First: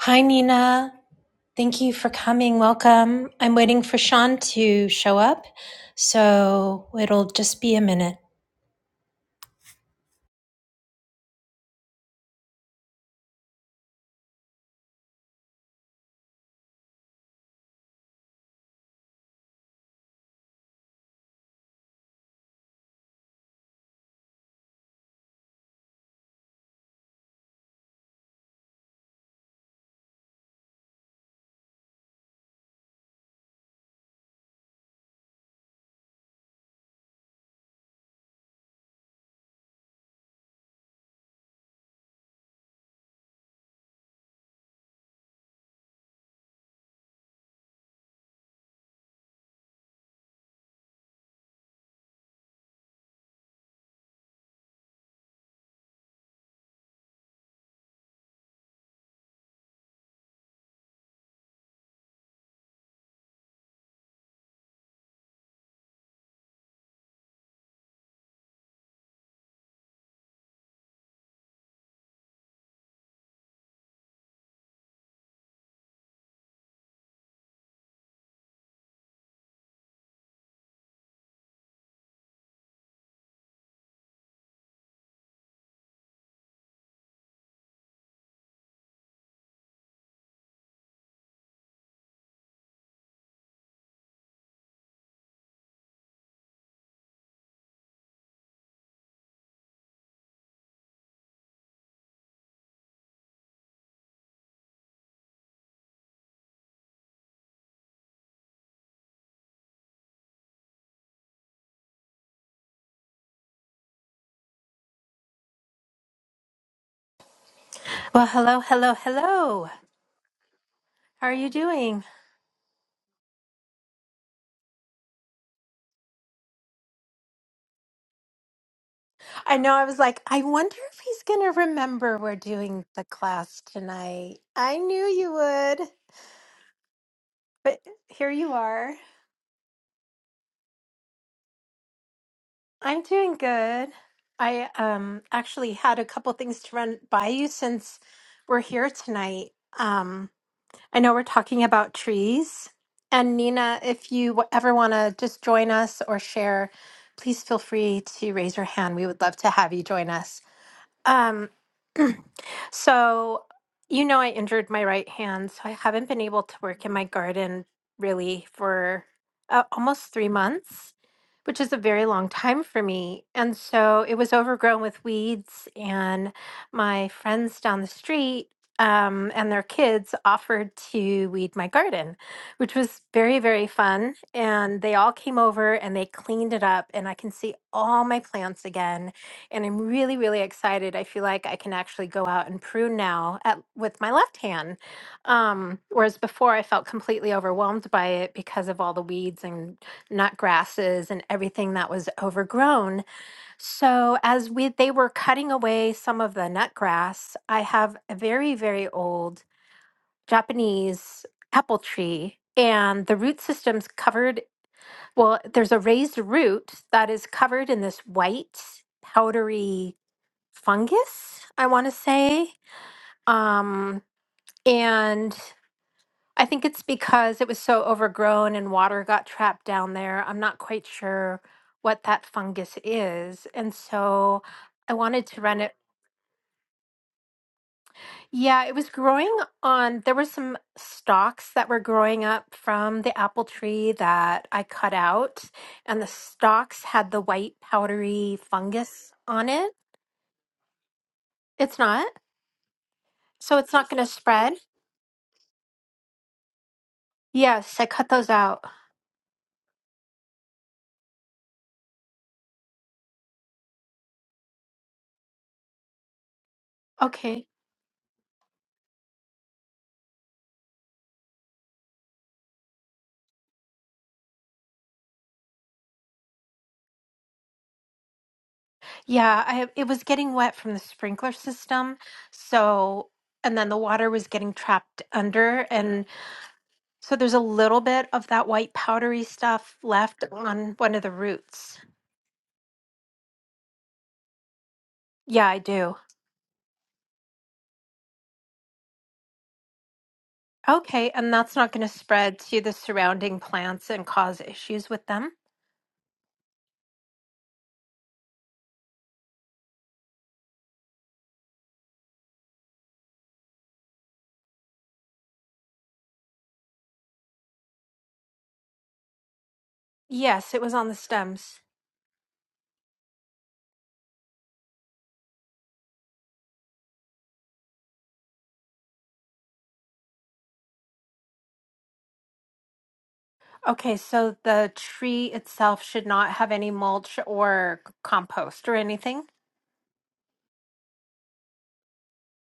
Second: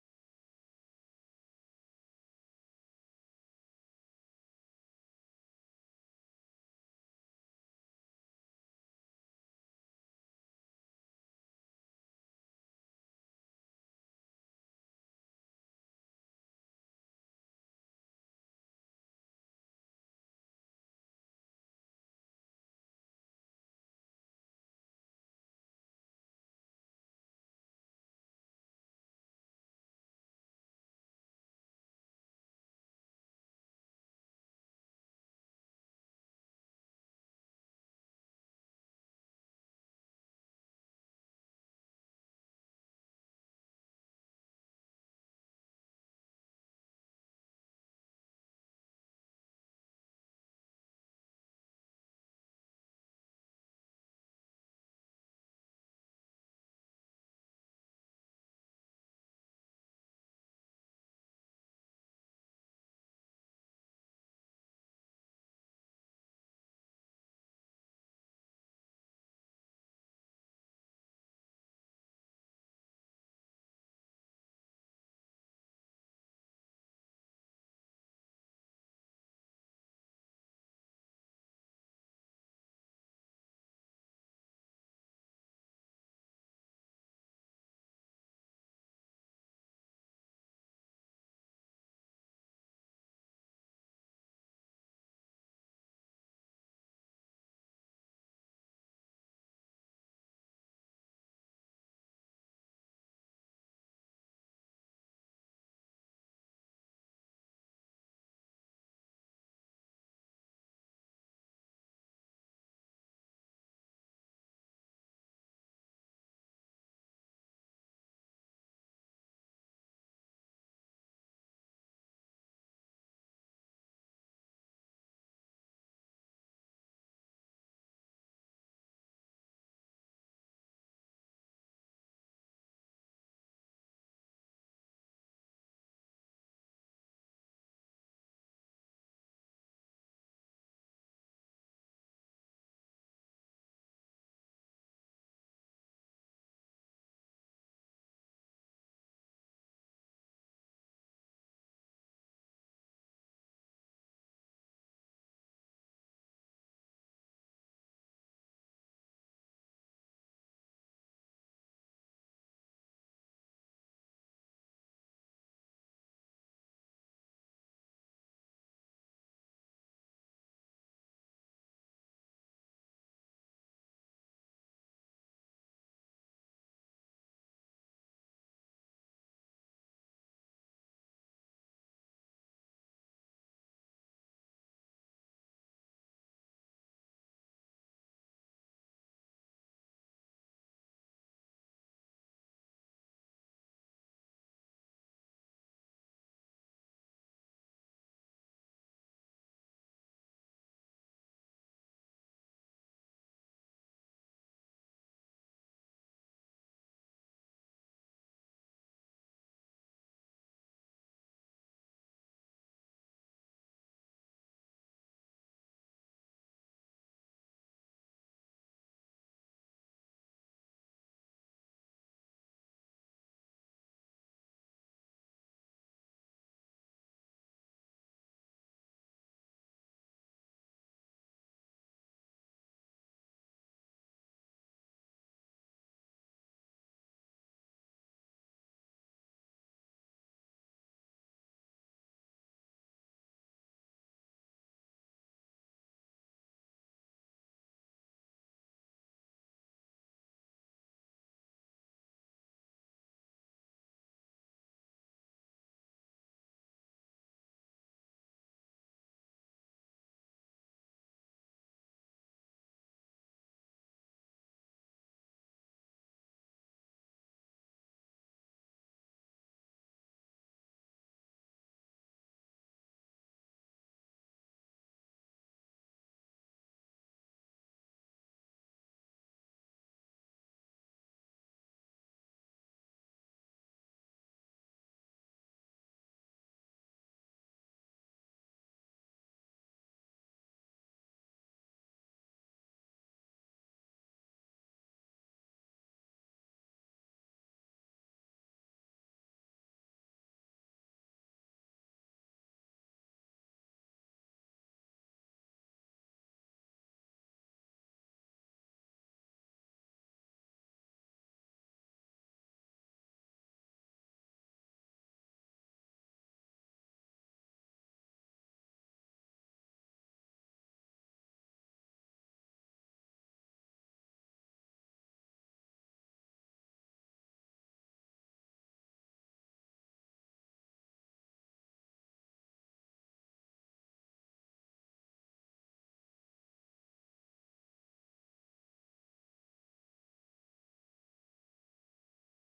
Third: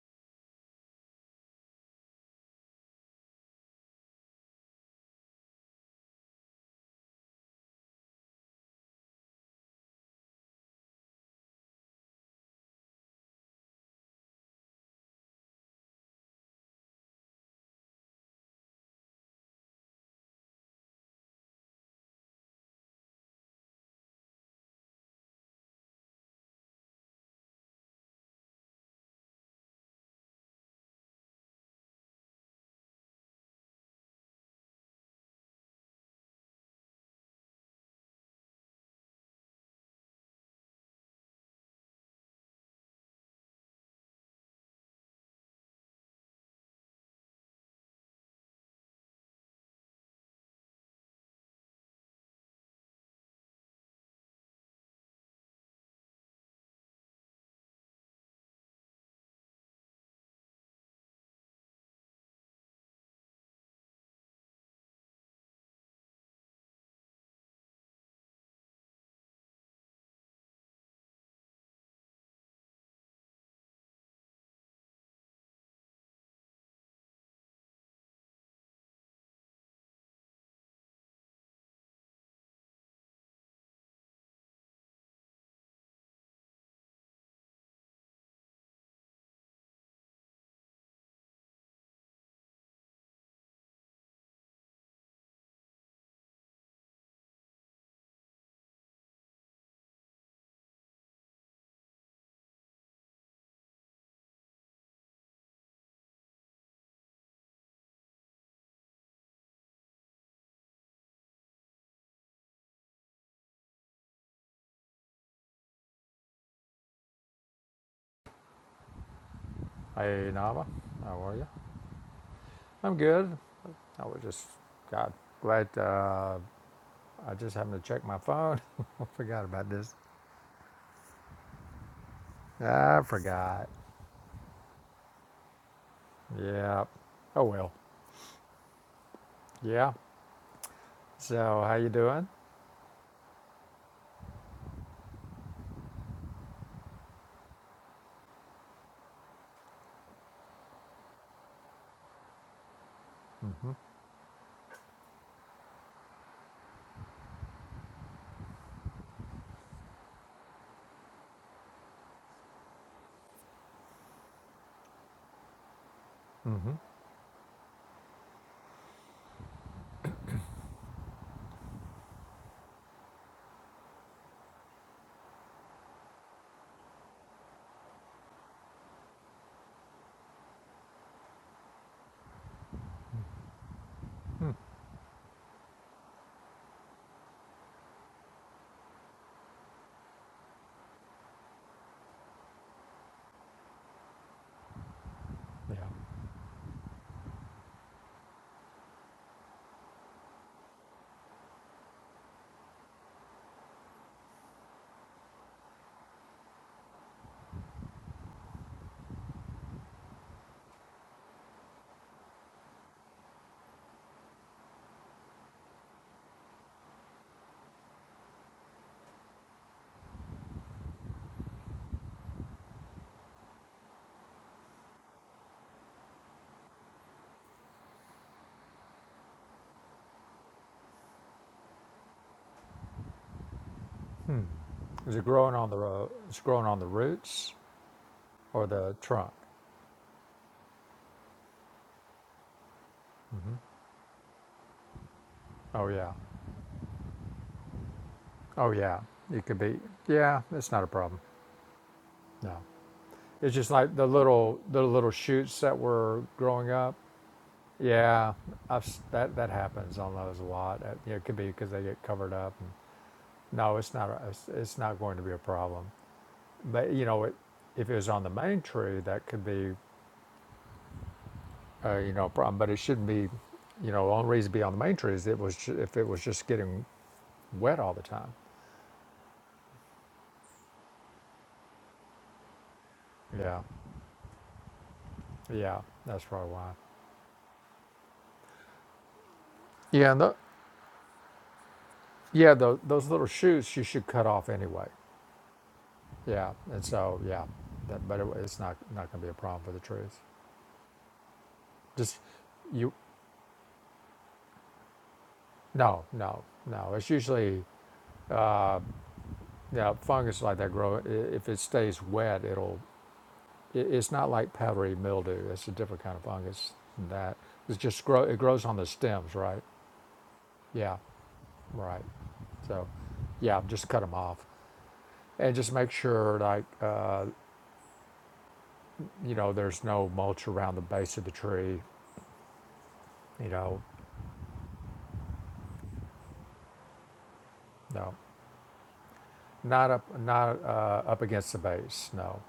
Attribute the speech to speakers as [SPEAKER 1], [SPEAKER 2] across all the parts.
[SPEAKER 1] Hi, Nina. Thank you for coming. Welcome. I'm waiting for Sean to show up, so it'll just be a minute. Well, hello, hello, hello.
[SPEAKER 2] Hey, Nava, how
[SPEAKER 1] How are
[SPEAKER 2] are you?
[SPEAKER 1] you doing?
[SPEAKER 2] I'm good. I was just, God, glad uh, I just happened to check my phone. I forgot
[SPEAKER 1] I
[SPEAKER 2] about
[SPEAKER 1] know I
[SPEAKER 2] this.
[SPEAKER 1] was like, I wonder if he's going to remember we're doing
[SPEAKER 2] I
[SPEAKER 1] the class
[SPEAKER 2] forgot.
[SPEAKER 1] tonight. I knew you would,
[SPEAKER 2] Yeah. Oh well.
[SPEAKER 1] but here you are.
[SPEAKER 2] Yeah. So, how you doing?
[SPEAKER 1] I'm doing good. I um actually had a couple things to run by you since we're here tonight. Um I know we're talking about trees. And Nina,
[SPEAKER 2] Mm-hmm.
[SPEAKER 1] if you w- ever want to just join us or share, please feel free to raise your hand. We would love to have you join us. Um, so, you know, I injured my right hand, so I haven't been able to work in
[SPEAKER 2] Mm-hmm.
[SPEAKER 1] my garden really for uh, almost three months, which is a very long time for me. And so it was overgrown with weeds, and my friends down the street. Um, and their kids offered to weed my garden, which was very, very fun.
[SPEAKER 2] Mm.
[SPEAKER 1] And they all came over and they cleaned it up, and I can see all my plants again and I'm really, really excited. I feel like I can actually go out and prune now at, with my left hand. Um,
[SPEAKER 2] Yeah.
[SPEAKER 1] whereas before, I felt completely overwhelmed by it because of all the weeds and nut grasses and everything that was overgrown. So, as we they were cutting away some of the nut grass, I have a very, very old Japanese apple tree. And the root system's covered. Well, there's a raised root that is covered in this white, powdery fungus, I want to say. Um, and I think it's because it was so overgrown and water got trapped down there. I'm not quite sure what that fungus is. And so I
[SPEAKER 2] Is it
[SPEAKER 1] wanted to
[SPEAKER 2] growing
[SPEAKER 1] run
[SPEAKER 2] on
[SPEAKER 1] it.
[SPEAKER 2] the ro- it's growing on the roots
[SPEAKER 1] Yeah,
[SPEAKER 2] or
[SPEAKER 1] it was
[SPEAKER 2] the
[SPEAKER 1] growing
[SPEAKER 2] trunk?
[SPEAKER 1] on, there were some stalks that were growing up from the apple tree that I cut out,
[SPEAKER 2] Oh
[SPEAKER 1] and the
[SPEAKER 2] yeah.
[SPEAKER 1] stalks had the white powdery
[SPEAKER 2] Oh yeah.
[SPEAKER 1] fungus
[SPEAKER 2] It
[SPEAKER 1] on
[SPEAKER 2] could
[SPEAKER 1] it.
[SPEAKER 2] be. Yeah, it's not a problem.
[SPEAKER 1] It's not.
[SPEAKER 2] No. It's
[SPEAKER 1] So
[SPEAKER 2] just
[SPEAKER 1] it's not
[SPEAKER 2] like
[SPEAKER 1] going
[SPEAKER 2] the
[SPEAKER 1] to spread.
[SPEAKER 2] little the little shoots that were growing up.
[SPEAKER 1] Yes, I cut those
[SPEAKER 2] Yeah,
[SPEAKER 1] out.
[SPEAKER 2] I've, s- that that happens on those a lot. Uh, yeah, It could be because they get covered up. And, no, it's not. A, it's, it's not going to be a problem. But you know, it,
[SPEAKER 1] Okay.
[SPEAKER 2] if it was on the main tree, that could be, uh, you know, a problem. But it shouldn't be. You know, the only reason to be on the main tree is it was ju- if it was just getting wet all the time.
[SPEAKER 1] Yeah, I it was getting wet from the sprinkler system. So, and
[SPEAKER 2] Yeah,
[SPEAKER 1] then the water was getting trapped under
[SPEAKER 2] yeah,
[SPEAKER 1] and
[SPEAKER 2] that's probably why.
[SPEAKER 1] so there's a little bit of that white powdery stuff
[SPEAKER 2] Yeah, and
[SPEAKER 1] left
[SPEAKER 2] the,
[SPEAKER 1] on one of the roots.
[SPEAKER 2] yeah, tho- those little shoots you should cut off anyway.
[SPEAKER 1] Yeah, I do.
[SPEAKER 2] Yeah, and so yeah, that, but it, it's not not going to be a problem for the trees.
[SPEAKER 1] Okay, and that's not going to
[SPEAKER 2] Just
[SPEAKER 1] spread to the
[SPEAKER 2] you
[SPEAKER 1] surrounding plants and cause issues with them?
[SPEAKER 2] No, no, no. It's usually uh, yeah, fungus like that grow. i- If it stays wet, it'll. i- It's not like powdery mildew. It's a different kind of fungus. Than that it's just grow. It grows on the stems, right?
[SPEAKER 1] Yes, it was on the
[SPEAKER 2] Yeah,
[SPEAKER 1] stems.
[SPEAKER 2] right. So, yeah, just cut them off, and just make sure like uh, you know there's no mulch around the base of the tree. You know,
[SPEAKER 1] Okay, so the tree itself should not have any mulch or
[SPEAKER 2] no,
[SPEAKER 1] compost or anything.
[SPEAKER 2] not up, not uh, up against the base. No,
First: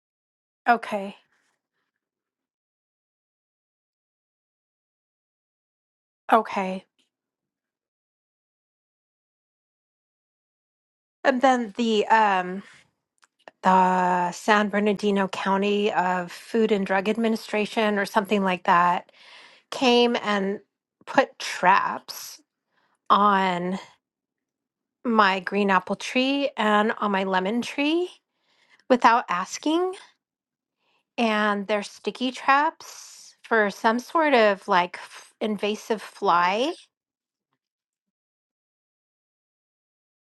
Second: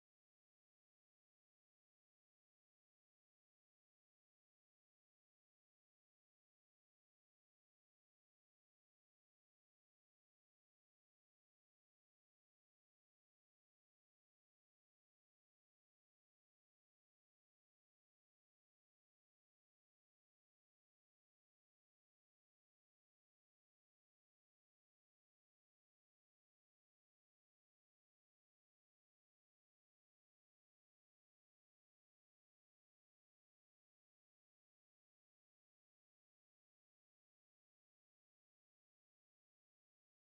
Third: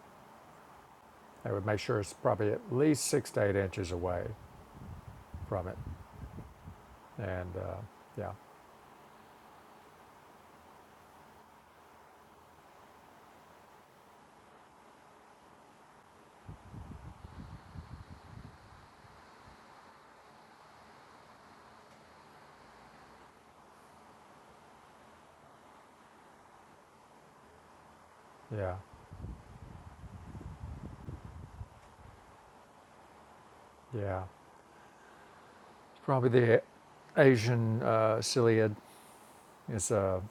[SPEAKER 1] Okay.
[SPEAKER 2] I would make sure it's probably at least six to eight inches away from it.
[SPEAKER 1] Okay.
[SPEAKER 2] And uh, yeah,
[SPEAKER 1] And then the um the San Bernardino County of Food and Drug Administration or something like that came and put traps on my green apple tree and on my lemon tree
[SPEAKER 2] yeah,
[SPEAKER 1] without asking. And they're sticky traps for some
[SPEAKER 2] yeah.
[SPEAKER 1] sort of like f- invasive
[SPEAKER 2] probably the
[SPEAKER 1] fly
[SPEAKER 2] Asian uh, ciliate is a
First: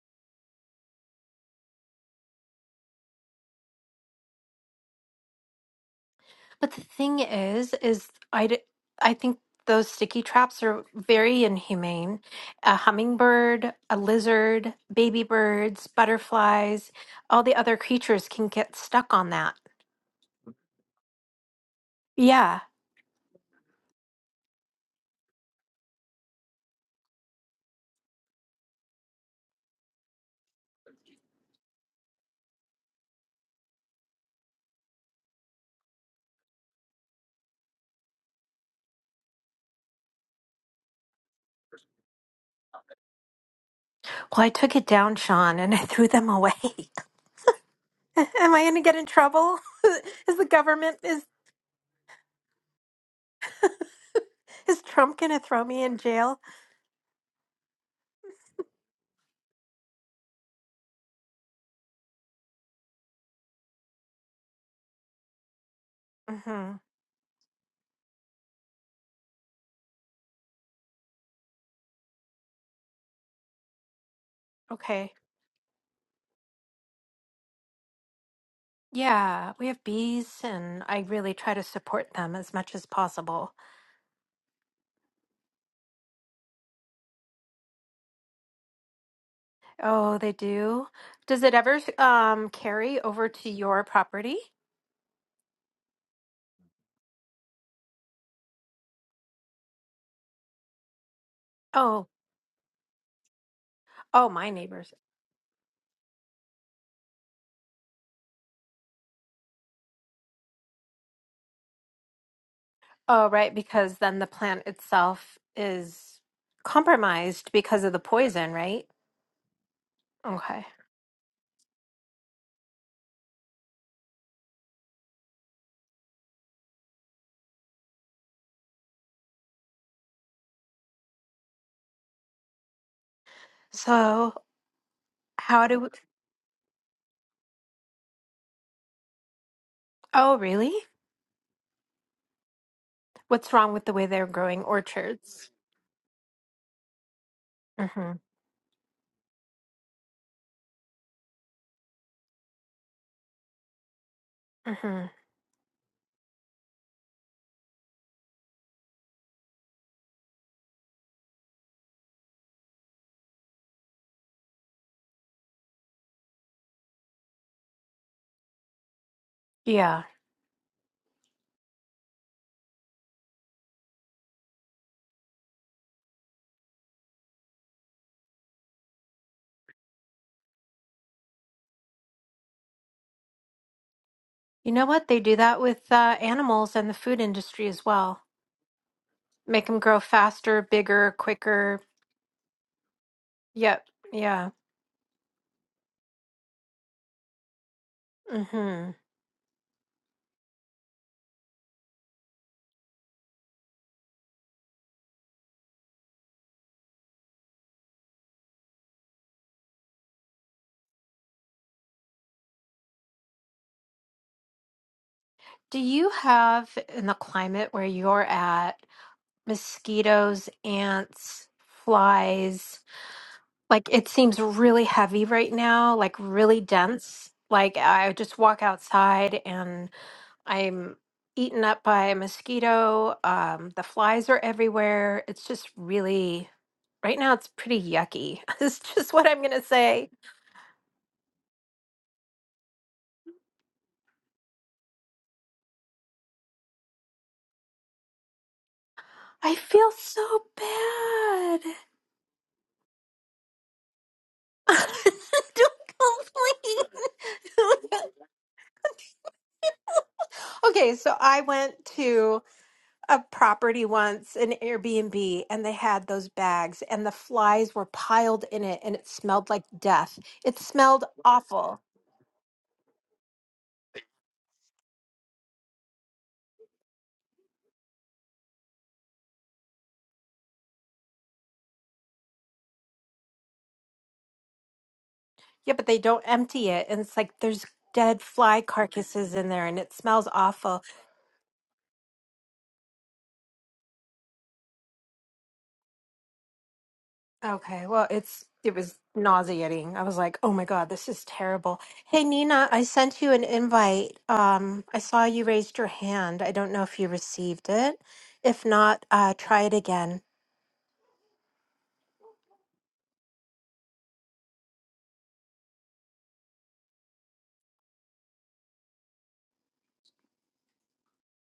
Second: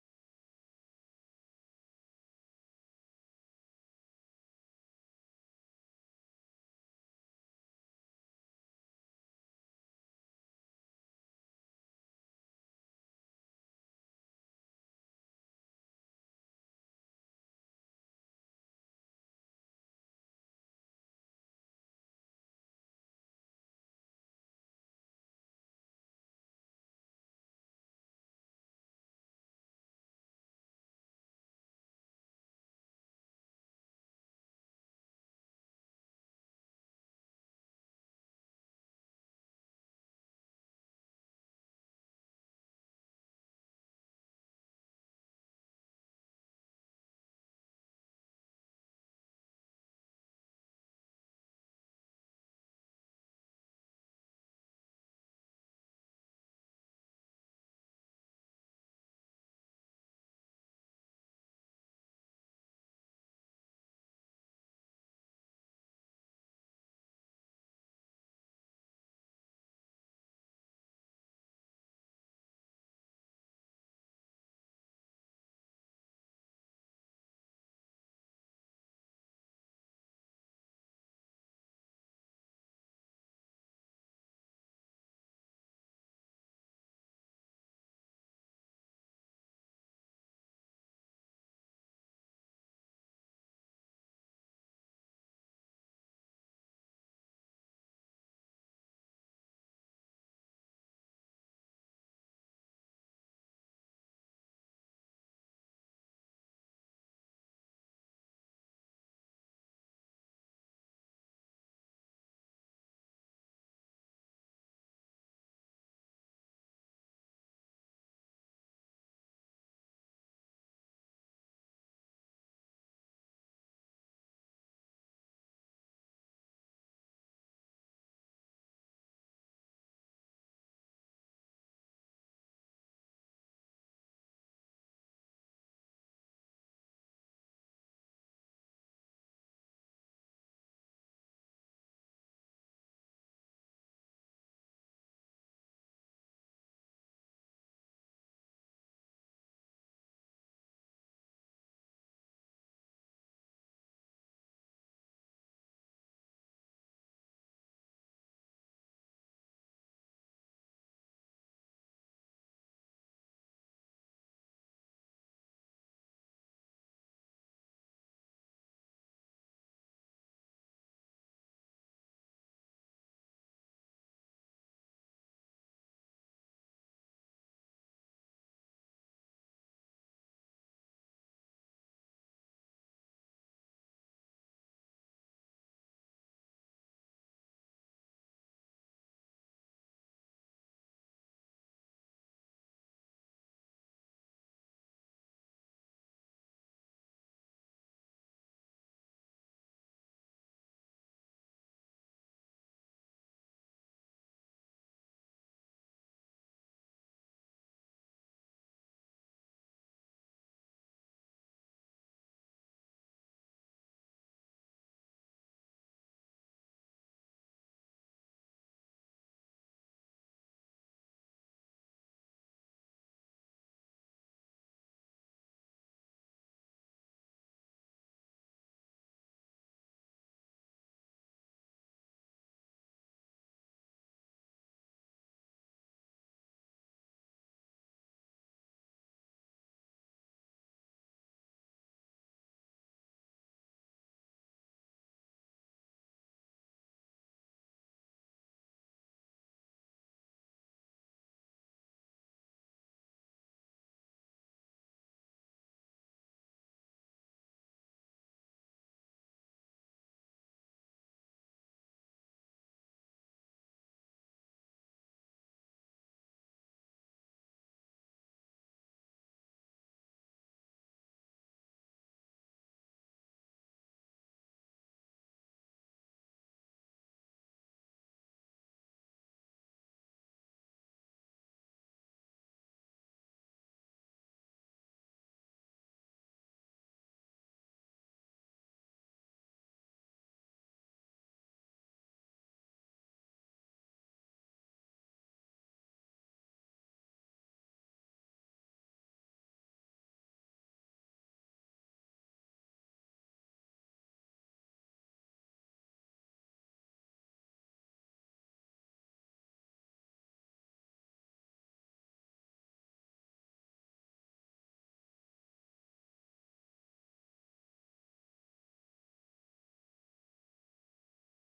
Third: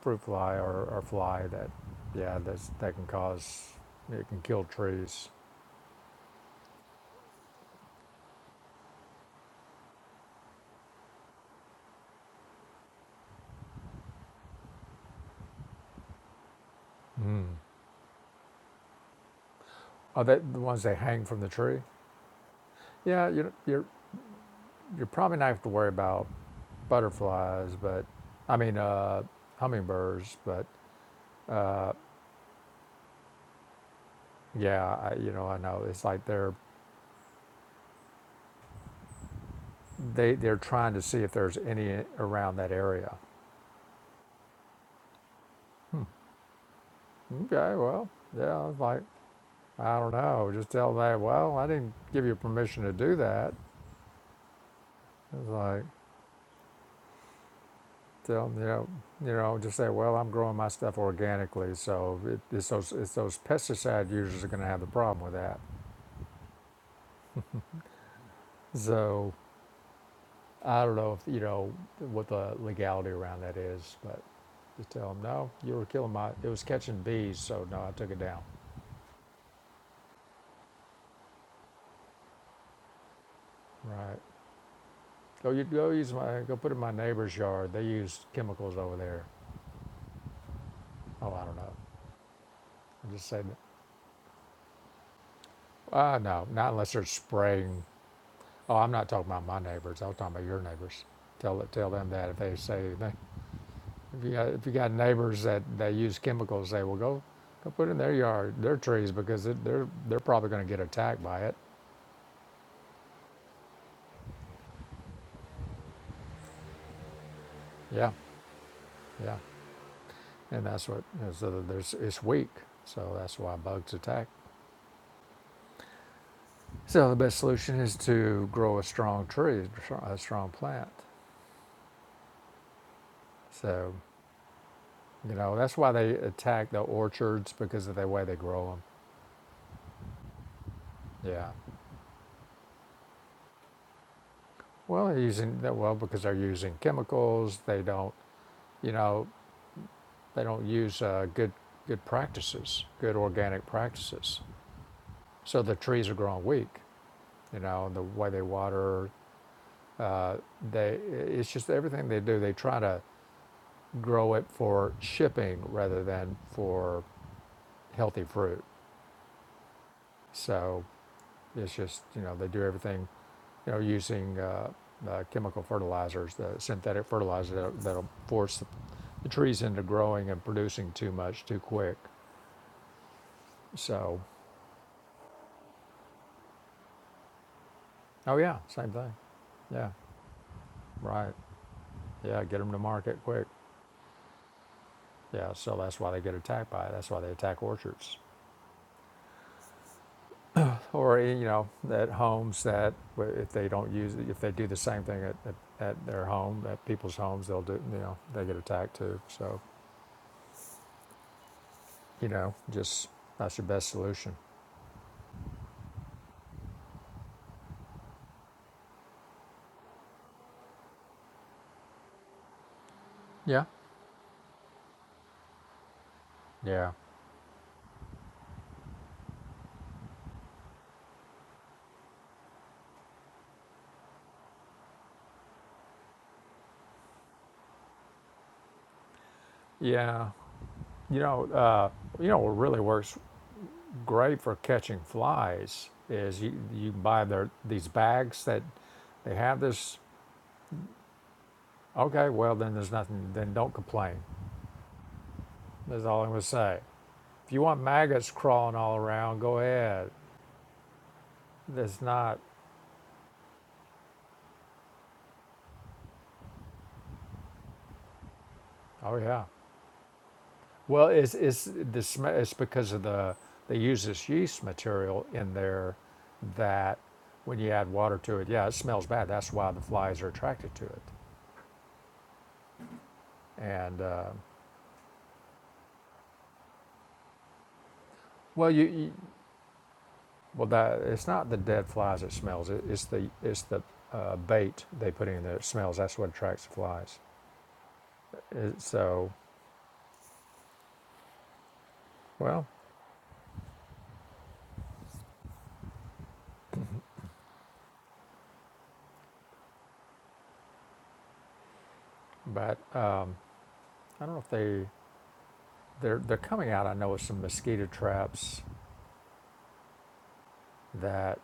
[SPEAKER 2] fruit fly or, or fly that, yeah, that's, that can cause, it can kill trees.
[SPEAKER 1] But the thing is, is I, d- I think those sticky traps are very inhumane. A hummingbird, a lizard, baby birds, butterflies, all
[SPEAKER 2] Mm.
[SPEAKER 1] the other creatures can get stuck on that.
[SPEAKER 2] Are they the ones that hang from the tree?
[SPEAKER 1] Yeah.
[SPEAKER 2] Yeah, you're you're you're probably not have to worry about butterflies, but I mean uh, hummingbirds. But uh, yeah, I, you know I know it's like they're they they're trying to see if there's any around that area.
[SPEAKER 1] Well, I took it down, Sean, and I threw them away.
[SPEAKER 2] Okay, well,
[SPEAKER 1] Am
[SPEAKER 2] yeah,
[SPEAKER 1] I
[SPEAKER 2] I
[SPEAKER 1] going
[SPEAKER 2] was
[SPEAKER 1] to get
[SPEAKER 2] like,
[SPEAKER 1] in trouble?
[SPEAKER 2] I don't
[SPEAKER 1] is the
[SPEAKER 2] know. Just tell
[SPEAKER 1] government
[SPEAKER 2] them,
[SPEAKER 1] is
[SPEAKER 2] well, I didn't give you permission to do that.
[SPEAKER 1] is Trump going
[SPEAKER 2] It
[SPEAKER 1] to
[SPEAKER 2] was
[SPEAKER 1] throw me
[SPEAKER 2] like,
[SPEAKER 1] in jail?
[SPEAKER 2] tell them, you know, you know, just say, well, I'm growing my stuff organically, so it, it's those it's those pesticide users are going to have the problem with that.
[SPEAKER 1] Mhm.
[SPEAKER 2] So I don't know if you know what the legality around that is, but just tell
[SPEAKER 1] Okay.
[SPEAKER 2] them, no, you were killing my, it was catching bees, so no, I took it down.
[SPEAKER 1] Yeah, we have bees and I really try to support them as much as possible.
[SPEAKER 2] Right. Go, you go use my, go put it in my neighbor's yard. They use chemicals over there.
[SPEAKER 1] Oh, they do.
[SPEAKER 2] Oh,
[SPEAKER 1] Does
[SPEAKER 2] I
[SPEAKER 1] it
[SPEAKER 2] don't know.
[SPEAKER 1] ever um carry
[SPEAKER 2] I just
[SPEAKER 1] over
[SPEAKER 2] said,
[SPEAKER 1] to your property?
[SPEAKER 2] ah, no, not unless they're spraying. Oh, I'm not talking about my neighbors. I was talking about your neighbors. Tell it, tell
[SPEAKER 1] Oh,
[SPEAKER 2] them that if they say anything. If
[SPEAKER 1] oh,
[SPEAKER 2] you got,
[SPEAKER 1] my
[SPEAKER 2] if you got
[SPEAKER 1] neighbors.
[SPEAKER 2] neighbors that they use chemicals, they will go, go put in their yard, their trees, because it, they're they're probably going to get attacked by it.
[SPEAKER 1] Oh, right, because then the plant itself is compromised because of the
[SPEAKER 2] Yeah,
[SPEAKER 1] poison, right?
[SPEAKER 2] yeah, and
[SPEAKER 1] Okay.
[SPEAKER 2] that's what you know, so there's it's weak, so that's why bugs attack. So the best solution is to grow a strong tree, a strong plant. So
[SPEAKER 1] So,
[SPEAKER 2] you know
[SPEAKER 1] how
[SPEAKER 2] that's
[SPEAKER 1] do
[SPEAKER 2] why they attack the orchards because of the way they grow them.
[SPEAKER 1] Oh, really?
[SPEAKER 2] Yeah.
[SPEAKER 1] What's wrong with the way they're growing
[SPEAKER 2] Well, they're
[SPEAKER 1] orchards?
[SPEAKER 2] using that well because they're using chemicals. They don't,
[SPEAKER 1] Mhm.
[SPEAKER 2] you know, they don't use uh, good good practices, good organic practices.
[SPEAKER 1] Mhm.
[SPEAKER 2] So the trees are growing weak. You know, the way they water, uh, they it's just everything they do. They try to grow it for shipping rather than for healthy fruit.
[SPEAKER 1] Yeah.
[SPEAKER 2] So it's just you know they do everything you know, using uh, uh, chemical fertilizers, the synthetic fertilizer that, that'll force the, the trees into growing and producing too much too quick. So,
[SPEAKER 1] You know what? They do that with uh, animals and the food industry as well.
[SPEAKER 2] oh yeah, same thing.
[SPEAKER 1] Make them
[SPEAKER 2] Yeah,
[SPEAKER 1] grow faster, bigger,
[SPEAKER 2] right.
[SPEAKER 1] quicker.
[SPEAKER 2] Yeah, get them to market quick.
[SPEAKER 1] Yep. Yeah.
[SPEAKER 2] Yeah, so that's why they get attacked by it. That's why they attack orchards,
[SPEAKER 1] Mhm.
[SPEAKER 2] or you know, at homes that well, if they don't use, it, if they do the same thing at, at, at their home, at people's homes, they'll do. You know, they get attacked too. So, you know, just that's your best solution.
[SPEAKER 1] Do you have in the climate where you're at mosquitoes, ants, flies?
[SPEAKER 2] Yeah,
[SPEAKER 1] Like it seems really heavy right now, like really
[SPEAKER 2] yeah.
[SPEAKER 1] dense. Like I just walk outside and I'm eaten up by a mosquito. Um, the flies are everywhere. It's just really, right now, it's pretty yucky. It's just what I'm going to say.
[SPEAKER 2] Yeah, you know, uh, you know what really works great for catching flies is you you buy their these bags that they
[SPEAKER 1] I
[SPEAKER 2] have
[SPEAKER 1] feel
[SPEAKER 2] this.
[SPEAKER 1] so bad.
[SPEAKER 2] Okay, well then there's nothing. Then don't complain. That's all
[SPEAKER 1] Don't
[SPEAKER 2] I'm gonna say. If you want
[SPEAKER 1] complain.
[SPEAKER 2] maggots crawling all around, go ahead.
[SPEAKER 1] Okay, so I went
[SPEAKER 2] That's not.
[SPEAKER 1] to a property once, an Airbnb, and they had those bags, and the flies were piled in it, and it
[SPEAKER 2] Oh yeah.
[SPEAKER 1] smelled like death. It smelled
[SPEAKER 2] Well, it's it's
[SPEAKER 1] awful.
[SPEAKER 2] the sm- it's because of the they use this yeast material in there that when you add water to it, yeah, it smells bad. That's why the flies are attracted to it, and. Uh,
[SPEAKER 1] Yeah, but they don't empty it, and it's like there's dead fly
[SPEAKER 2] Well, you, you
[SPEAKER 1] carcasses in there, and it smells
[SPEAKER 2] well
[SPEAKER 1] awful.
[SPEAKER 2] that it's not the dead flies that smells. It, it's the it's the uh, bait they put in there that smells. That's what attracts the flies.
[SPEAKER 1] Okay, well, it's it
[SPEAKER 2] It,
[SPEAKER 1] was
[SPEAKER 2] so
[SPEAKER 1] nauseating. I was like, "Oh my God, this is terrible." Hey,
[SPEAKER 2] well,
[SPEAKER 1] Nina, I sent you an invite. Um, I saw you raised your hand. I don't know if you received it. If not, uh, try it again
[SPEAKER 2] but um, I don't know if they they're they're coming out. I know with some mosquito traps that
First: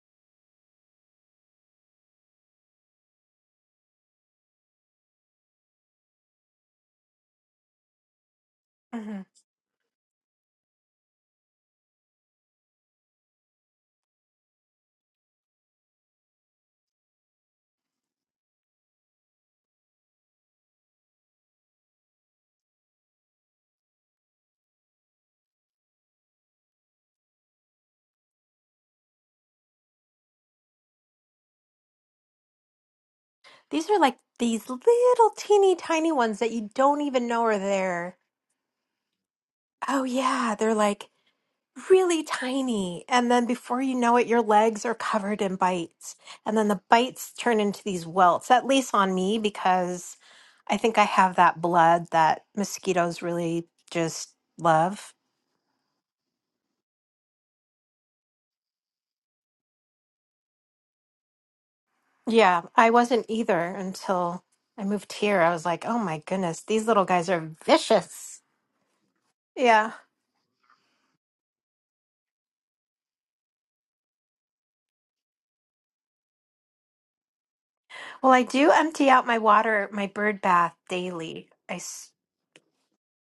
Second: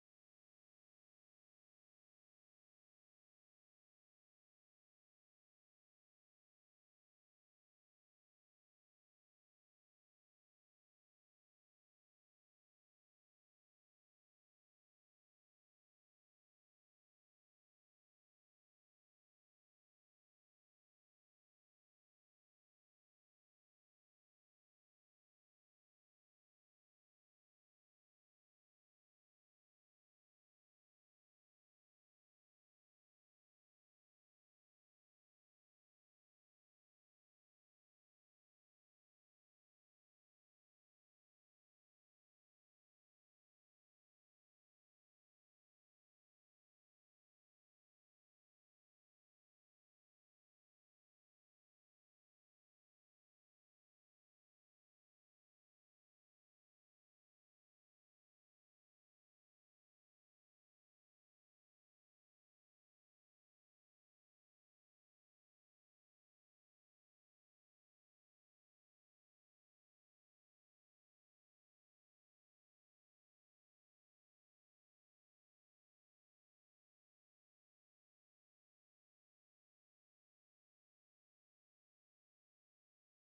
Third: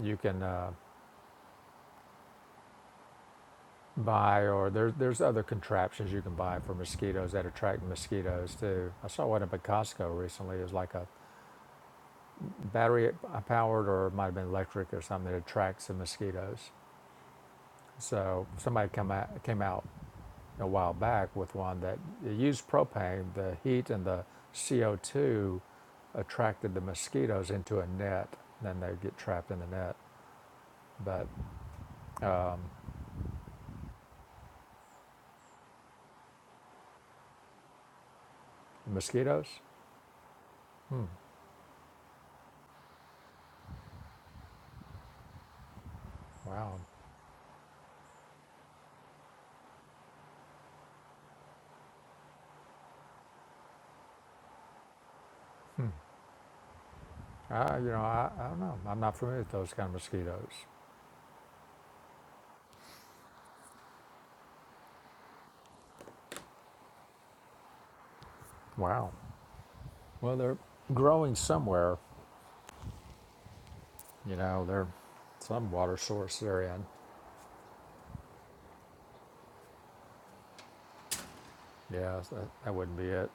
[SPEAKER 2] you can uh, buy, or there's there's other contraptions you can buy for mosquitoes that attract mosquitoes too. I
[SPEAKER 1] hmm
[SPEAKER 2] saw one up at Costco recently. It was like a battery uh, powered, or it might have been electric or something that attracts the mosquitoes. So somebody come out, came out a while back with one that used propane. The heat and the CO2 attracted the mosquitoes into a net. Then they get trapped in the net. But
[SPEAKER 1] These are like these little teeny tiny ones that you don't even know are there.
[SPEAKER 2] mosquitoes?
[SPEAKER 1] Oh yeah, they're
[SPEAKER 2] Hmm.
[SPEAKER 1] like really tiny. And then before you know it, your legs are covered in bites. And then
[SPEAKER 2] Wow.
[SPEAKER 1] the bites turn into these welts, at least on me, because I think I have that blood that mosquitoes really just love.
[SPEAKER 2] Hmm. I, you know, I, I don't know. I'm not familiar with those kind of mosquitoes.
[SPEAKER 1] Yeah, I wasn't either until I moved here. I was like, oh my goodness, these little guys are vicious.
[SPEAKER 2] Wow.
[SPEAKER 1] Yeah.
[SPEAKER 2] Well, they're growing somewhere. You know, they're some water source they're in.
[SPEAKER 1] Well, I do empty out my water, my bird bath daily. I, s-
[SPEAKER 2] Yeah, that, that wouldn't be it.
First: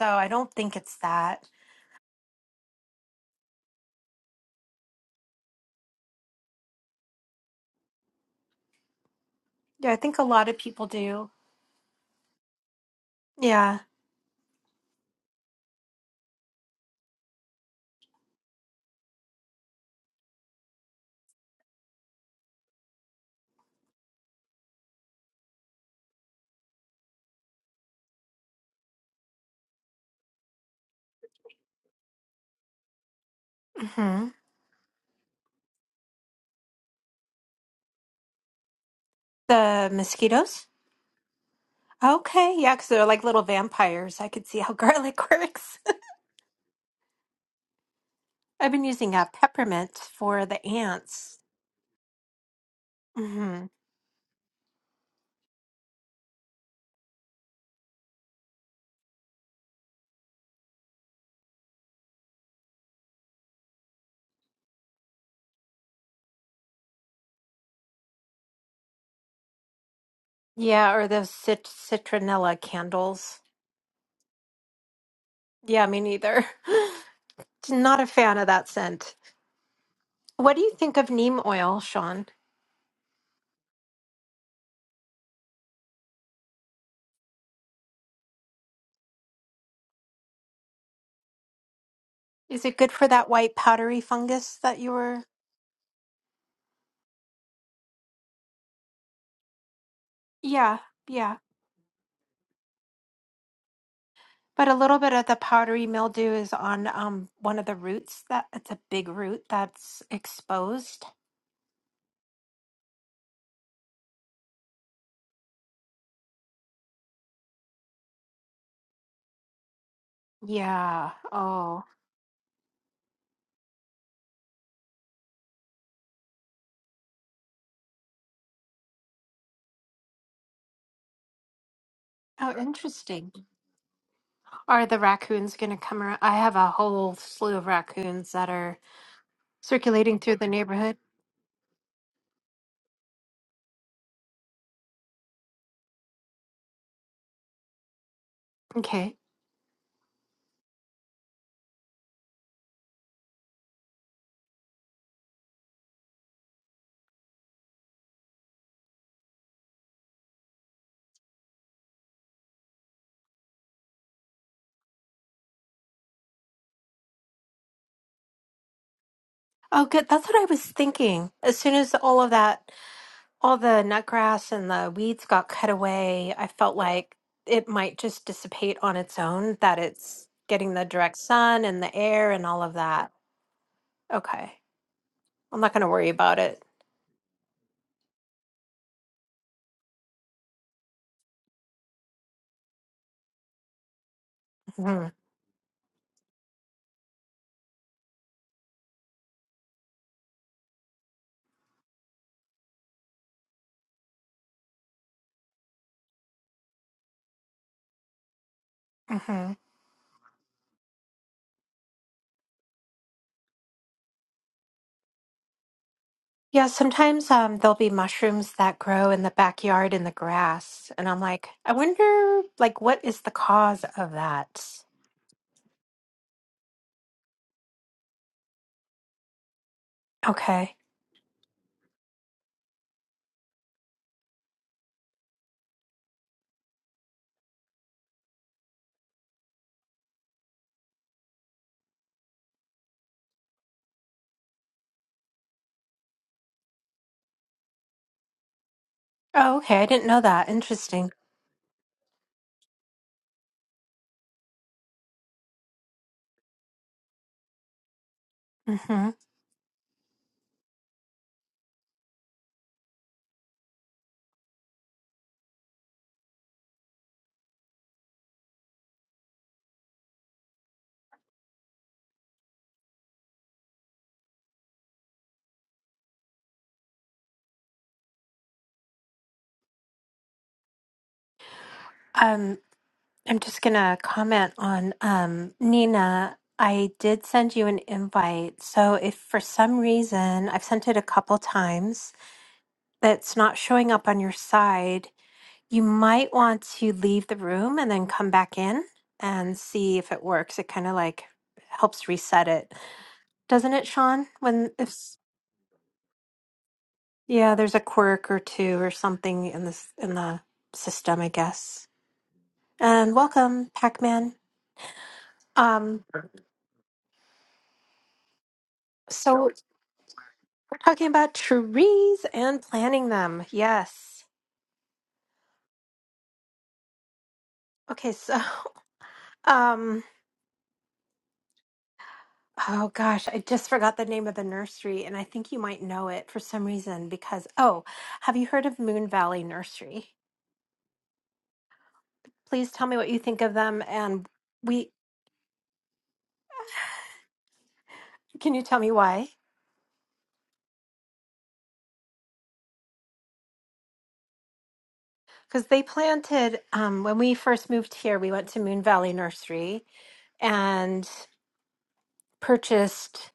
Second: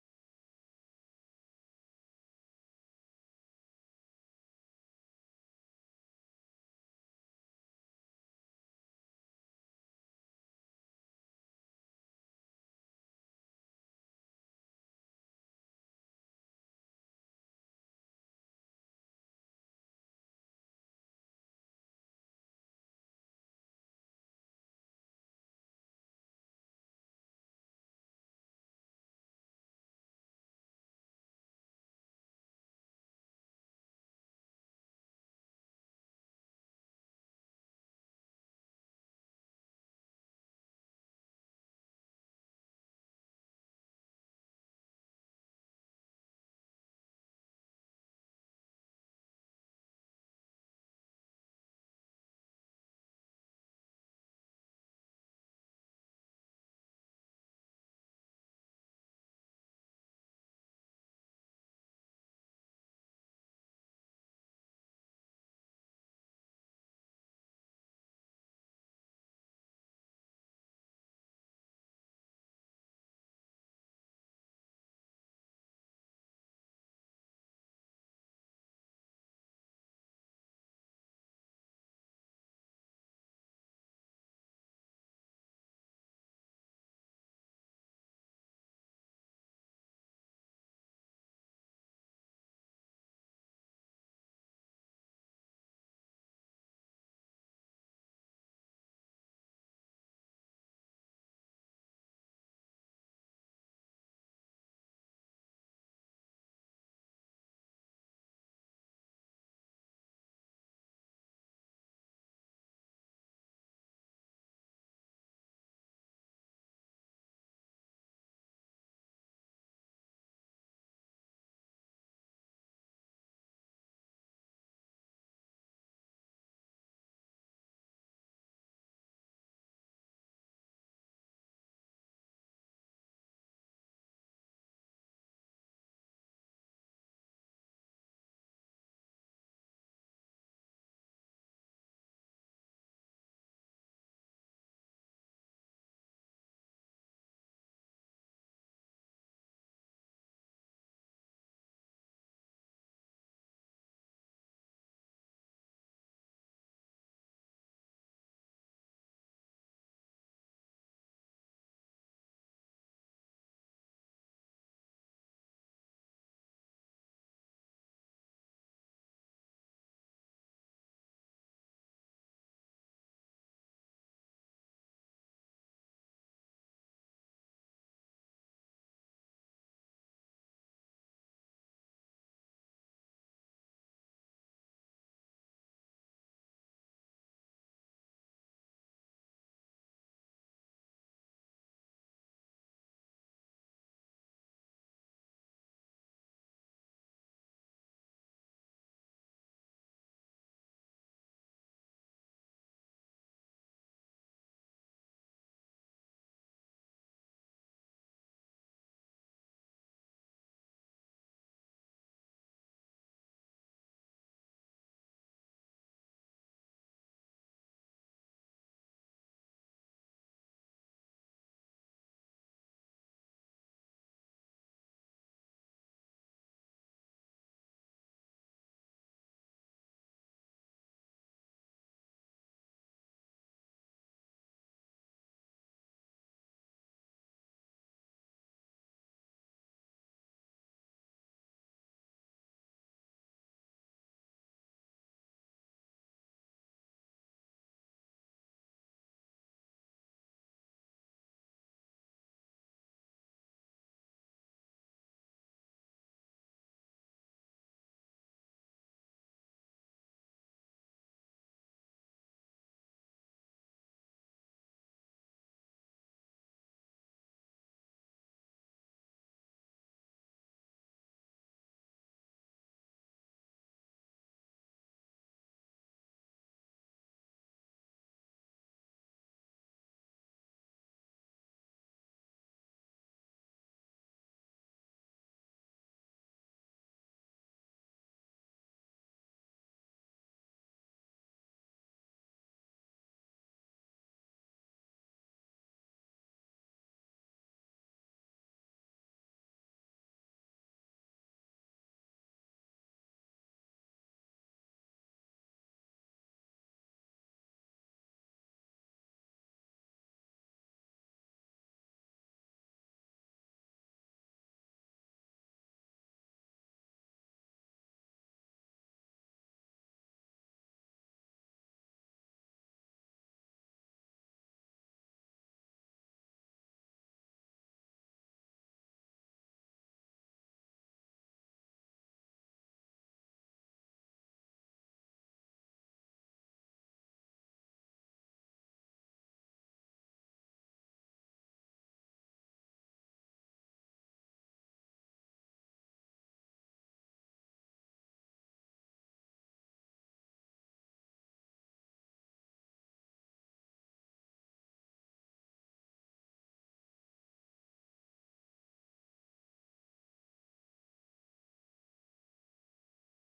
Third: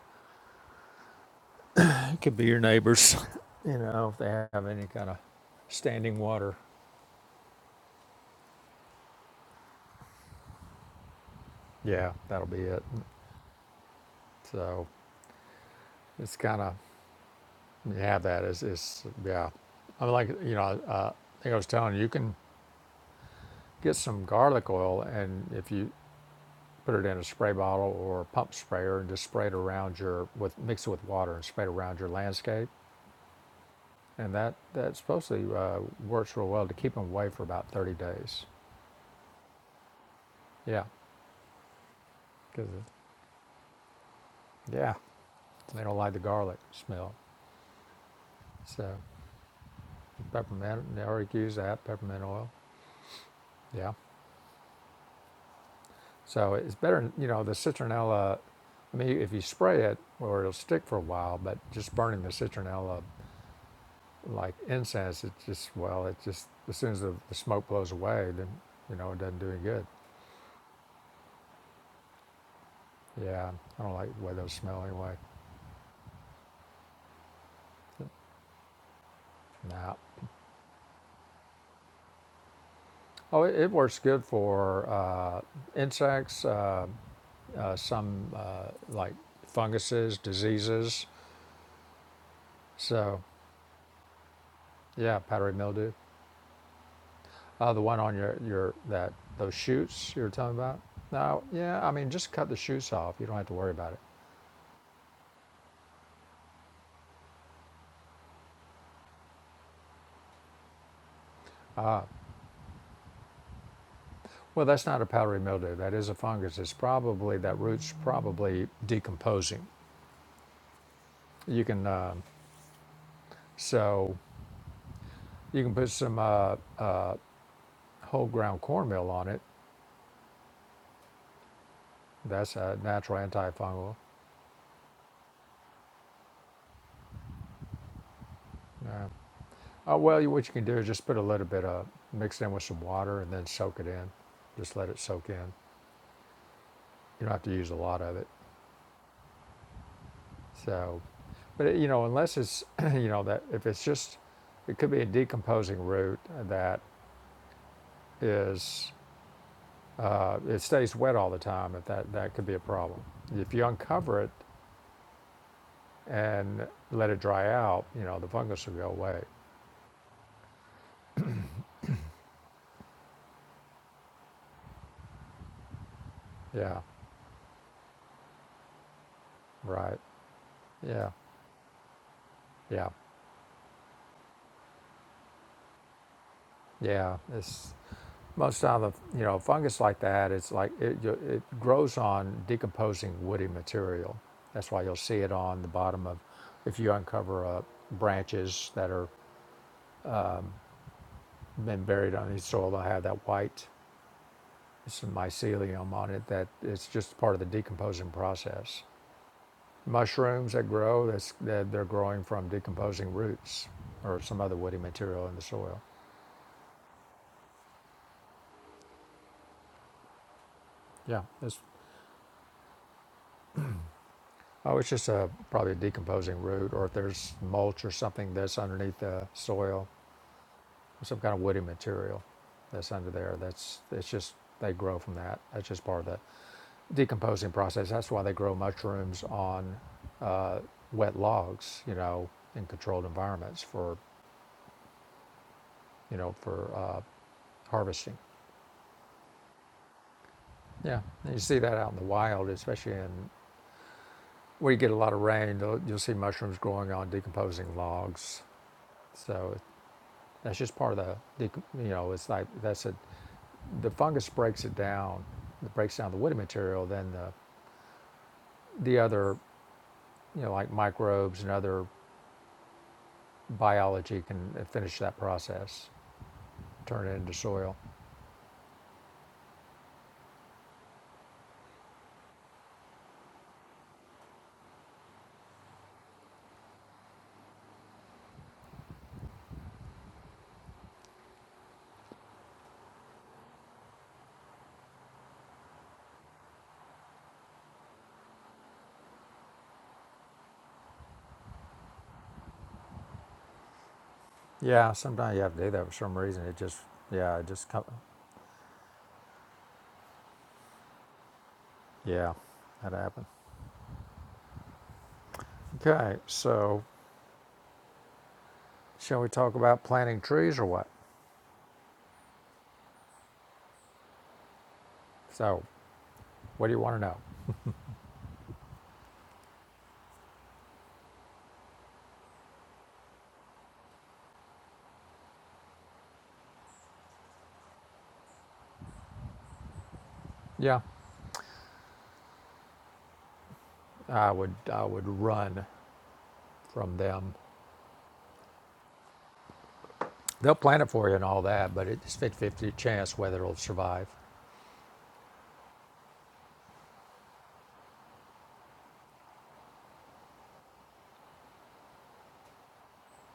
[SPEAKER 1] so I don't think it's that.
[SPEAKER 2] could be your neighbors, you know, if they have any kind of standing water.
[SPEAKER 1] Yeah, I think a lot of people do.
[SPEAKER 2] Yeah, that'll be it.
[SPEAKER 1] Yeah.
[SPEAKER 2] So it's kind of you have that is is yeah. I mean, like you know, uh, I think I was telling you, you can get some garlic oil, and if you put it in a spray bottle or a pump sprayer and just spray it around your with mix it with water and spray it around your landscape,
[SPEAKER 1] Mm-hmm.
[SPEAKER 2] and that that supposedly uh, works real well to keep them away for about 30 days.
[SPEAKER 1] The mosquitoes?
[SPEAKER 2] Yeah,
[SPEAKER 1] Okay,
[SPEAKER 2] because
[SPEAKER 1] yeah, because they're like little vampires. I could see how
[SPEAKER 2] yeah,
[SPEAKER 1] garlic works.
[SPEAKER 2] they don't like the garlic smell.
[SPEAKER 1] I've been
[SPEAKER 2] So
[SPEAKER 1] using uh, peppermint for the
[SPEAKER 2] peppermint, they already
[SPEAKER 1] ants.
[SPEAKER 2] use that peppermint oil.
[SPEAKER 1] hmm
[SPEAKER 2] Yeah. So it's better, you know, the citronella. I mean, if you spray it, or it'll stick for a while. But just burning the citronella like incense, it just well, it just as soon as the, the smoke blows away, then you know it doesn't do any good.
[SPEAKER 1] Yeah, or those cit- citronella candles.
[SPEAKER 2] Yeah, I don't like the way those smell anyway.
[SPEAKER 1] Yeah, me neither. Not a fan of that scent.
[SPEAKER 2] Nah.
[SPEAKER 1] What do you think of neem oil, Sean?
[SPEAKER 2] Oh, it, it works good for uh, insects, uh, uh, some uh, like funguses, diseases.
[SPEAKER 1] Is it good for
[SPEAKER 2] So,
[SPEAKER 1] that white powdery fungus that you
[SPEAKER 2] yeah,
[SPEAKER 1] were?
[SPEAKER 2] powdery mildew. Uh, the one on your, your that those shoots you were talking
[SPEAKER 1] Yeah,
[SPEAKER 2] about?
[SPEAKER 1] yeah.
[SPEAKER 2] No, yeah, I mean just cut the shoots off. You don't have to worry about it.
[SPEAKER 1] But a little bit of the powdery mildew is on um one of the roots that it's a big root that's exposed.
[SPEAKER 2] Well, that's not a powdery mildew. That is a fungus. It's probably that root's probably decomposing.
[SPEAKER 1] Yeah.
[SPEAKER 2] You
[SPEAKER 1] Oh.
[SPEAKER 2] can uh, so you can put some uh, uh, whole ground cornmeal on it.
[SPEAKER 1] Oh,
[SPEAKER 2] That's a natural
[SPEAKER 1] interesting.
[SPEAKER 2] antifungal.
[SPEAKER 1] Are the raccoons going to come around? I have a whole slew of raccoons that are
[SPEAKER 2] Yeah. Uh,
[SPEAKER 1] circulating
[SPEAKER 2] well, you-
[SPEAKER 1] through the
[SPEAKER 2] what you can do is
[SPEAKER 1] neighborhood.
[SPEAKER 2] just put a little bit of mix it in with some water and then soak it in. Just let it soak in. You don't have to use a lot of it.
[SPEAKER 1] Okay.
[SPEAKER 2] So, but you know, unless it's you know that if it's just, it could be a decomposing root that is uh, it stays wet all the time. If that that could be a problem. If you uncover it and let it dry out, you know the fungus will go away.
[SPEAKER 1] Oh, good. That's what I was thinking. As soon as all of that, all the nut grass and the weeds got cut away, I felt
[SPEAKER 2] Yeah,
[SPEAKER 1] like it might just dissipate on its own, that
[SPEAKER 2] right.
[SPEAKER 1] it's getting the
[SPEAKER 2] Yeah,
[SPEAKER 1] direct sun and the air and all of
[SPEAKER 2] yeah,
[SPEAKER 1] that. Okay. I'm not going to worry about it.
[SPEAKER 2] yeah. It's Most of the you know fungus like that, it's like it, it grows on decomposing woody material. That's why you'll see it on the bottom of, if you uncover uh, branches that are been buried on the soil, they'll have that white, some mycelium on it. That it's just part of the decomposing process.
[SPEAKER 1] hmm
[SPEAKER 2] Mushrooms that grow, that's that they're growing from decomposing roots or some other woody material in the soil.
[SPEAKER 1] Yeah, sometimes um, there'll be mushrooms that grow in the backyard in the grass. And I'm
[SPEAKER 2] Yeah,
[SPEAKER 1] like,
[SPEAKER 2] it's
[SPEAKER 1] I wonder, like, what is the cause of that?
[SPEAKER 2] Oh, it's just a probably a decomposing root, or if there's mulch or something that's underneath the soil,
[SPEAKER 1] Okay.
[SPEAKER 2] some kind of woody material that's under there. That's it's just they grow from that. That's just part of the decomposing process. That's why they grow mushrooms on uh, wet logs, you know, in controlled environments for you know for uh, harvesting.
[SPEAKER 1] Oh, okay. I didn't know that.
[SPEAKER 2] Yeah,
[SPEAKER 1] Interesting.
[SPEAKER 2] and you see that out in the wild, especially in where you get a lot of rain. You'll you'll see mushrooms growing on decomposing logs.
[SPEAKER 1] hmm
[SPEAKER 2] So That's just part of the, the you know, it's like that's a, the fungus breaks it down, it breaks down the woody material, then the, the other, you know, like microbes and other biology can finish that process, turn it into soil.
[SPEAKER 1] Um, I'm just gonna comment on um, Nina. I did send you an invite. So if for some reason I've sent it a couple times, that's not showing up on your side. You might want to leave the room and then come back in and see if it works. It kind of like helps reset it, doesn't it, Sean? When if
[SPEAKER 2] Yeah,
[SPEAKER 1] s-
[SPEAKER 2] sometimes you have to do that for some reason. It just, yeah, it
[SPEAKER 1] yeah,
[SPEAKER 2] just,
[SPEAKER 1] there's a
[SPEAKER 2] come,
[SPEAKER 1] quirk or two or something in this in the system, I guess.
[SPEAKER 2] yeah, that
[SPEAKER 1] And
[SPEAKER 2] happened.
[SPEAKER 1] welcome, Pac-Man. Um,
[SPEAKER 2] Okay, so shall we
[SPEAKER 1] so
[SPEAKER 2] talk about planting trees or
[SPEAKER 1] we're
[SPEAKER 2] what?
[SPEAKER 1] talking about trees and planting them. Yes.
[SPEAKER 2] So, what do you want to know?
[SPEAKER 1] Okay, so um Oh gosh, I just forgot the name of the nursery, and I think you might know it for some reason because, oh, have you heard of Moon Valley Nursery?
[SPEAKER 2] Yeah,
[SPEAKER 1] Please tell me what you think of them, and
[SPEAKER 2] I would, I
[SPEAKER 1] we
[SPEAKER 2] would run from them
[SPEAKER 1] can you tell me why?
[SPEAKER 2] They'll plant it for you and all that, but it's fifty-fifty chance whether it'll survive.
[SPEAKER 1] Because they planted um, when we first moved here, we went to Moon Valley Nursery and purchased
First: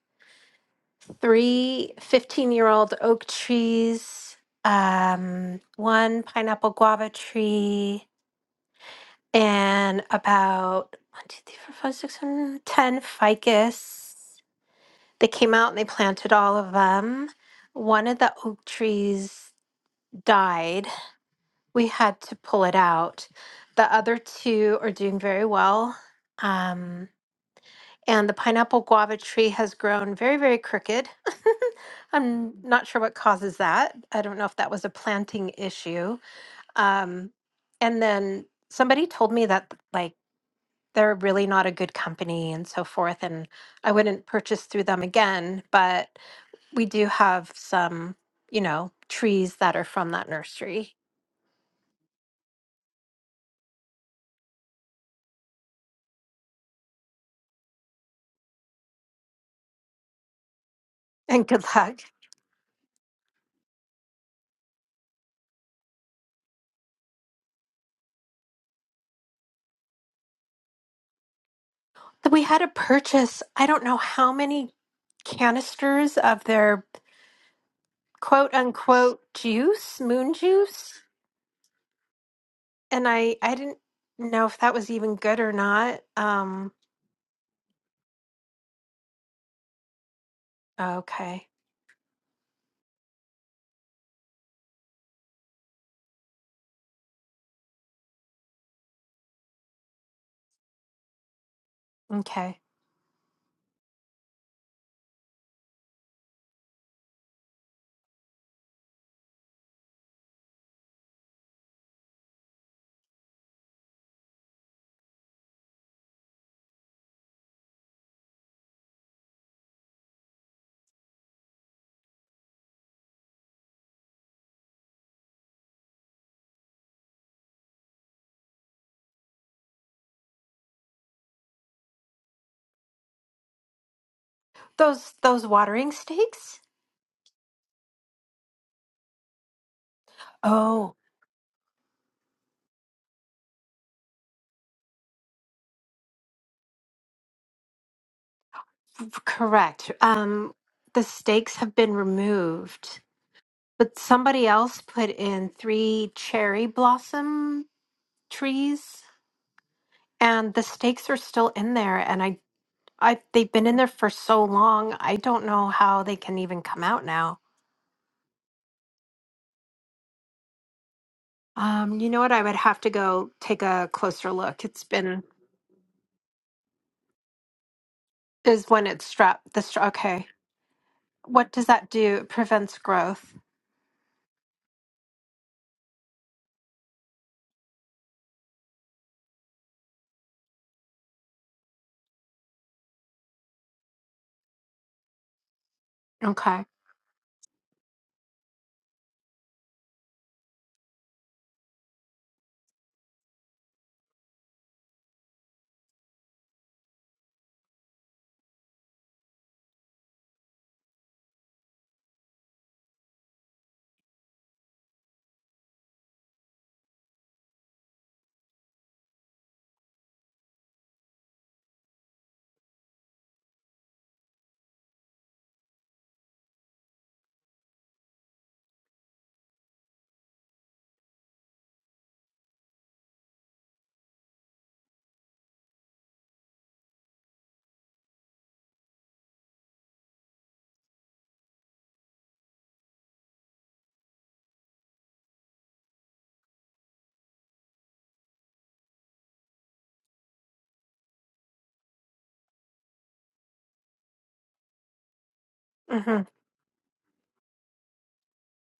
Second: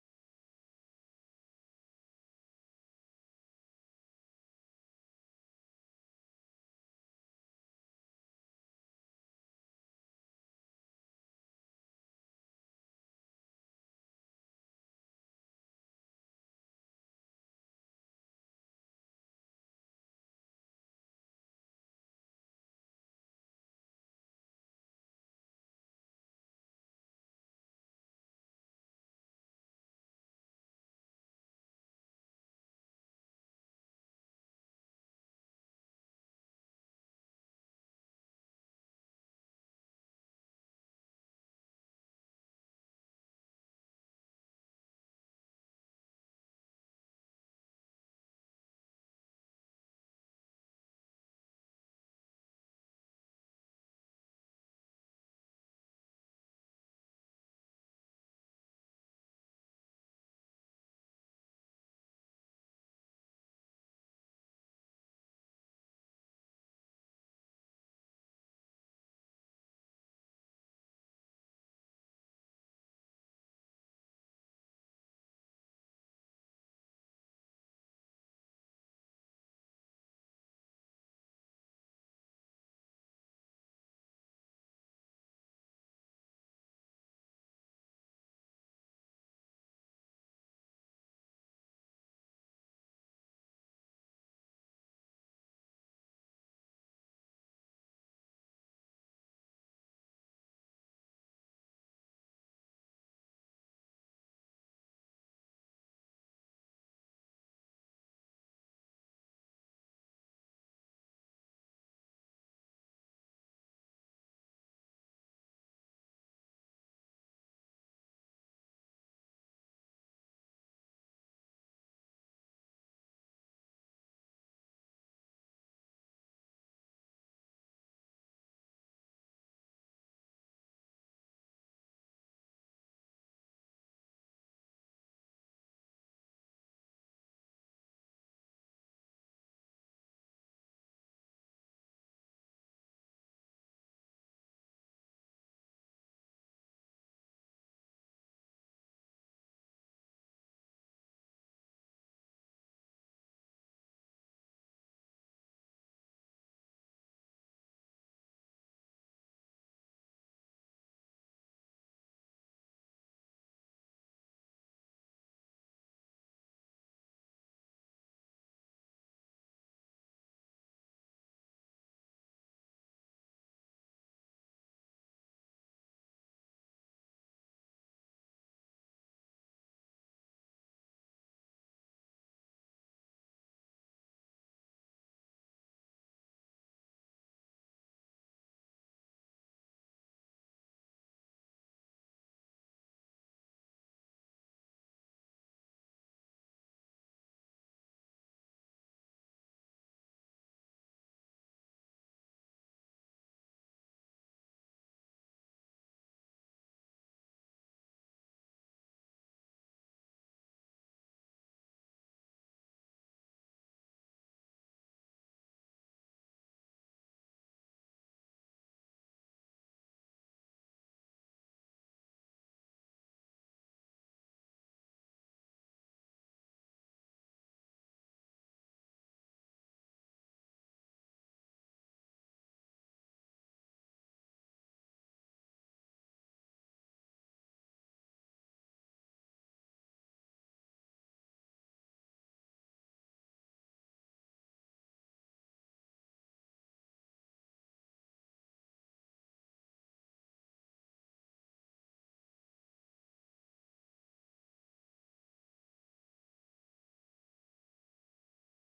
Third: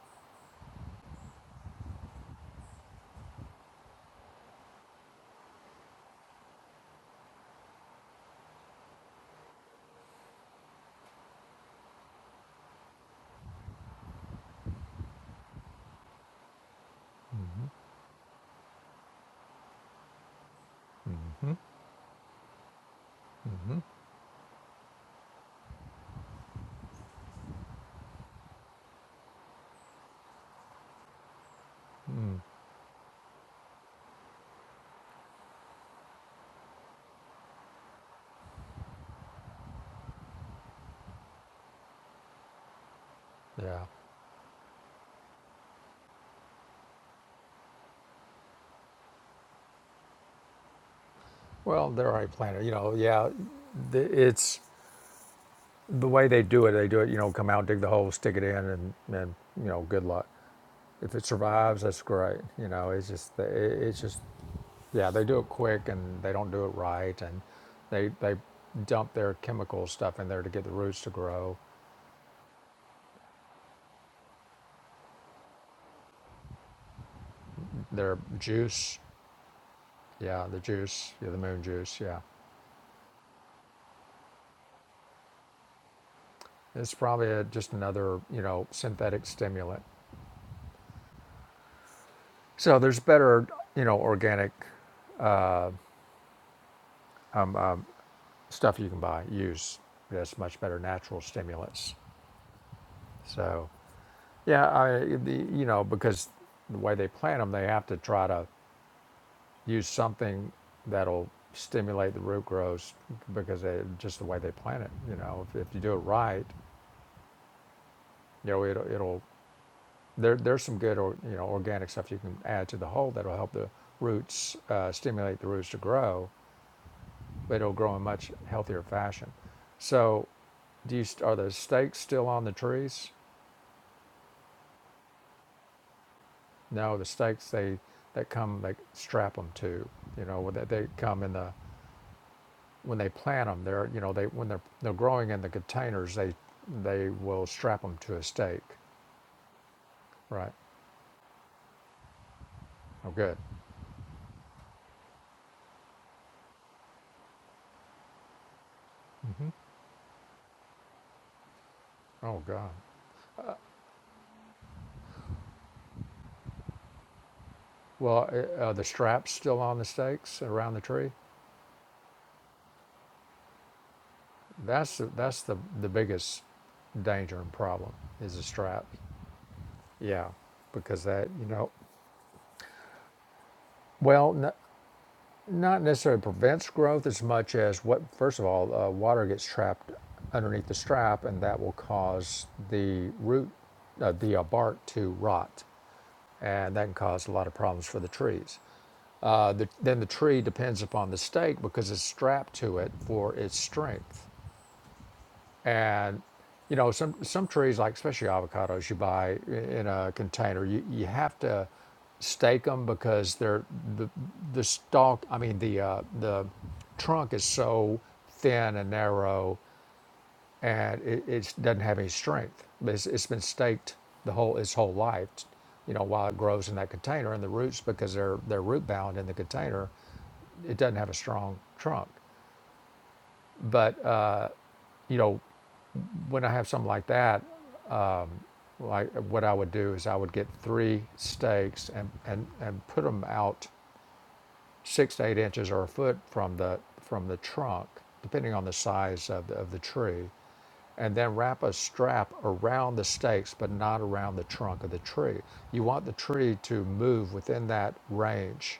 [SPEAKER 1] three fifteen year old oak trees, um, one pineapple guava tree, and about one, two, three, four, five, six, seven, ten ficus. They came out and they planted all of them.
[SPEAKER 2] Mm-hmm.
[SPEAKER 1] One of the oak trees died.
[SPEAKER 2] Mm-hmm.
[SPEAKER 1] We had to pull it out.
[SPEAKER 2] Mm-hmm.
[SPEAKER 1] The other two are doing very well. Um, and the pineapple guava tree has grown very, very crooked.
[SPEAKER 2] Mm-hmm.
[SPEAKER 1] I'm not sure what causes that. I don't know if that was a planting issue. Um, and then somebody told me that, like, they're really not a good company and so forth. And
[SPEAKER 2] Yeah.
[SPEAKER 1] I wouldn't purchase through them again, but we do have some, you know, trees that are from that nursery.
[SPEAKER 2] Well, they're already planted. You know, yeah, it's the way they do it. They do it, you know, come out, dig the hole, stick it in, and, and you know, good luck. If it
[SPEAKER 1] And good
[SPEAKER 2] survives, that's
[SPEAKER 1] luck.
[SPEAKER 2] great. You know, it's just, it's just, yeah, they do it quick and they don't do it right. And they, they dump their chemical stuff in there to get the roots to grow.
[SPEAKER 1] We had to purchase, I don't know how many canisters of their
[SPEAKER 2] Their
[SPEAKER 1] quote
[SPEAKER 2] juice,
[SPEAKER 1] unquote juice, moon
[SPEAKER 2] yeah, the
[SPEAKER 1] juice.
[SPEAKER 2] juice, yeah, the moon juice, yeah.
[SPEAKER 1] And I I didn't know if that was even good or not. Um
[SPEAKER 2] It's probably a, just another, you know, synthetic stimulant.
[SPEAKER 1] oh, okay.
[SPEAKER 2] So there's better, you know, organic stuff you can buy, use. That's much better natural stimulants.
[SPEAKER 1] Okay.
[SPEAKER 2] So, yeah, I, the, you know, because the way they plant them, they have to try to use something that'll stimulate the root growth because they, just the way they plant it. You know, if, if you do it right, you know, it'll, it'll there, there's some good, or, you know, organic stuff you can add to the whole that'll help the roots, uh, stimulate the roots to grow but it'll grow in much healthier fashion. So, do you, are the stakes still on the trees?
[SPEAKER 1] Those those watering stakes?
[SPEAKER 2] No, the stakes they that come they strap them to. You know when they, they
[SPEAKER 1] Oh,
[SPEAKER 2] come in the when they plant them, they're you know they when they're they're growing in the containers, they they will strap them to a stake,
[SPEAKER 1] f- correct.
[SPEAKER 2] right?
[SPEAKER 1] Um the stakes have been removed,
[SPEAKER 2] Oh, good.
[SPEAKER 1] but somebody else put in three cherry blossom trees
[SPEAKER 2] Mm-hmm.
[SPEAKER 1] and the stakes are still in there and I
[SPEAKER 2] Oh God.
[SPEAKER 1] I they've been in there for so long. I don't know how they can even come out now.
[SPEAKER 2] Well, uh, are the straps still on the stakes around the tree?
[SPEAKER 1] Um, you know what? I would have to go take a closer look. It's
[SPEAKER 2] That's the,
[SPEAKER 1] been
[SPEAKER 2] that's the the biggest danger and problem is the
[SPEAKER 1] is when
[SPEAKER 2] strap.
[SPEAKER 1] it's strapped. The stra- okay.
[SPEAKER 2] Yeah, because that you
[SPEAKER 1] What does
[SPEAKER 2] know,
[SPEAKER 1] that do? It prevents growth.
[SPEAKER 2] well, n- not necessarily prevents growth as much as what. First of all, uh, water gets trapped underneath the strap, and that will cause the root, uh, the uh, bark to rot,
[SPEAKER 1] Okay.
[SPEAKER 2] and that can cause a lot of problems for the trees. Uh, the, then the tree depends upon the stake because it's strapped to it for its strength. and you know some some trees like especially avocados you buy i- in a container you, you have to stake them because they're the the stalk i mean the uh, the trunk is so thin and narrow and it it's, doesn't have any strength But it's, it's been staked the whole its whole life you know while it grows in that container and the roots because they're they're root bound in the container it doesn't have a strong trunk but uh, you know when i have something like that like what I would do is I would get three stakes and, and, and put them out six to eight inches or a foot from the from the trunk, depending on the size of the, of the tree, and then wrap a strap around the stakes, but not around the trunk of the tree. You want the
[SPEAKER 1] Mhm.
[SPEAKER 2] tree to move within that range.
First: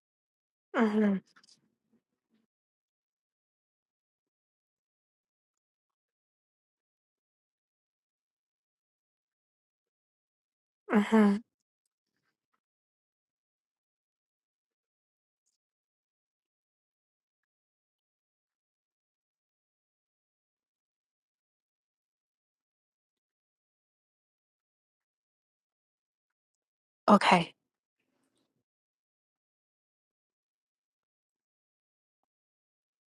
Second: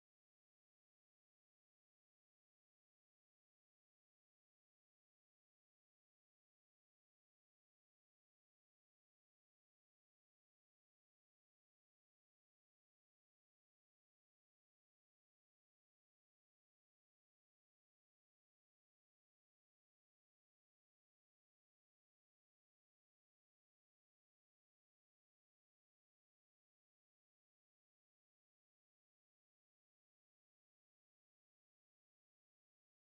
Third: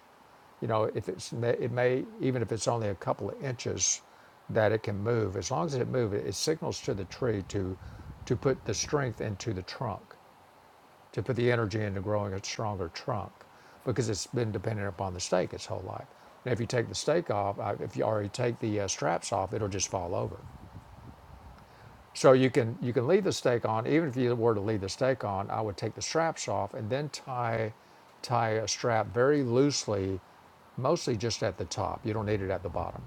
[SPEAKER 2] You know, if
[SPEAKER 1] Mhm.
[SPEAKER 2] it's it may even if it's only a couple of inches, that it can move. As long as it moves, it signals to the tree to to put the strength into the trunk to put
[SPEAKER 1] Mhm.
[SPEAKER 2] the energy into growing a stronger trunk because it's been dependent upon the stake its whole life. And if you take the stake off, uh, if you already take the uh, straps off, it'll just fall over. So you can you can leave the stake on. Even if you were to leave the stake on, I would take the straps off and then
[SPEAKER 1] Okay.
[SPEAKER 2] tie tie a strap very loosely, mostly just at the top. You don't need it at the bottom.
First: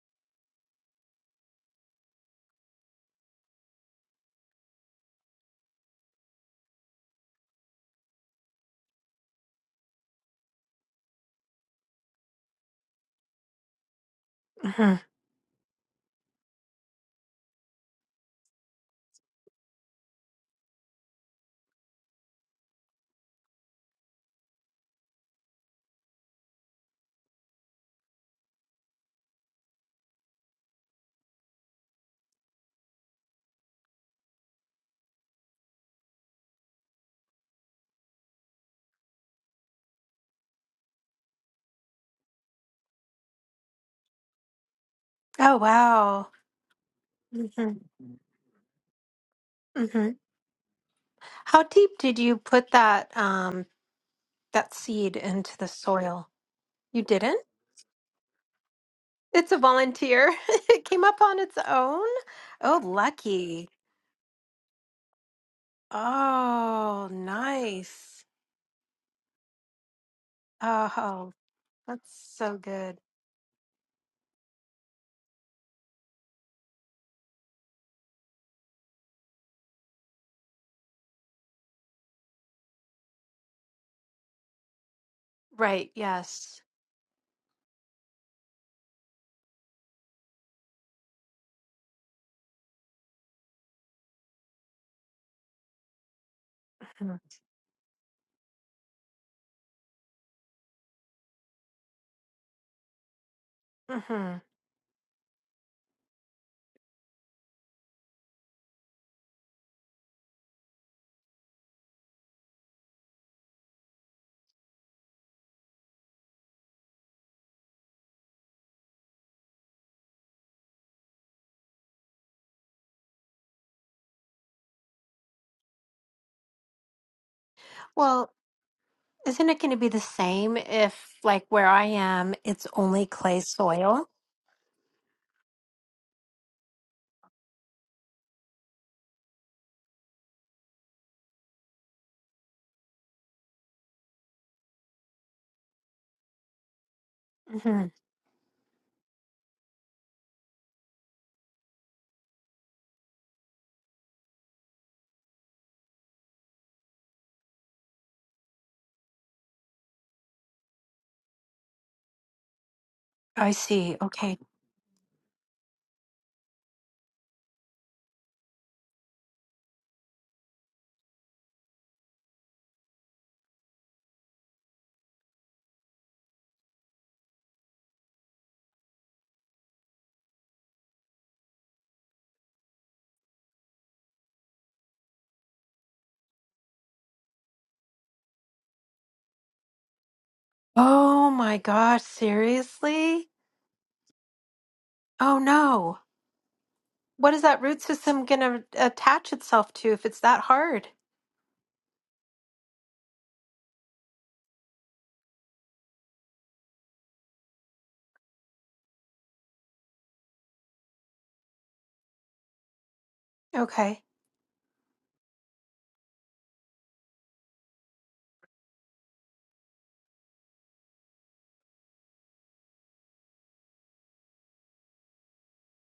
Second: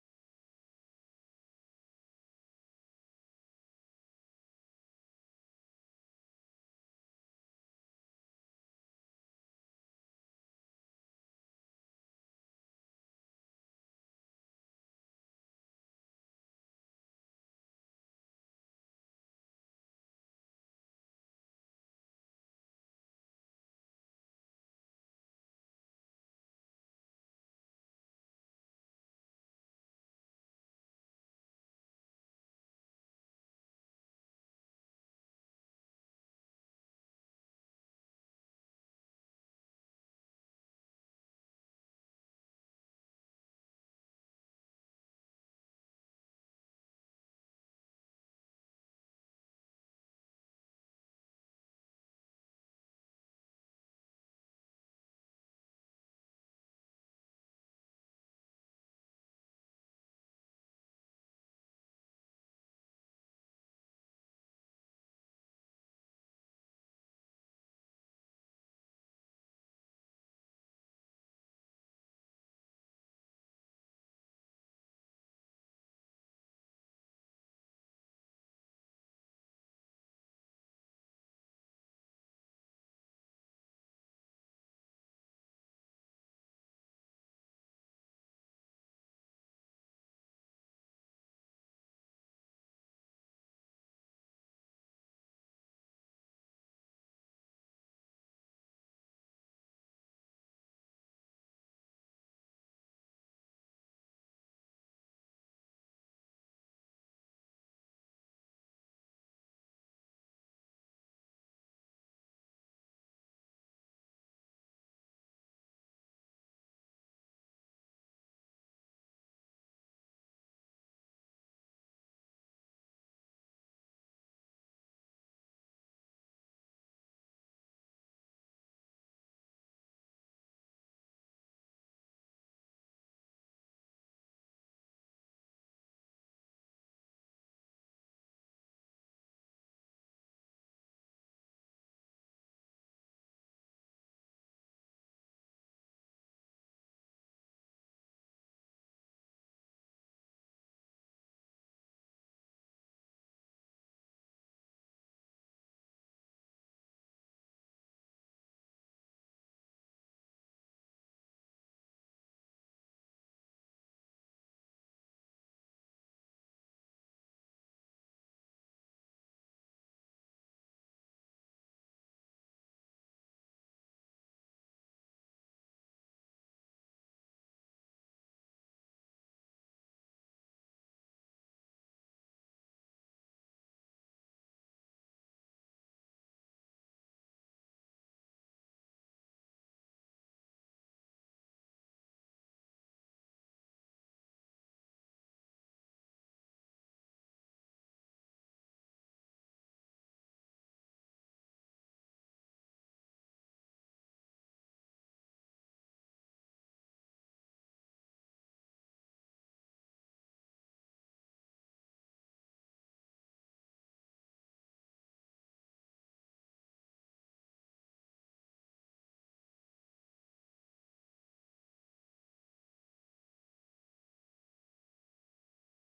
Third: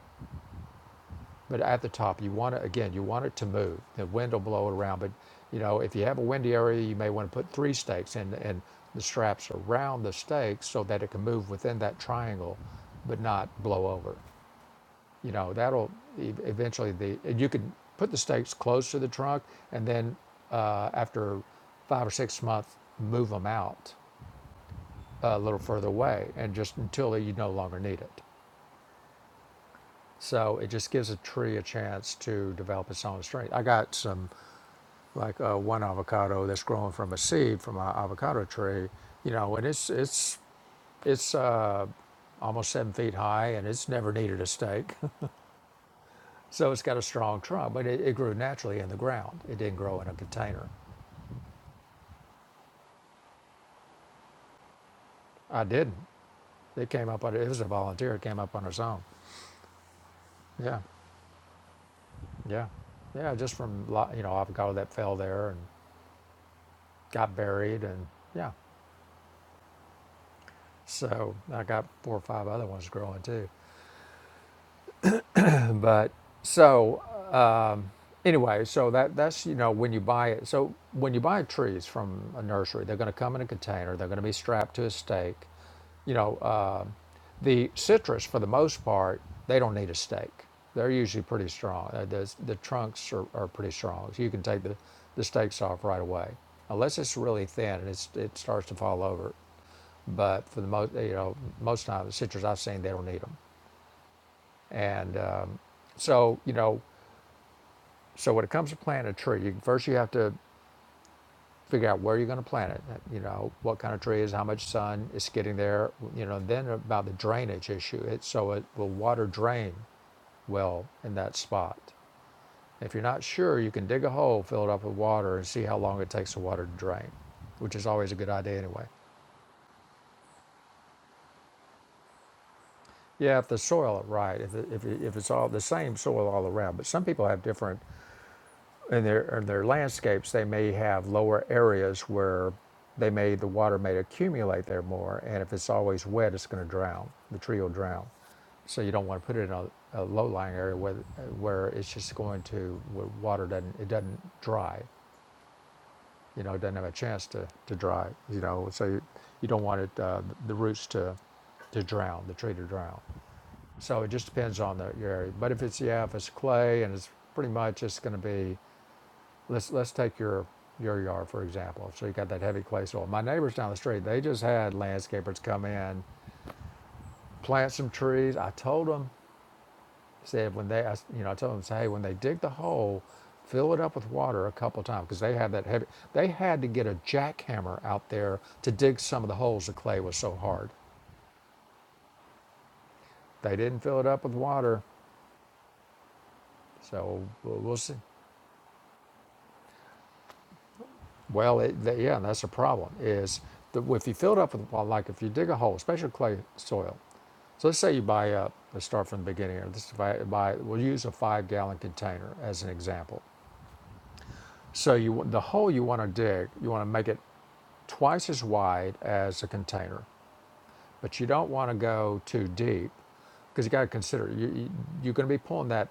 [SPEAKER 2] But at the top, you want to again, you want it to move. The wind will blow it around, but you know, if you have a windy area, you may want to put three stakes in, and the straps around the stakes so that it can move within that triangle, but not blow over.
[SPEAKER 1] Mhm.
[SPEAKER 2] You know, that'll e- eventually the and you can put the stakes close to the trunk, and then uh, after five or six months, move them out a little further away, and just until you no longer need it. So it just gives a tree a chance to develop its own strength. I got some like uh, one avocado that's growing from a seed from an avocado tree, you know, and it's it's it's uh, almost seven feet high and it's never needed a stake,
[SPEAKER 1] Oh wow.
[SPEAKER 2] so it's got a strong trunk,
[SPEAKER 1] Mhm.
[SPEAKER 2] but it, it grew naturally in the ground. It didn't grow in a
[SPEAKER 1] Mhm.
[SPEAKER 2] container.
[SPEAKER 1] How deep did you put that um that seed into
[SPEAKER 2] I
[SPEAKER 1] the
[SPEAKER 2] didn't.
[SPEAKER 1] soil?
[SPEAKER 2] It
[SPEAKER 1] You
[SPEAKER 2] came up on
[SPEAKER 1] didn't?
[SPEAKER 2] it was a volunteer. It came up on its own.
[SPEAKER 1] It's a volunteer.
[SPEAKER 2] Yeah,
[SPEAKER 1] it came up on its own.
[SPEAKER 2] yeah,
[SPEAKER 1] Oh,
[SPEAKER 2] yeah. Just
[SPEAKER 1] lucky.
[SPEAKER 2] from lo- you know avocado that fell there and
[SPEAKER 1] Oh,
[SPEAKER 2] got buried and
[SPEAKER 1] nice.
[SPEAKER 2] yeah.
[SPEAKER 1] Oh,
[SPEAKER 2] So I got
[SPEAKER 1] that's
[SPEAKER 2] four or five
[SPEAKER 1] so
[SPEAKER 2] other ones
[SPEAKER 1] good.
[SPEAKER 2] growing too. But so anyway, so that that's you know when you buy it. So when you buy trees from a nursery, they're going to come in a container. They're going to be strapped to a stake.
[SPEAKER 1] Right.
[SPEAKER 2] You know,
[SPEAKER 1] Yes.
[SPEAKER 2] uh, the citrus for the most part, they don't need a stake. They're usually pretty strong. Uh, the the trunks are, are pretty strong. So you can take the the stakes off right away, unless it's
[SPEAKER 1] Mhm.
[SPEAKER 2] really thin and it's, it starts to fall over. But for the most, you know, most time the citrus I've seen, they don't need them.
[SPEAKER 1] Mhm.
[SPEAKER 2] And um, so, you know, so when it comes to planting a tree, you, first you have to figure out where you're going to plant it, uh, you know, what kind of trees, how much sun is getting there, you know, and then about the drainage issue. It, so it will water drain well in that spot. If you're not sure, you can dig a hole, fill it up with water, and see how long it takes the water to drain, which is always a
[SPEAKER 1] Well,
[SPEAKER 2] good idea anyway.
[SPEAKER 1] Isn't it going to be the same if, like, where I am, it's only
[SPEAKER 2] Yeah,
[SPEAKER 1] clay
[SPEAKER 2] if the soil
[SPEAKER 1] soil?
[SPEAKER 2] right, if, it, if, it, if it's all the same soil all around, but some people have different in their, in their landscapes, they may have lower areas where they may, the water may accumulate there more. And if it's always wet, it's going to drown. The tree will
[SPEAKER 1] hmm
[SPEAKER 2] drown. So you don't want to put it in a, a low-lying area where, where it's just going to, where water doesn't, it doesn't dry. You know, it doesn't have a chance to, to dry, you know. So you, you don't want it, uh, the roots to, to drown, the tree to drown.
[SPEAKER 1] I see.
[SPEAKER 2] So it just
[SPEAKER 1] Okay.
[SPEAKER 2] depends on the, your area. But if it's, yeah, if it's clay and it's pretty much, it's going to be, Let's let's take your your yard for example. So you got that heavy clay soil. My neighbors down the street, they just had landscapers come in, plant some trees. I told them, said when they, I s- you know, I told them, say, hey, when they dig the hole, fill it up with water a couple times because they had that heavy. They had to get a jackhammer out there to dig some of the holes. The clay was so hard.
[SPEAKER 1] Oh my gosh, seriously?
[SPEAKER 2] They didn't fill it up with water,
[SPEAKER 1] Oh no.
[SPEAKER 2] so
[SPEAKER 1] What is that
[SPEAKER 2] we'll
[SPEAKER 1] root
[SPEAKER 2] see.
[SPEAKER 1] system going to attach itself to if it's that hard?
[SPEAKER 2] Well, it, th yeah, and that's a problem. Is the, if you fill it up with well, like if you dig a hole, especially clay soil. So let's say you buy up. Let's start from the beginning. Here. let buy, buy. We'll use a five-gallon container as an example.
[SPEAKER 1] Okay.
[SPEAKER 2] So you the hole you want to dig, you want to make it twice as wide as a container, but you don't want to go too deep because you got to consider you, you you're going to be pulling that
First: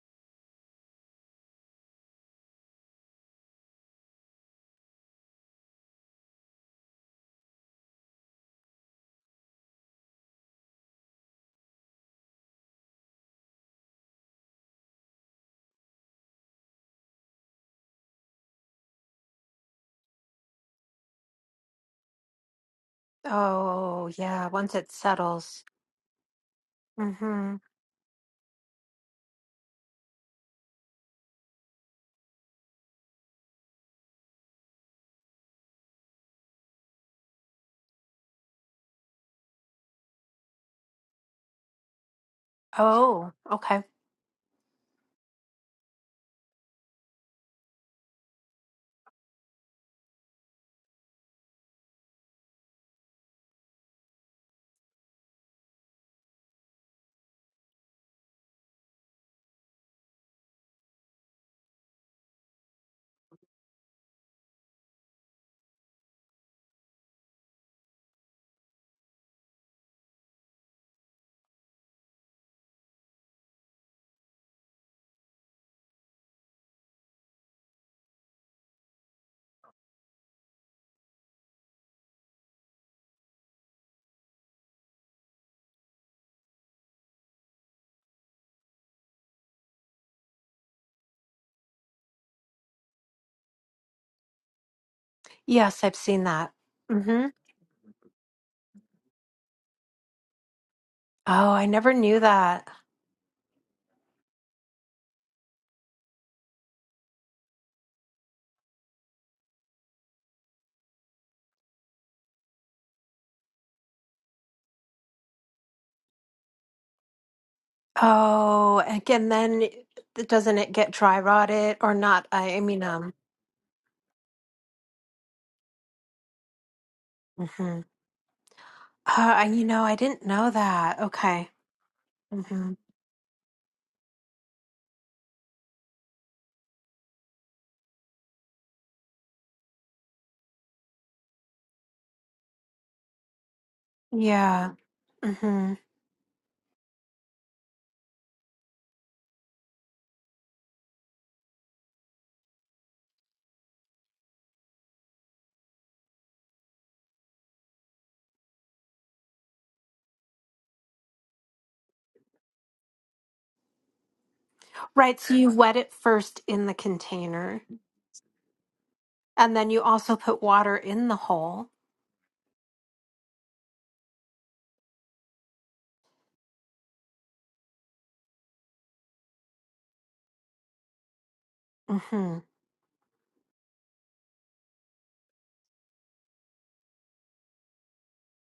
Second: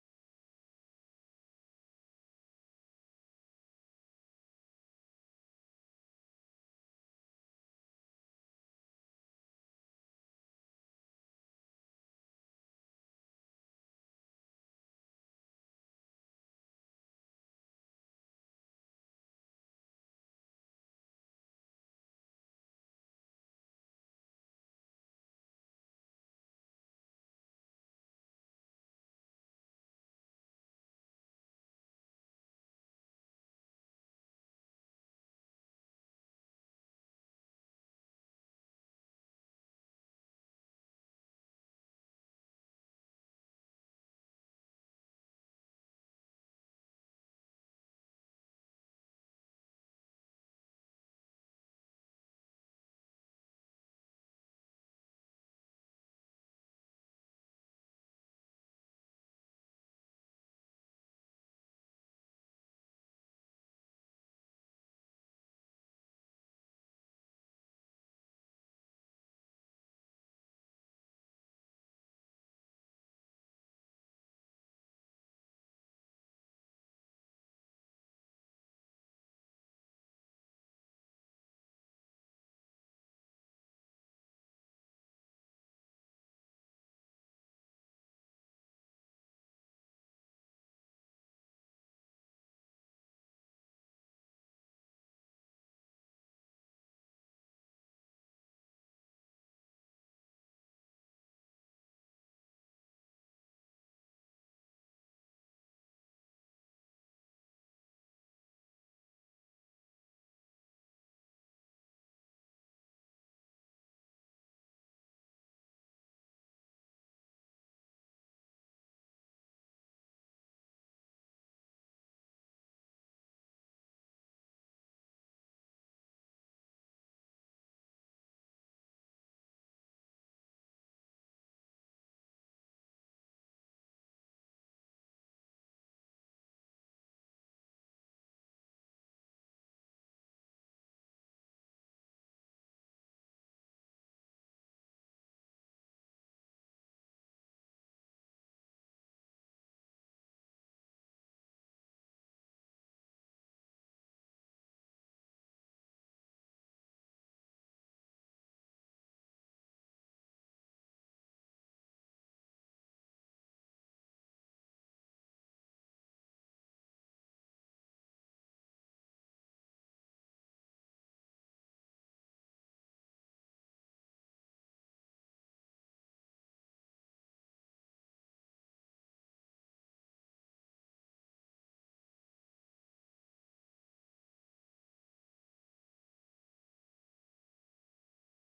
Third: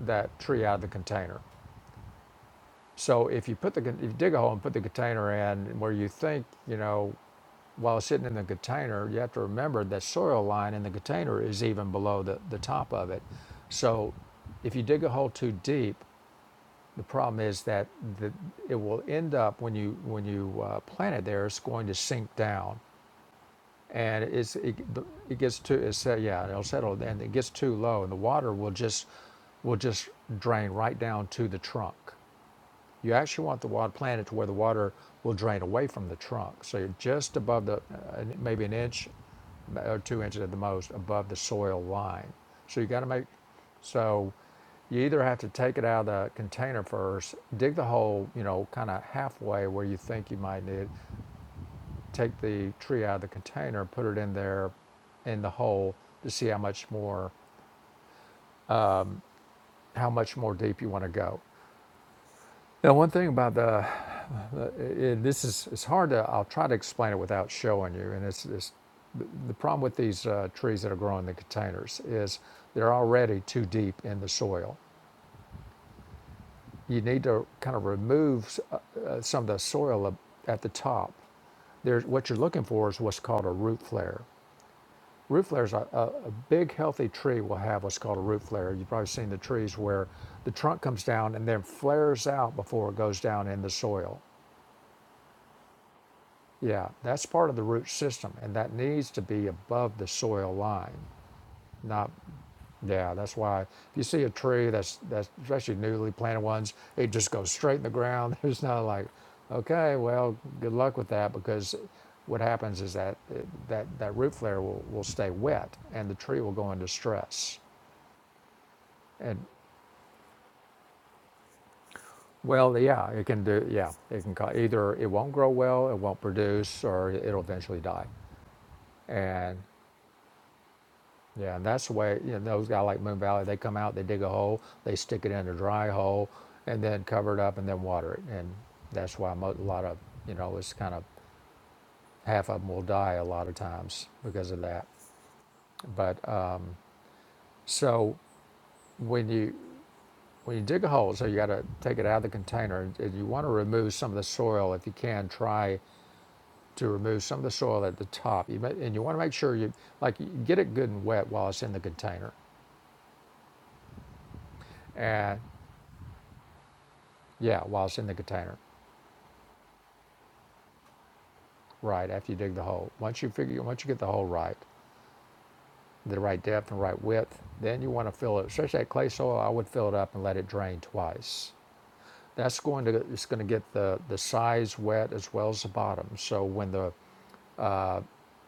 [SPEAKER 2] that tree out of the container. So if you put the if you dig a hole and put the container in where you think you know while it's sitting in the container, you have to remember that soil line in the container is even below the, the top of it. So if you dig a hole too deep, the problem is that the, it will end up when you when you uh, plant it there, it's going to sink down,
[SPEAKER 1] Oh,
[SPEAKER 2] and
[SPEAKER 1] yeah,
[SPEAKER 2] it's
[SPEAKER 1] once
[SPEAKER 2] it,
[SPEAKER 1] it
[SPEAKER 2] it gets
[SPEAKER 1] settles.
[SPEAKER 2] too it's uh, yeah it'll settle and it gets
[SPEAKER 1] Mm-hmm.
[SPEAKER 2] too low, and the water will just will just drain right down to the trunk. You actually want the water planted to where the water will drain away from the trunk. So you're just above the, uh, maybe an inch or two inches at the most above the soil line. So you got to make,
[SPEAKER 1] Oh, okay.
[SPEAKER 2] so you either have to take it out of the container first, dig the hole, you know, kind of halfway where you think you might need it, take the tree out of the container, put it in there in the hole to see how much more how much more deep you want to go. Now, one thing about the it, this is it's hard to i'll try to explain it without showing you and it's, it's the problem with these uh, trees that are growing in the containers is they're already too deep in the soil you need to kind of remove uh, uh, some of the soil at the top there's what you're looking for is what's called a root flare root flares a, a, a big healthy tree will have what's called a root flare you've probably seen the trees where the trunk comes down and then flares out before it goes down in the soil
[SPEAKER 1] Yes, I've seen that.
[SPEAKER 2] Yeah, that's
[SPEAKER 1] Mm-hmm.
[SPEAKER 2] part of the root system, and that needs to be above the soil line.
[SPEAKER 1] Oh, I never
[SPEAKER 2] Not,
[SPEAKER 1] knew that.
[SPEAKER 2] yeah, that's why if you see a tree that's that's especially newly planted ones, it just goes straight in the ground. There's not like, okay, well, good luck with that because what happens is that that that root flare will will stay wet and the tree will go into stress.
[SPEAKER 1] Oh, again,
[SPEAKER 2] And
[SPEAKER 1] then it- doesn't it get dry rotted or not? I, I
[SPEAKER 2] well,
[SPEAKER 1] mean, um,
[SPEAKER 2] yeah, it can do. Yeah, it can cause, either it won't grow well, it won't produce, or it'll eventually
[SPEAKER 1] Mm-hmm. Uh,
[SPEAKER 2] die.
[SPEAKER 1] I-
[SPEAKER 2] And
[SPEAKER 1] you know, I didn't know that. Okay.
[SPEAKER 2] Yeah, and that's the way you know, those
[SPEAKER 1] hmm
[SPEAKER 2] guys like Moon Valley. They come out, they dig a hole, they stick it in a dry hole, and then cover it up and then water it. And that's why mo- a lot of you know it's kind of half of them will die a lot of times because of
[SPEAKER 1] Yeah.
[SPEAKER 2] that.
[SPEAKER 1] hmm
[SPEAKER 2] But uh, so when you when you dig a hole, so you got to take it out of the container. and You want to remove some of the soil if you can. Try to remove some of the soil at the top. You may, and you want to make sure you like you get it good and wet while it's in the container.
[SPEAKER 1] Right. So
[SPEAKER 2] And
[SPEAKER 1] you wet it first in the
[SPEAKER 2] yeah,
[SPEAKER 1] container,
[SPEAKER 2] while it's in the container
[SPEAKER 1] and then you also put water in the hole.
[SPEAKER 2] right after you dig the hole. Once you figure, once you get the hole right, the right depth and right width, then you want to fill it. Especially that clay soil, I would fill it up and let it drain twice.
[SPEAKER 1] hmm
[SPEAKER 2] That's going to it's going to get the the sides wet as well as the bottom. So when the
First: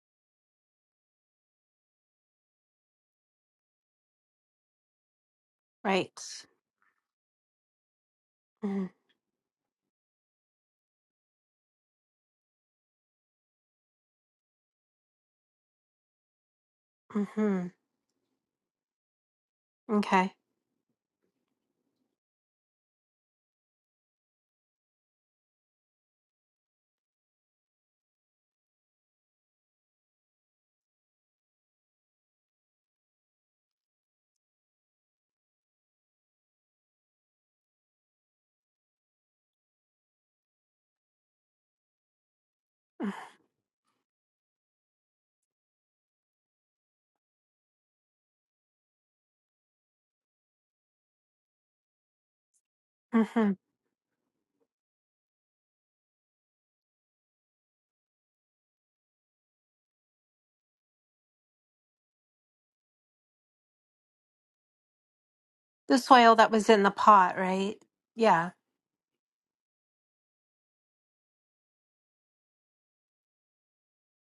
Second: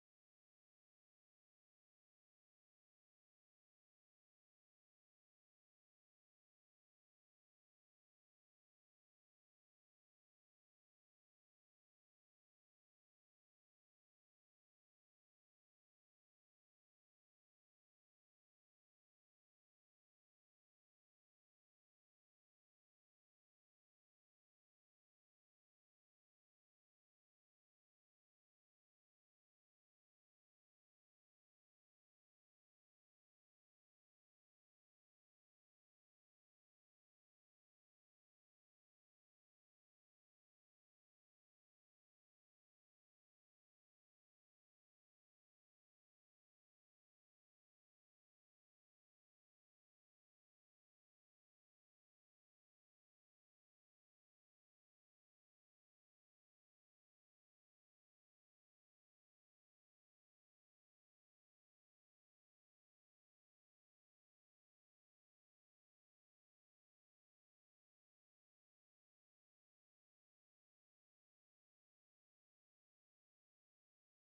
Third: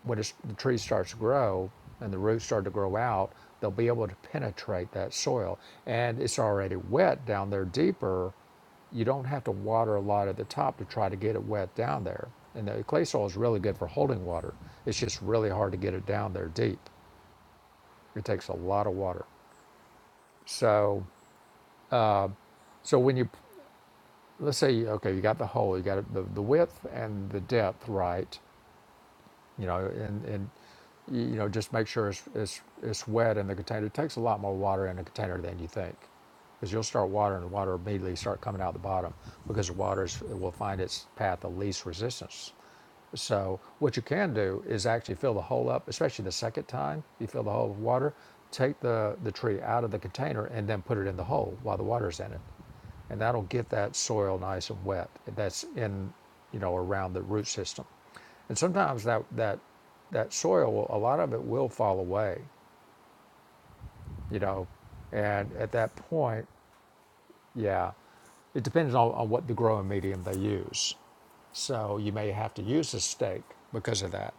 [SPEAKER 2] when the tree starts to grow and the roots start to grow out, they'll be able to penetrate that soil.
[SPEAKER 1] Right.
[SPEAKER 2] And it's already wet down there deeper. You don't have to water a lot at the top to try to get it wet down there. And the clay soil is really good for holding water. It's just really hard to get it down there deep.
[SPEAKER 1] Mm-hmm.
[SPEAKER 2] It takes a lot of water.
[SPEAKER 1] Okay.
[SPEAKER 2] So, so when you let's say okay, you got the hole, you got the, the width and the depth right, you know, and, and you know, just make sure it's, it's, it's wet in the container. It takes a lot more water in a container than you think because you'll start watering and water immediately start coming out the bottom because the water is- will find its path of least resistance. So what you can do is actually fill the hole up, especially the second time you fill the hole with water, take the, the tree out of the container and then put it in the hole while the water's in it and that'll
[SPEAKER 1] hmm
[SPEAKER 2] get that soil nice and wet that's in you know around the root system and sometimes that that that soil a lot of it will fall away you know and at that
[SPEAKER 1] The soil
[SPEAKER 2] point
[SPEAKER 1] that was in the pot, right?
[SPEAKER 2] yeah
[SPEAKER 1] Yeah.
[SPEAKER 2] it depends on, on what the growing medium they use so you may have to use a stake because of that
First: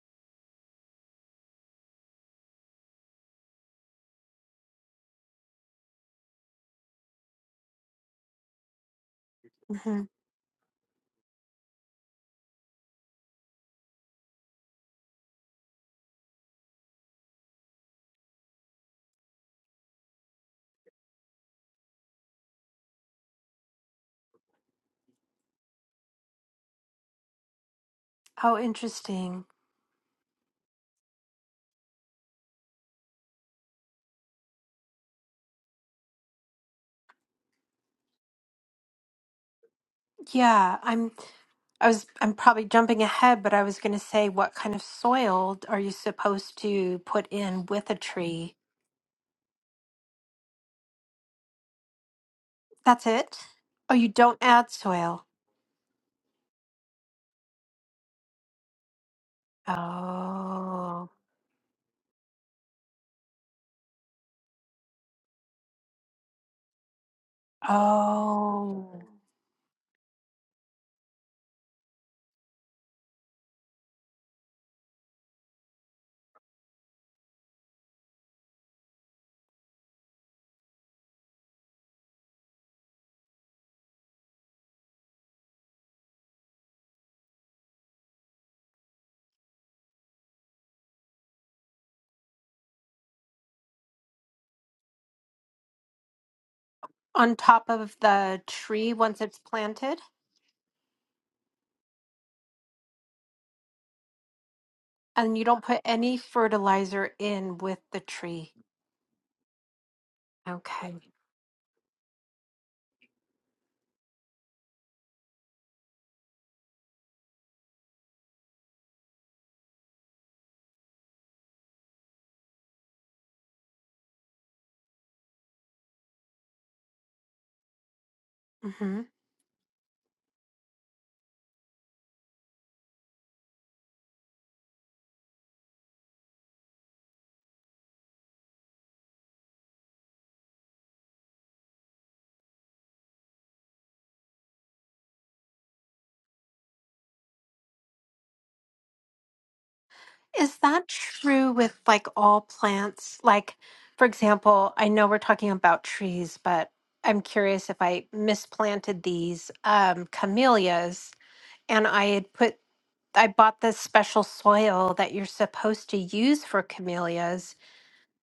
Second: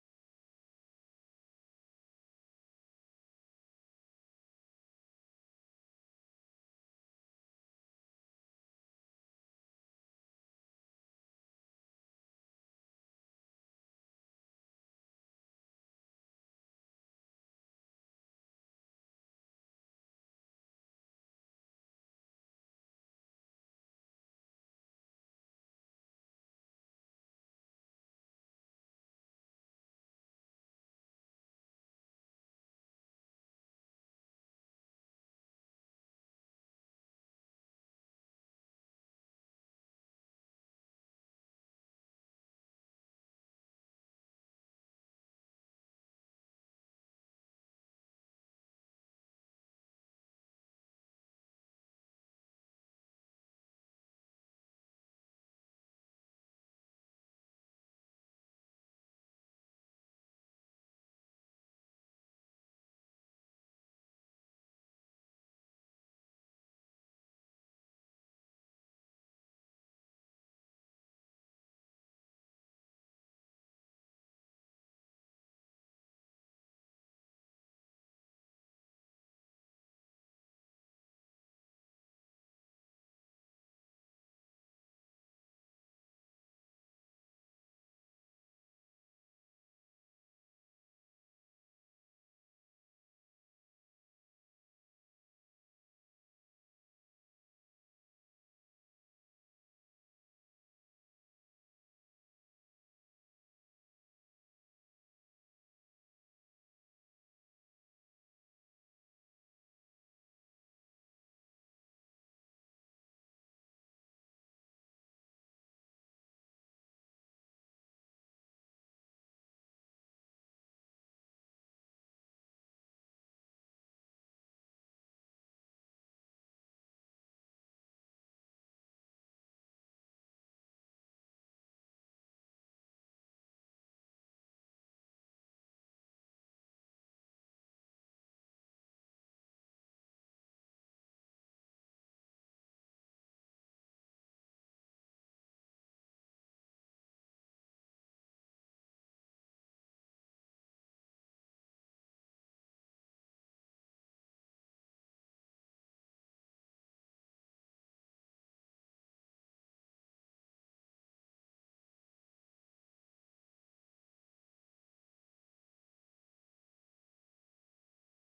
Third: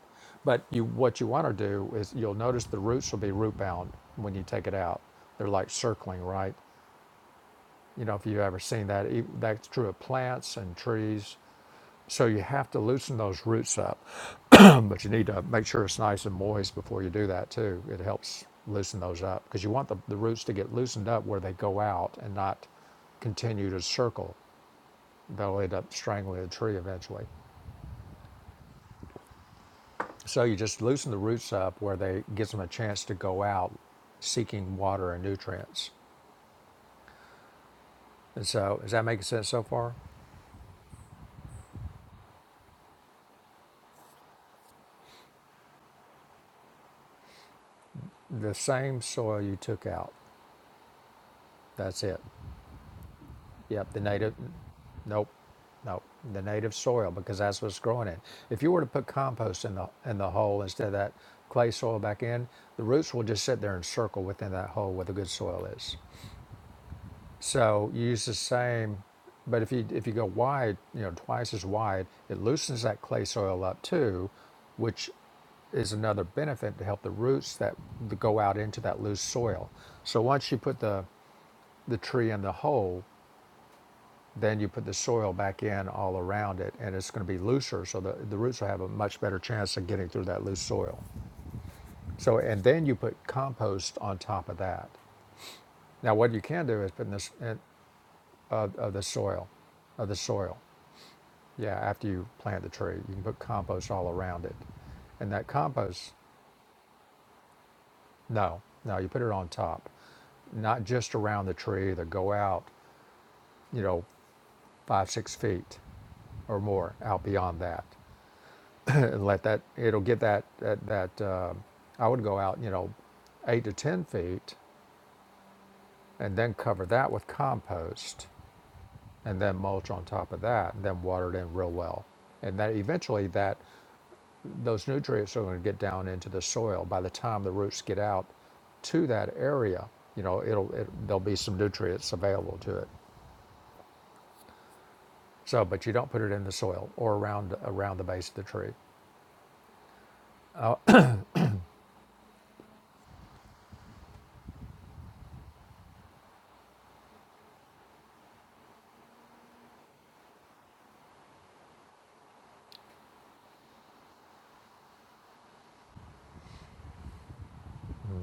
[SPEAKER 2] but you what you want to do is you'll notice the roots will be root bound when you take it out they're like circling right you know if you've ever seen that e- that's true of
[SPEAKER 1] hmm
[SPEAKER 2] plants and trees So you have to loosen those roots up, but you need to make sure it's nice and moist before you do that too. It helps loosen those up because you want the, the roots to get loosened up where they go out and not continue to circle. They'll end up strangling the tree eventually.
[SPEAKER 1] Oh, interesting.
[SPEAKER 2] So you just loosen the roots up where they gives them a chance to go out seeking water and nutrients. And so, is that making sense so far?
[SPEAKER 1] Yeah, I'm. I was. I'm probably jumping ahead, but I was going to say, what kind of soil are you supposed to put in with a tree?
[SPEAKER 2] The same soil you took out. That's it.
[SPEAKER 1] That's it.
[SPEAKER 2] Yep,
[SPEAKER 1] Oh,
[SPEAKER 2] the
[SPEAKER 1] you
[SPEAKER 2] native.
[SPEAKER 1] don't add soil.
[SPEAKER 2] Nope, nope. The native soil because that's what's growing in. If you were to put compost in the in the hole instead of
[SPEAKER 1] Oh.
[SPEAKER 2] that clay soil back in, the roots will just sit there and circle within that hole where the good soil is. So you use the
[SPEAKER 1] Oh.
[SPEAKER 2] same, but if you if you go wide, you know, twice as wide, it loosens that clay soil up too, which is another benefit to help the roots that go out into that loose soil. So once you put the the tree in the hole, Then you put the soil back in all around it, and it's going to be looser, so the, the roots will have a much better chance of getting through that loose soil. So, and then you put compost on top of that. Now, what you can do is put in this
[SPEAKER 1] On
[SPEAKER 2] in,
[SPEAKER 1] top of the
[SPEAKER 2] of, of
[SPEAKER 1] tree
[SPEAKER 2] the
[SPEAKER 1] once it's
[SPEAKER 2] soil,
[SPEAKER 1] planted,
[SPEAKER 2] of the soil. Yeah, after you plant the tree, you can put compost all around it, and
[SPEAKER 1] and you
[SPEAKER 2] that
[SPEAKER 1] don't put
[SPEAKER 2] compost,
[SPEAKER 1] any fertilizer in with the tree.
[SPEAKER 2] no, no, you put it on top, not
[SPEAKER 1] Okay.
[SPEAKER 2] just around the tree. Either go out, you know, five six feet or more out beyond that and let that it'll get that that, that um I would go out you know eight to ten feet and then cover that with compost
[SPEAKER 1] hmm
[SPEAKER 2] and then mulch on top of that and then water it in real well and that eventually that those nutrients are going to get down into the soil by the time the roots get out to that area you know it'll it, there'll be some nutrients available to it so but you don't put it in the soil or around around the base of the tree
[SPEAKER 1] Is
[SPEAKER 2] Oh,
[SPEAKER 1] that true with like all plants? Like, for example, I know we're talking about trees, but I'm curious if I misplanted these um, camellias and I had put I bought this special soil that you're supposed to use for camellias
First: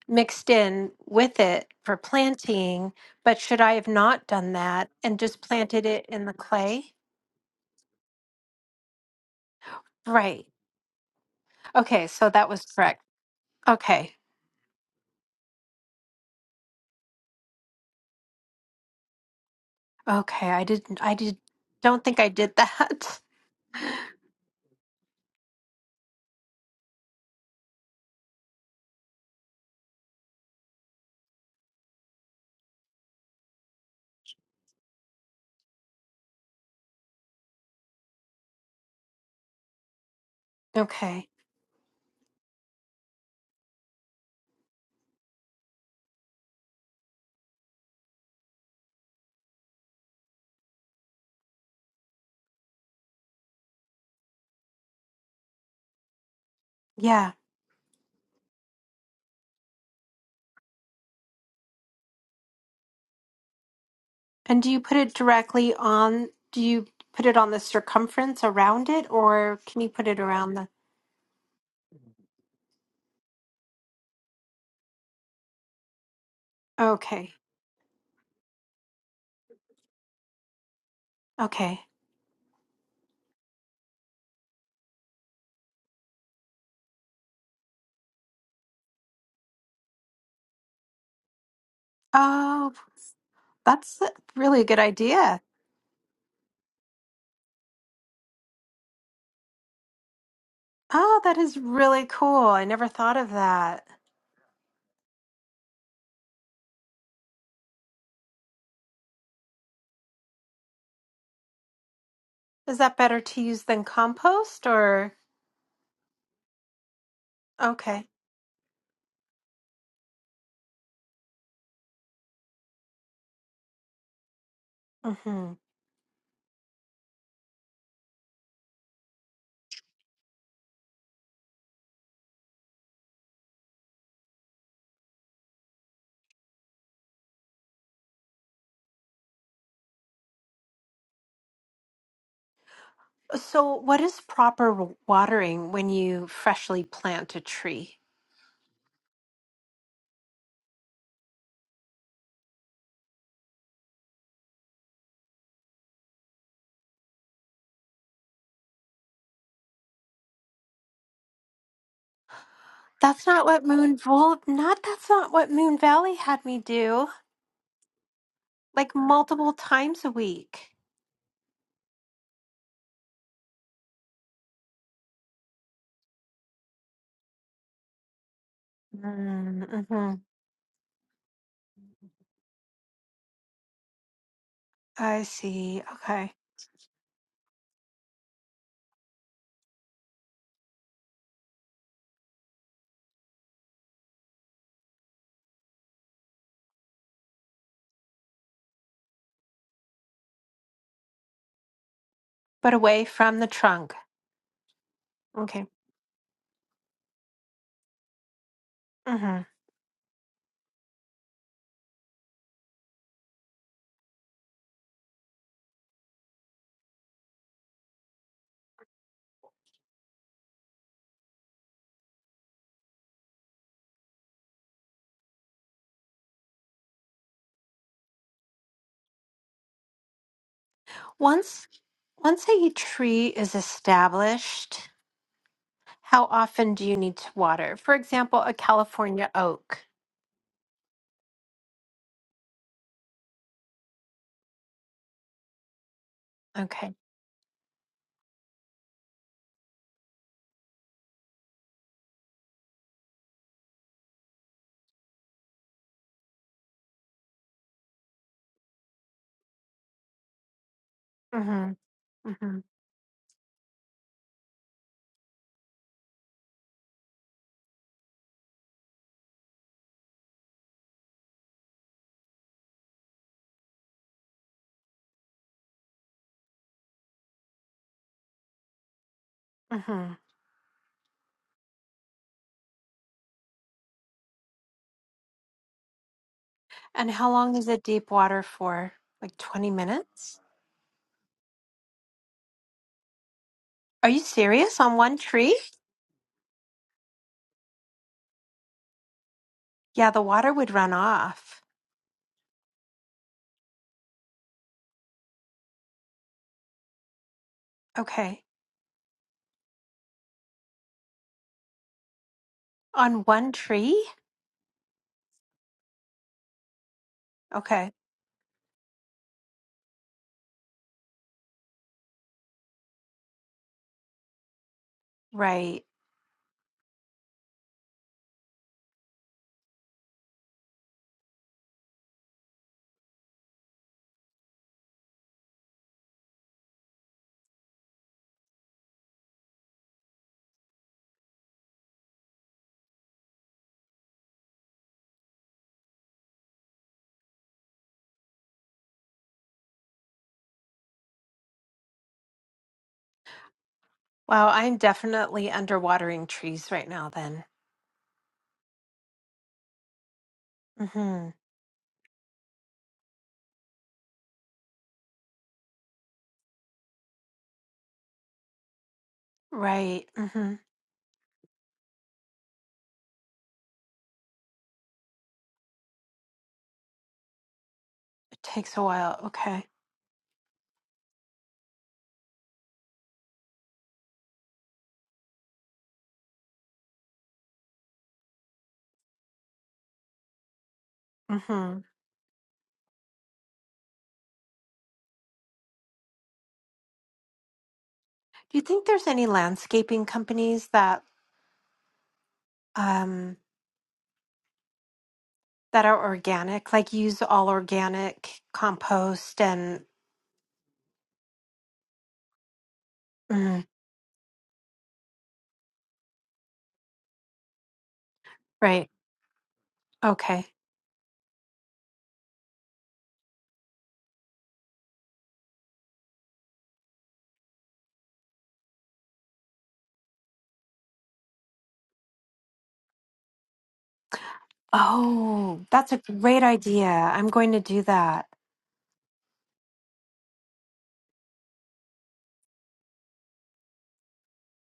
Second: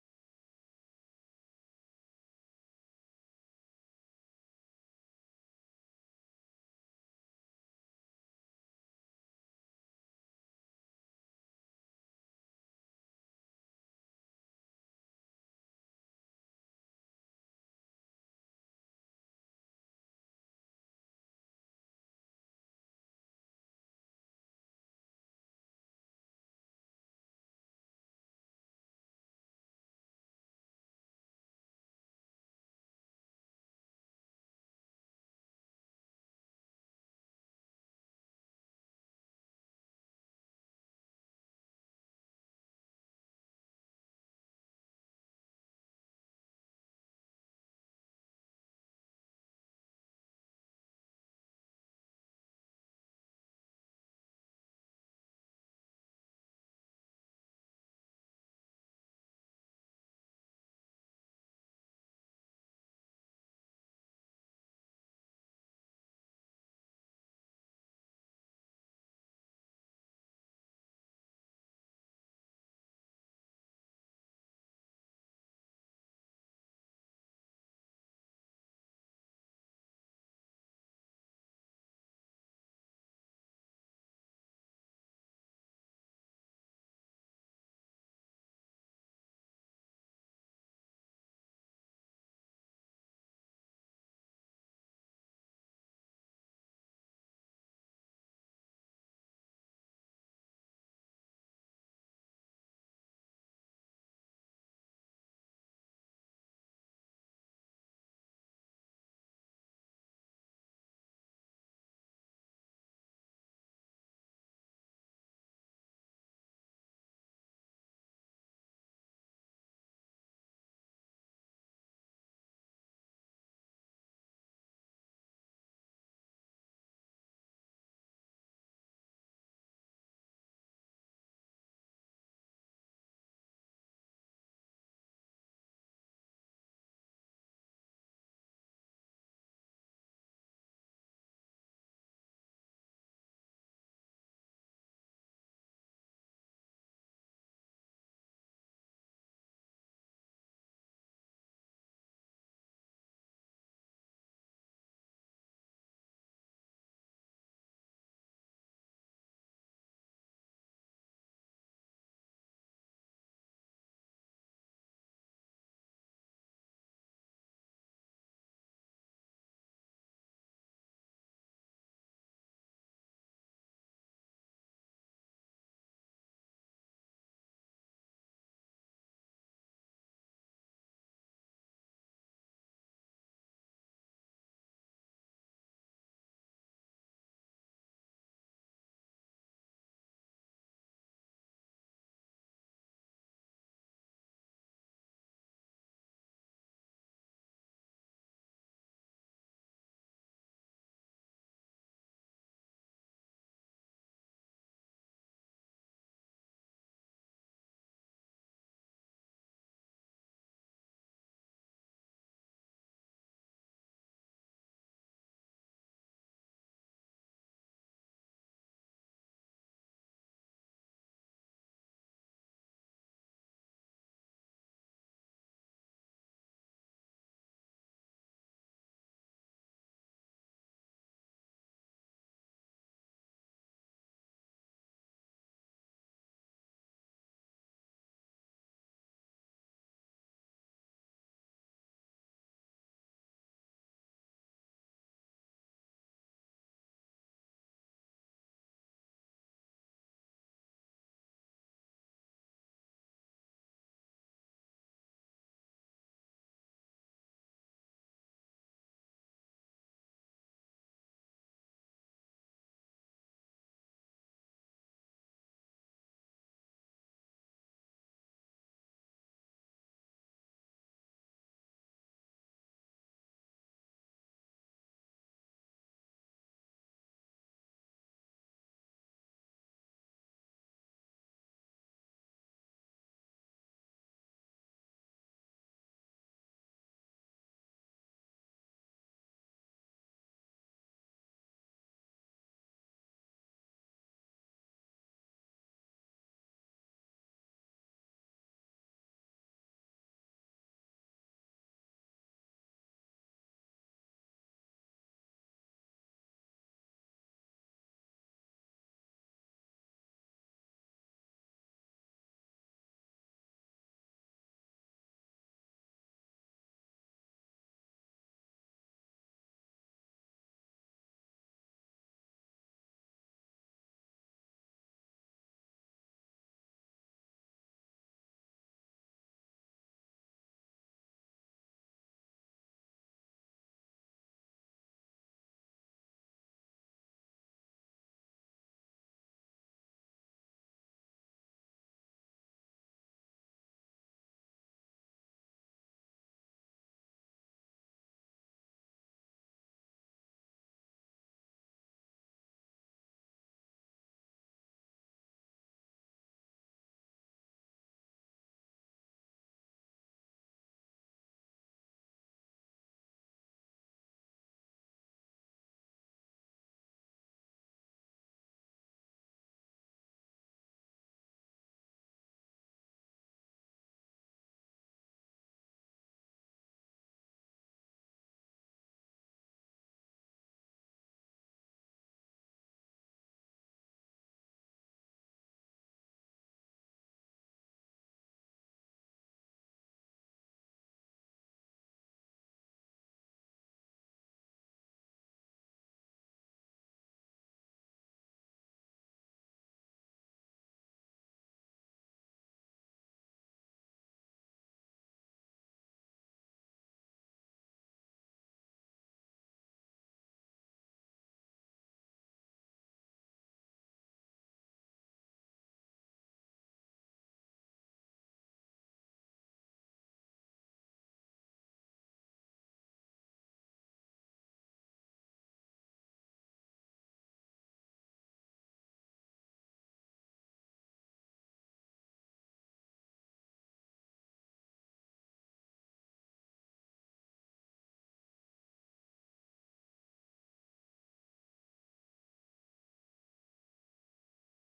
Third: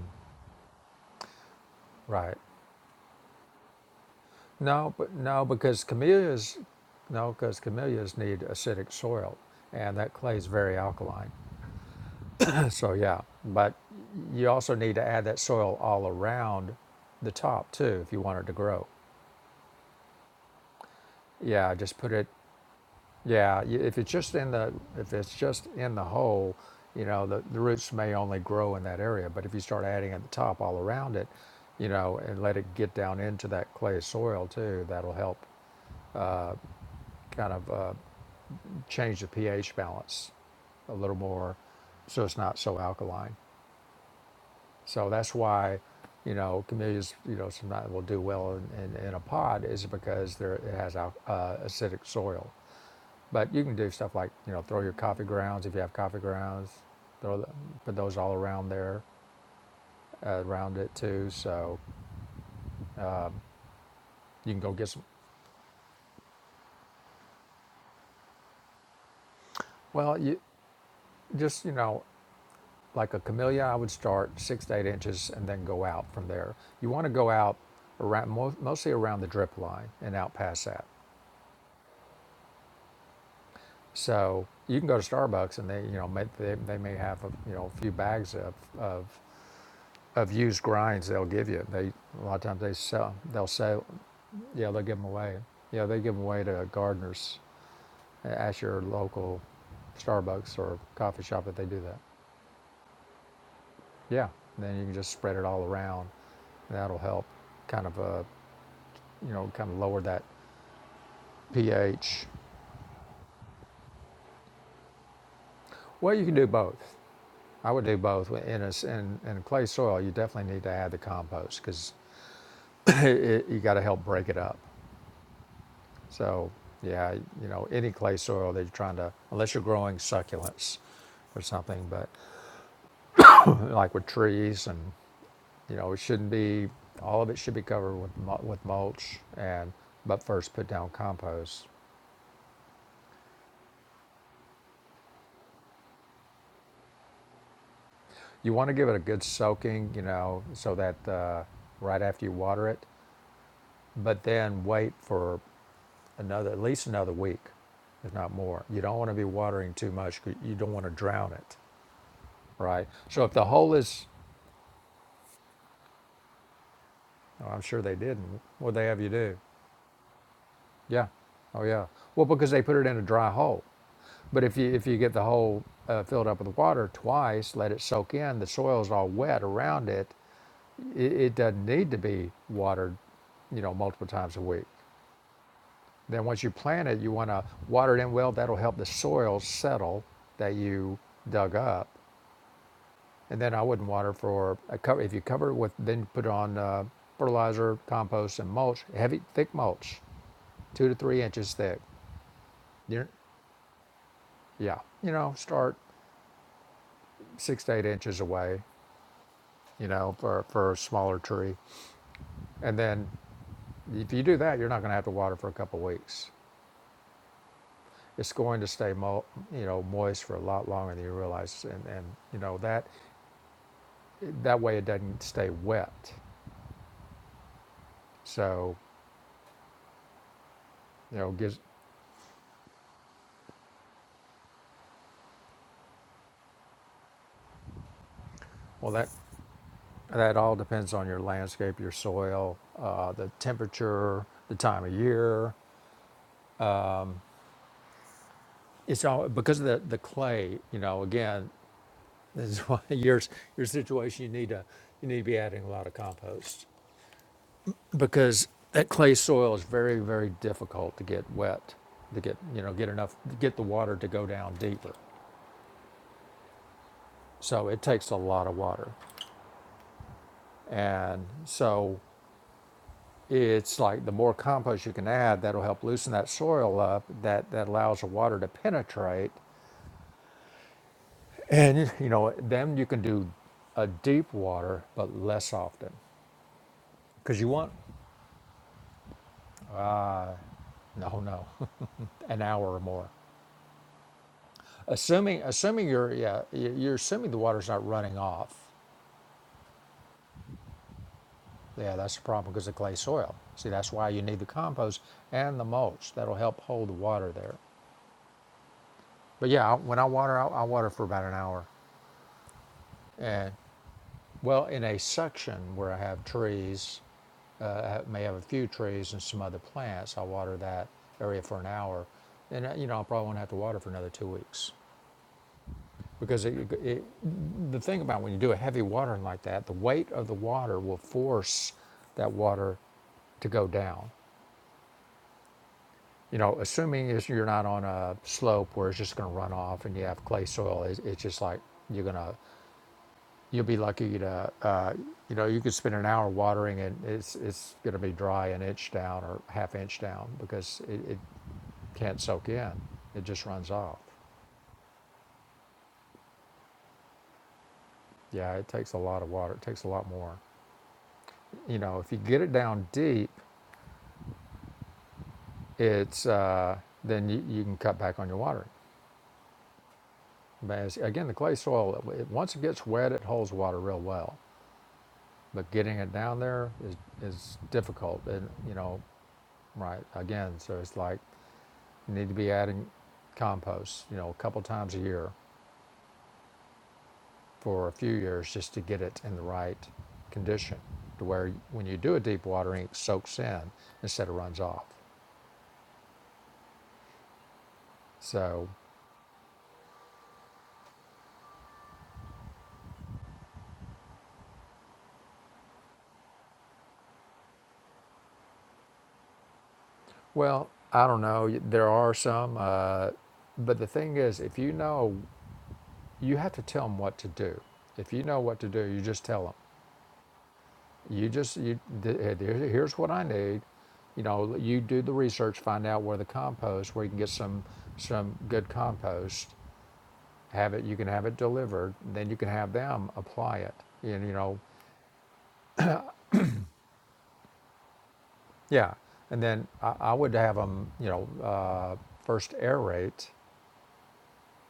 [SPEAKER 1] mixed in with it for
[SPEAKER 2] right
[SPEAKER 1] planting, but should I have not done that
[SPEAKER 2] No, but
[SPEAKER 1] and just
[SPEAKER 2] no, because
[SPEAKER 1] planted it in the
[SPEAKER 2] camellias,
[SPEAKER 1] clay?
[SPEAKER 2] no, because camellias need acidic soil, and that clay
[SPEAKER 1] Right.
[SPEAKER 2] is very alkaline.
[SPEAKER 1] Okay, so that was
[SPEAKER 2] so
[SPEAKER 1] correct.
[SPEAKER 2] yeah, but
[SPEAKER 1] Okay.
[SPEAKER 2] you also need to add that soil all around the top too if you want it to grow.
[SPEAKER 1] Okay, I didn't I did
[SPEAKER 2] Yeah, just
[SPEAKER 1] don't
[SPEAKER 2] put
[SPEAKER 1] think
[SPEAKER 2] it.
[SPEAKER 1] I did that.
[SPEAKER 2] Yeah, y- if it's just in the if it's just in the hole, you know the, the roots may only grow in that area. But if you start adding at the top all around it, you know, and let it get down into that clay soil too, that'll help kind of. Uh, change the pH balance a little
[SPEAKER 1] Okay.
[SPEAKER 2] more so it's not so alkaline. So that's why, you know, camellias, you know, sometimes will do well in, in, in a pod is because there, it has al- uh, acidic soil. But you can do stuff like, you know, throw your coffee grounds if you have coffee grounds,
[SPEAKER 1] Yeah.
[SPEAKER 2] throw the, put those all around there, uh, around it too. So you can
[SPEAKER 1] And do
[SPEAKER 2] go
[SPEAKER 1] you
[SPEAKER 2] get
[SPEAKER 1] put
[SPEAKER 2] some.
[SPEAKER 1] it directly on do you put it on the circumference around it or can you put
[SPEAKER 2] Well,
[SPEAKER 1] it
[SPEAKER 2] you
[SPEAKER 1] around the
[SPEAKER 2] just you know Like a camellia, I would start six to eight inches and then go out from there. You want to go
[SPEAKER 1] Okay.
[SPEAKER 2] out around, mostly around the drip line and out past that.
[SPEAKER 1] Okay.
[SPEAKER 2] So you can go to Starbucks and they, you know, may, they, they may have a, you know a few bags of, of of used grinds they'll give you. They a lot of times
[SPEAKER 1] Oh,
[SPEAKER 2] they sell they'll sell
[SPEAKER 1] That's a really
[SPEAKER 2] yeah
[SPEAKER 1] good
[SPEAKER 2] they'll give them away.
[SPEAKER 1] idea.
[SPEAKER 2] Yeah they give them away to gardeners at your local Starbucks or
[SPEAKER 1] Oh,
[SPEAKER 2] coffee
[SPEAKER 1] that
[SPEAKER 2] shop if
[SPEAKER 1] is
[SPEAKER 2] they do that.
[SPEAKER 1] really cool. I never thought of that.
[SPEAKER 2] Yeah, and then you can just spread it all around. And that'll help kind of uh, you know, kind of lower that pH.
[SPEAKER 1] Is that better to use than compost or?
[SPEAKER 2] Well, you can do both. I would do
[SPEAKER 1] Okay.
[SPEAKER 2] both. Well, In a in, in a clay soil, you definitely need to add the compost because you got to help break it up.
[SPEAKER 1] hmm
[SPEAKER 2] So, yeah, you know, any clay soil that you're trying to, unless you're growing succulents or something, but like with trees and, you know, it shouldn't be, all of it should be covered with, with mulch and, but first put down compost.
[SPEAKER 1] So, what is proper w- watering when you freshly plant a tree?
[SPEAKER 2] You want to give it a good soaking, you know, so that uh, right after you water it, but then wait for another at least another week if not more you don't want to be watering too much 'cause you don't want to drown it right so
[SPEAKER 1] That's
[SPEAKER 2] if the
[SPEAKER 1] not what
[SPEAKER 2] hole
[SPEAKER 1] Moon
[SPEAKER 2] is
[SPEAKER 1] Vol not that's not what Moon Valley had me do
[SPEAKER 2] oh, i'm sure they didn't what they
[SPEAKER 1] like
[SPEAKER 2] have you do
[SPEAKER 1] multiple times a week.
[SPEAKER 2] yeah oh yeah well because they put it in a dry hole but if you if you get the hole uh, filled up with water twice let it soak in the soil's all wet
[SPEAKER 1] Mm,
[SPEAKER 2] around
[SPEAKER 1] Mm-hmm.
[SPEAKER 2] it, it it doesn't need to be watered you know multiple times a week
[SPEAKER 1] I see.
[SPEAKER 2] Then
[SPEAKER 1] Okay.
[SPEAKER 2] once you plant it, you want to water it in well. That'll help the soil settle that you dug up. And then I wouldn't water for a cover. If you cover it with, then put on uh, fertilizer, compost, and mulch, heavy, thick mulch, two to three inches thick.
[SPEAKER 1] But away
[SPEAKER 2] You're,
[SPEAKER 1] from the trunk.
[SPEAKER 2] yeah, you know,
[SPEAKER 1] Okay.
[SPEAKER 2] start six to eight inches away,
[SPEAKER 1] Mm-hmm.
[SPEAKER 2] you know, for, for a smaller tree. And then if you do that, you're not going to have to water for a couple weeks it's going to stay mo- you know moist for a lot longer than you realize and, and you know that That way it doesn't stay wet. So, you know, gives,
[SPEAKER 1] Once once a tree is established, how often do you need to water? For example, a
[SPEAKER 2] well, that,
[SPEAKER 1] California oak.
[SPEAKER 2] that all depends on your landscape, your soil, uh, the temperature, the time of year.
[SPEAKER 1] Okay.
[SPEAKER 2] It's all because of the, the clay, you know, again, this is why your, your situation, you need to, you need to be adding a lot of compost because that clay soil is very, very difficult to get wet,
[SPEAKER 1] Mhm.
[SPEAKER 2] to get, you
[SPEAKER 1] Mhm.
[SPEAKER 2] know, get enough, get the water to go down deeper. So it takes a lot of water. And so it's like the more compost you can add, that'll help loosen that soil up. That that allows the water to penetrate,
[SPEAKER 1] Mhm.
[SPEAKER 2] and you know then you can do a deep water, but less often,
[SPEAKER 1] And how
[SPEAKER 2] because you
[SPEAKER 1] long is
[SPEAKER 2] want
[SPEAKER 1] it deep water for? Like 20 minutes?
[SPEAKER 2] no no an hour or more.
[SPEAKER 1] Are you serious on one
[SPEAKER 2] Assuming
[SPEAKER 1] tree?
[SPEAKER 2] assuming you're yeah you- are assuming the water's not running off.
[SPEAKER 1] Yeah, the water would run off.
[SPEAKER 2] Yeah, that's the problem because of clay soil. See, that's why you need the compost and the mulch. That'll help hold the water there.
[SPEAKER 1] Okay.
[SPEAKER 2] But yeah, I- when I water, I, I water for about an hour,
[SPEAKER 1] On one
[SPEAKER 2] and
[SPEAKER 1] tree?
[SPEAKER 2] Well, in a section where I have trees,
[SPEAKER 1] Okay.
[SPEAKER 2] uh, I may have a few trees and some other plants, I'll water that area for an hour. And, uh, you know, I probably won't have to water for another two weeks.
[SPEAKER 1] Right.
[SPEAKER 2] Because it, it, the thing about when you do a heavy watering like that, the weight of the water will force that water to go down. You know, assuming is you're not on a slope where it's just going to run off and you have clay soil, it's, it's just like you're going to You'll be lucky to, uh, you know, you could spend an hour watering and it's it's going to be dry an inch down or half inch down because it, it can't soak in. It just runs off.
[SPEAKER 1] Wow, I'm definitely underwatering trees right now then.
[SPEAKER 2] Yeah, it takes a lot of water. It takes a lot more.
[SPEAKER 1] Mhm.
[SPEAKER 2] You know, if you get it down deep, it's uh, then you, you can cut back on your watering.
[SPEAKER 1] Right. Mhm.
[SPEAKER 2] But as, again, the clay soil, it, once it gets wet, it holds water real well. But getting it down there is is difficult,
[SPEAKER 1] It
[SPEAKER 2] and you
[SPEAKER 1] takes a
[SPEAKER 2] know,
[SPEAKER 1] while. Okay.
[SPEAKER 2] right? Again, so it's like You need to be adding compost, you know, a couple times a year for a few years just to get it in the right condition to where
[SPEAKER 1] Mhm.
[SPEAKER 2] when you do a deep watering, it soaks in instead of runs off.
[SPEAKER 1] Do you
[SPEAKER 2] So,
[SPEAKER 1] think there's any landscaping companies that um, that are organic, like use all organic compost and
[SPEAKER 2] well, I don't know. There are some, uh,
[SPEAKER 1] mm,
[SPEAKER 2] but the thing is, if you know, you have to tell them what to do. If you know what to do,
[SPEAKER 1] right?
[SPEAKER 2] you just tell them.
[SPEAKER 1] Okay.
[SPEAKER 2] You just you here's what I need. You know, you do the research, find out where the compost, where you can get some some good compost, have it, you can have it delivered, then you can have them apply it. And, you know,
[SPEAKER 1] Oh, that's a great idea. I'm going to do that.
[SPEAKER 2] yeah. And then I, I would have them, you know, uh, first aerate.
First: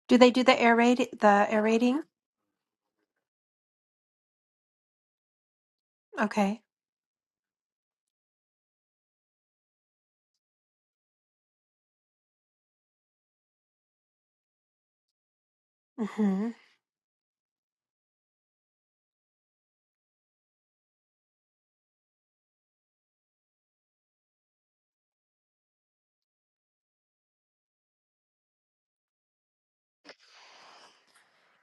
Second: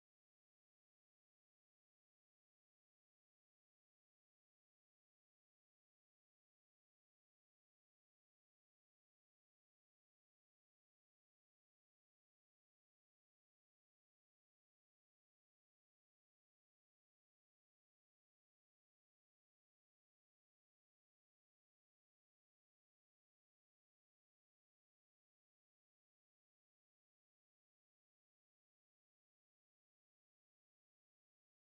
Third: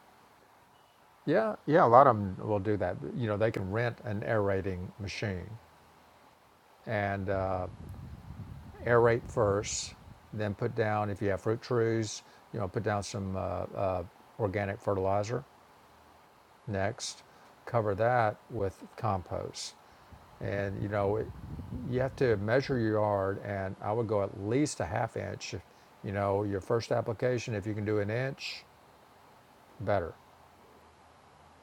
[SPEAKER 1] Do they do the aerate the
[SPEAKER 2] Yeah, yeah, a
[SPEAKER 1] aerating?
[SPEAKER 2] lot of them will do that. You know, they can rent an aerating machine
[SPEAKER 1] Okay.
[SPEAKER 2] and uh, aerate first, then put down, if you have fruit trees, you know, put down some uh, uh, organic fertilizer
[SPEAKER 1] Mm-hmm.
[SPEAKER 2] next cover that with compost and you know it, you have to measure your yard and i would go at least a half inch you know your first application if you can do an inch better